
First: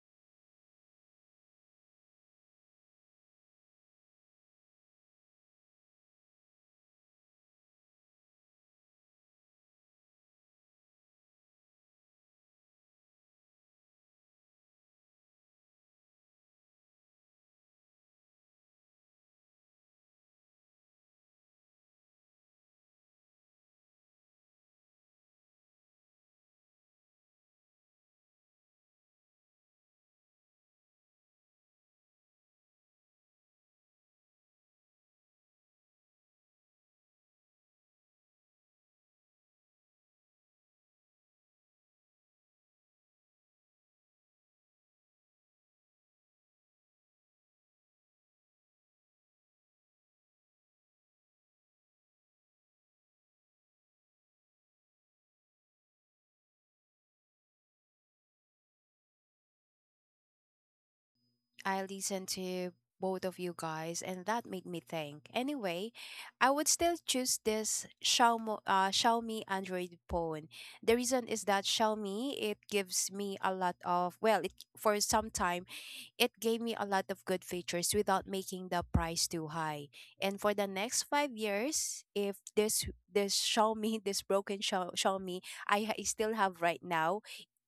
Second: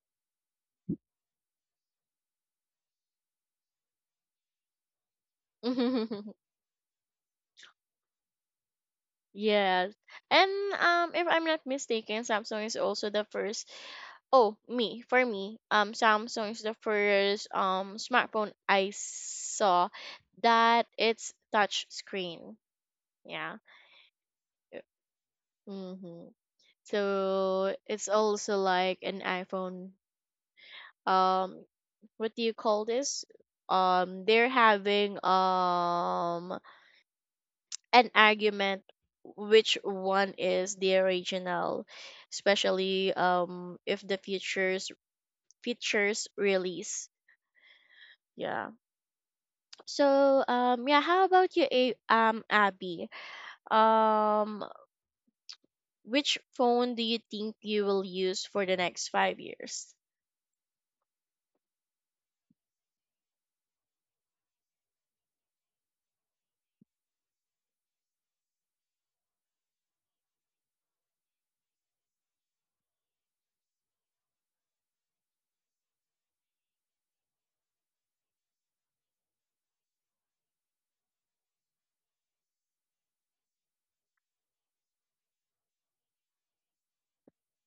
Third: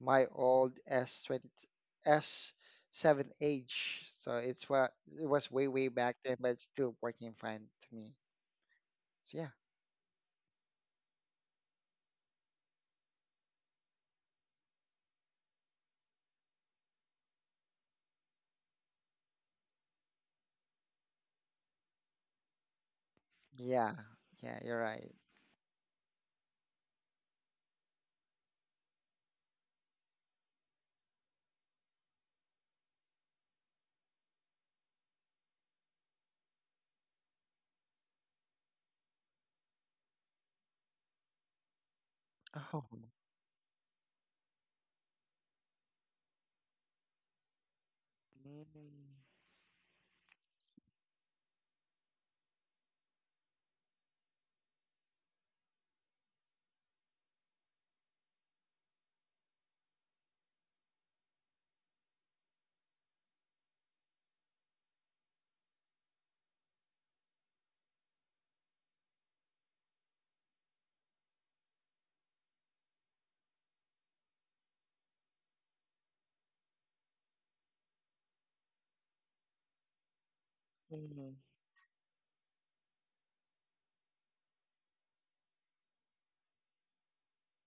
Speaker 3: my old S20 S7H. So it's what it was way way back then, but it's still working fine to me. So yeah,
Speaker 1: Yes, and if I'm not mistaken, Samsung is also the first. For me, Samsung is the first smartphone I saw that it's touch screen. Yeah.
Speaker 3: yeah, yeah. You're right.
Speaker 1: Mm-hmm. So it's also like an iPhone. Um, what do you call this? They're having an argument which one is the original,
Speaker 3: Oh.
Speaker 1: especially if the features release. Yeah.
Speaker 3: Mm.
Speaker 1: So yeah, how about you, Abby? Um, which phone do you think you will use for the next 5 years?
Speaker 2: I listened to both of you guys, and that made me think. Anyway, I would still choose this Xiaomi, Xiaomi Android phone. The reason is that Xiaomi, it gives me a lot of, well, it for some time, it gave me a lot of good features without making the price too high. And for the next five
Speaker 3: Mhm.
Speaker 2: years, if this Xiaomi, this Xiaomi I I still have right now,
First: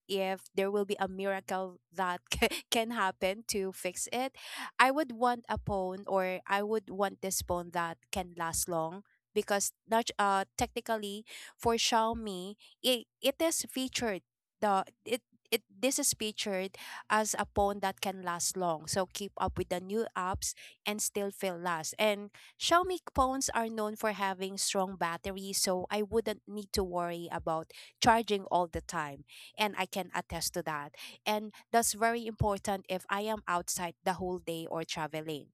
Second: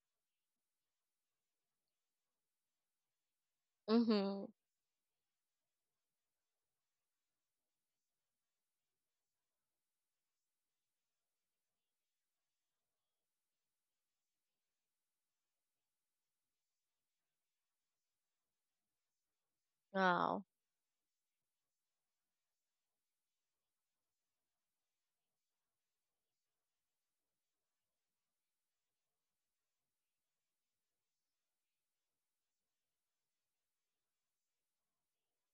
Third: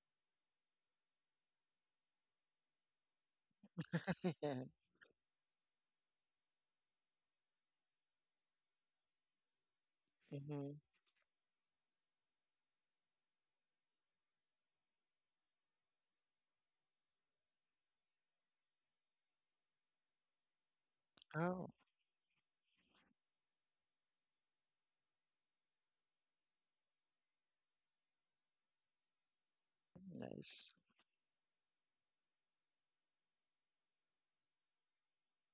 Speaker 2: if there will be a miracle that can happen to fix it,
Speaker 1: Mm-hmm.
Speaker 2: I would want a phone, or I would want this phone that can last long, because not
Speaker 3: Mhm.
Speaker 2: technically for Xiaomi, it is featured, the it it this is featured as a phone that can last long, so keep up with the new
Speaker 1: Wow.
Speaker 2: apps and still feel
Speaker 3: Oh,
Speaker 2: last. And Xiaomi phones are known for having strong batteries, so I wouldn't need to worry about charging all the time, and I can attest to
Speaker 3: nice.
Speaker 2: that. And that's very important if I am outside the whole day or traveling.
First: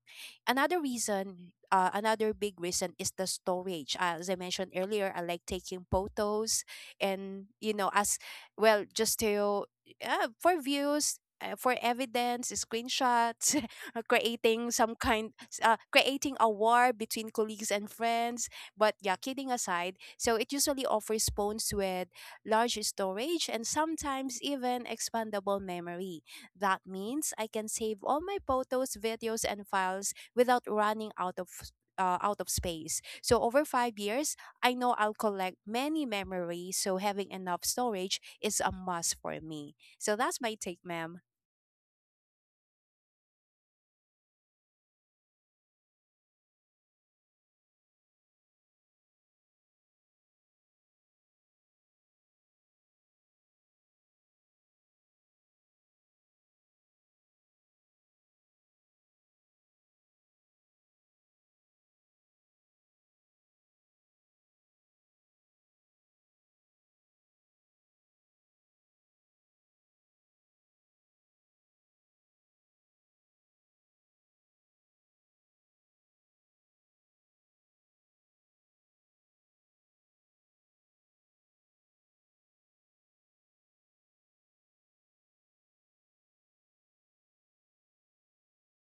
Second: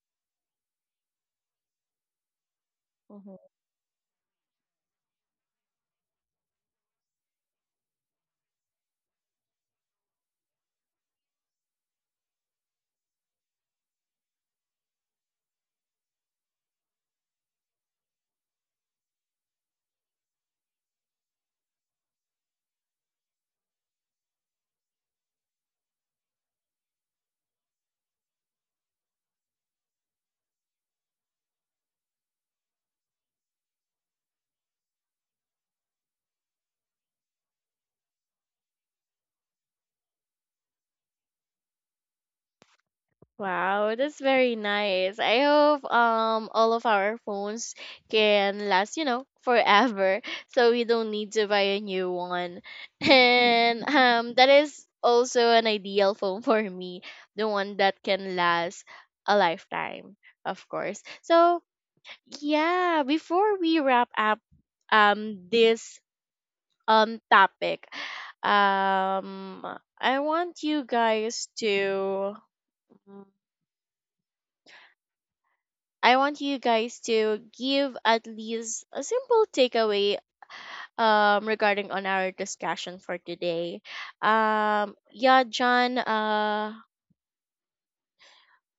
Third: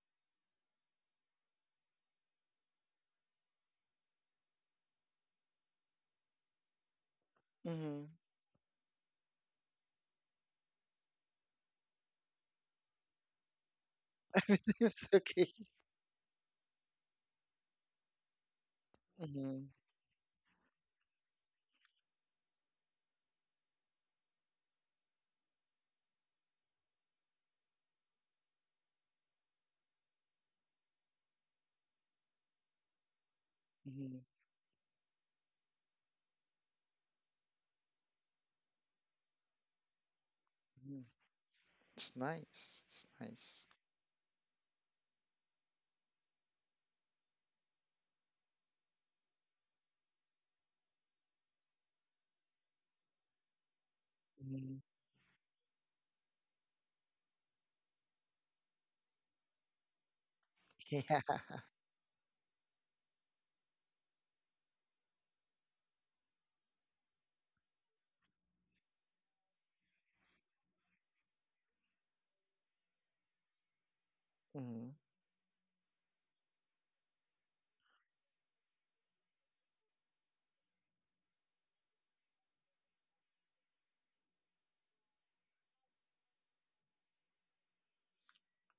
Speaker 2: Another reason, another big reason is the
Speaker 1: Mhm.
Speaker 2: storage. As I mentioned earlier, I like taking photos and, you know,
Speaker 3: Mhm.
Speaker 2: as well, just to, for views. For evidence, screenshots, creating some
Speaker 3: It's
Speaker 2: kind,
Speaker 3: okay.
Speaker 2: creating a war between colleagues and friends. But yeah, kidding
Speaker 3: Mhm.
Speaker 2: aside, so it usually offers phones with large storage, and sometimes even expandable memory. That means I can save all my photos, videos, and files without running out of out of space. So over five
Speaker 3: Mhm.
Speaker 2: years, I know I'll collect many memories. So having enough storage is a must for me. So that's my take,
Speaker 3: Mhm.
Speaker 2: ma'am.
Speaker 3: It's nice. It's nice.
Speaker 1: Wow, that's very nice. I hope all of our phones can last, you know, forever. So we don't need to buy a new one. And that
Speaker 3: Mhm.
Speaker 1: is also an ideal phone for me, the one that can last a lifetime, of course.
Speaker 3: Yeah.
Speaker 1: So yeah, before we wrap up this topic, um I want you guys to Mm.
Speaker 3: Mhm.
Speaker 1: I want you guys to give at least a simple takeaway regarding on our discussion for today. Yeah, John,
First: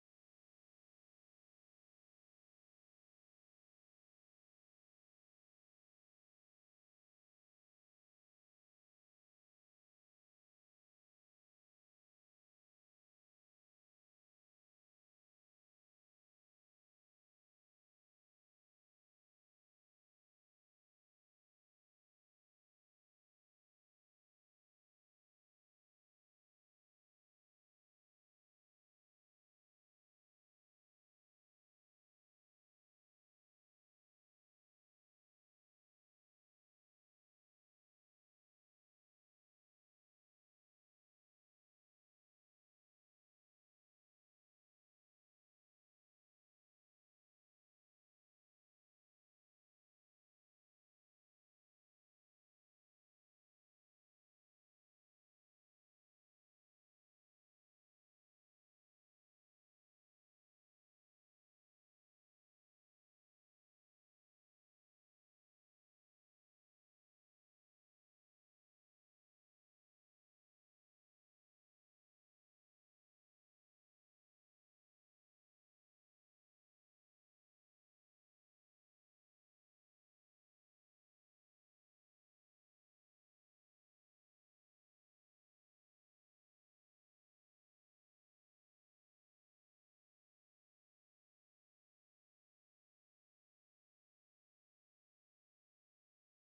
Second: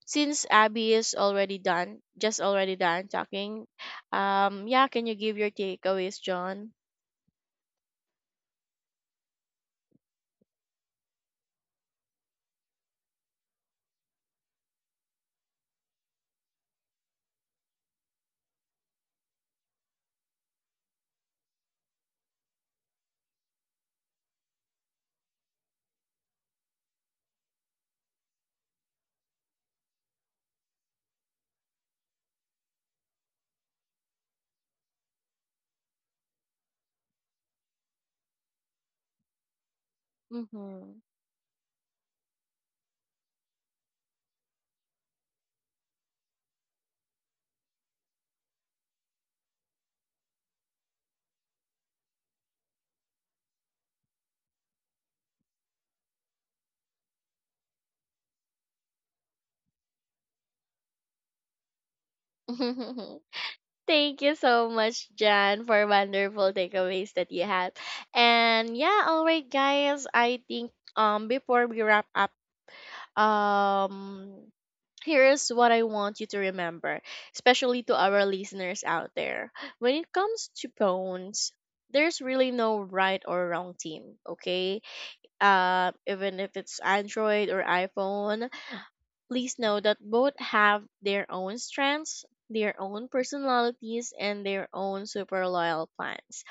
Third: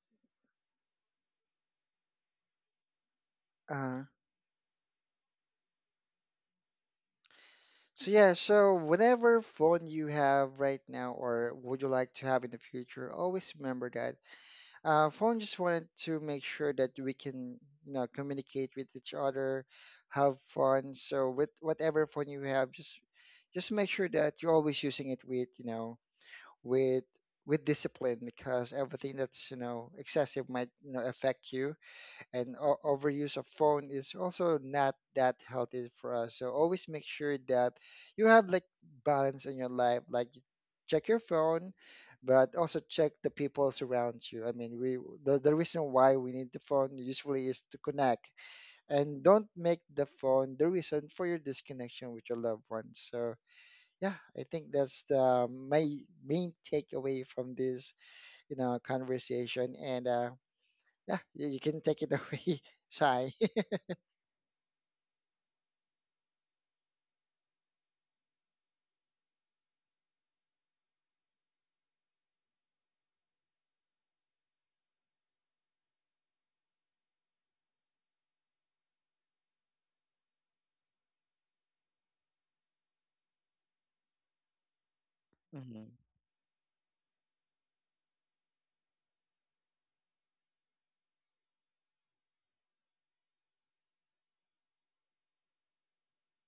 Speaker 1: since Abby is already done, just already done talking,
Speaker 3: Uh,
Speaker 1: yeah, can you give your takeaways, John?
Speaker 3: so yeah, so whatever phone you have right now or would you like to have in the future, always remember that phone just wanted to make sure that we can, you know, communicate with each other, have fun. So with whatever phone you have, just make sure that you're always using it with, you know, with with discipline because everything that's, you know, excessive might, you know, affect you and overuse of phone is also not that healthy for us. So always make sure that you have like balance in your life, like you
Speaker 1: Mm-hmm.
Speaker 3: check your phone, but also check the people around you. I mean, we the reason why we need the phone usually is to connect and don't make the phone the reason for your disconnection with your loved ones. So yeah, I think that's the my main takeaway from this you know conversation, and yeah, you can take it away, Sai.
Speaker 1: Thank you so much, Jan, for wonderful takeaways that you had. And yeah, all right, guys. I think before we wrap up, um here's what I want you to remember, especially to our listeners out there. When it comes to phones, there's really no right or wrong team, okay?
Speaker 3: Mhm.
Speaker 1: Even if it's Android or iPhone, please know that both have their own strengths, their own personalities, and their own super loyal plans.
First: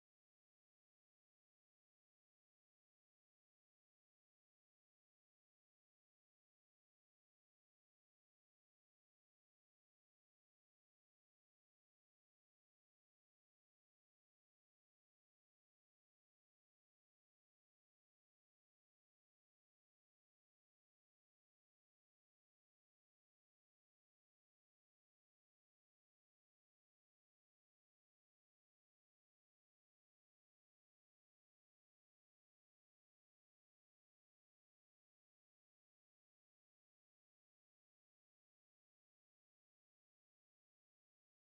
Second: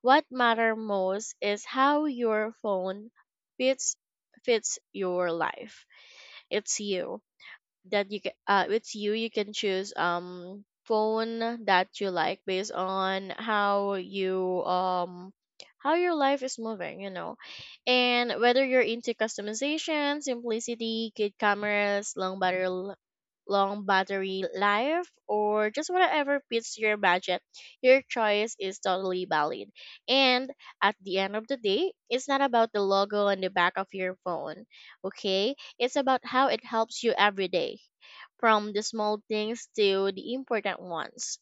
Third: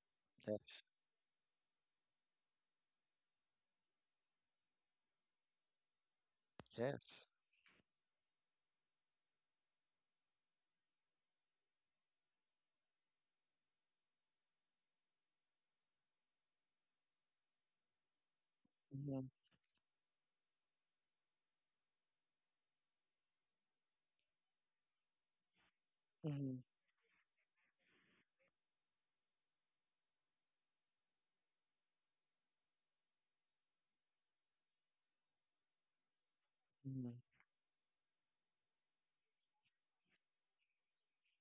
Speaker 1: What matter
Speaker 3: Yes,
Speaker 1: most is how your phone fits fits your life. It's you
Speaker 3: yes,
Speaker 1: that you can, it's you can choose phone that you like based on how you how your life is moving, you know. And whether you're into
Speaker 3: mhm.
Speaker 1: customization, simplicity, good cameras, long battery life, or just whatever
Speaker 3: Mhm.
Speaker 1: fits your budget, your choice is totally valid. And at the end of the day, it's not about the logo on the back of your phone, okay? It's about how it helps you
Speaker 3: Mhm.
Speaker 1: every day, from the small things to the important ones.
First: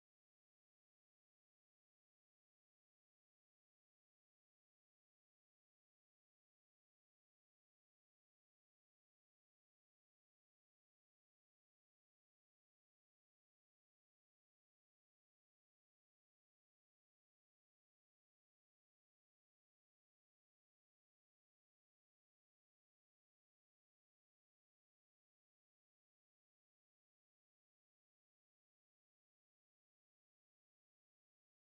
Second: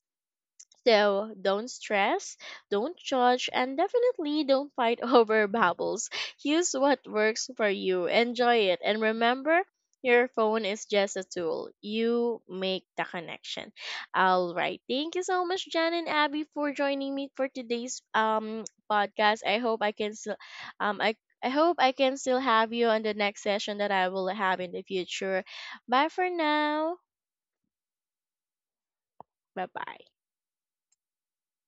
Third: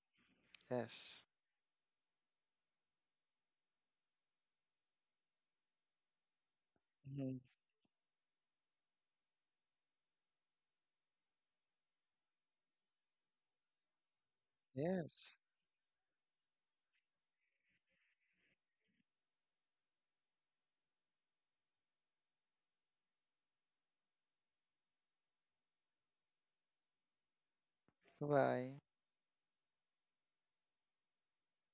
Speaker 3: Yes,
Speaker 1: So don't stress, don't judge, and definitely don't fight over bubbles. Use what
Speaker 3: mhm.
Speaker 1: works for you, enjoy it, and remember your phone is just a tool. You make the connection. All right. Thank you
Speaker 3: Yes.
Speaker 1: so much, Jan and Abby, for joining me for today's podcast. I hope I can still um I I hope I can still have you on the next session that I will have in the future. Bye for now.
Speaker 3: Bye.
Speaker 1: Bye bye.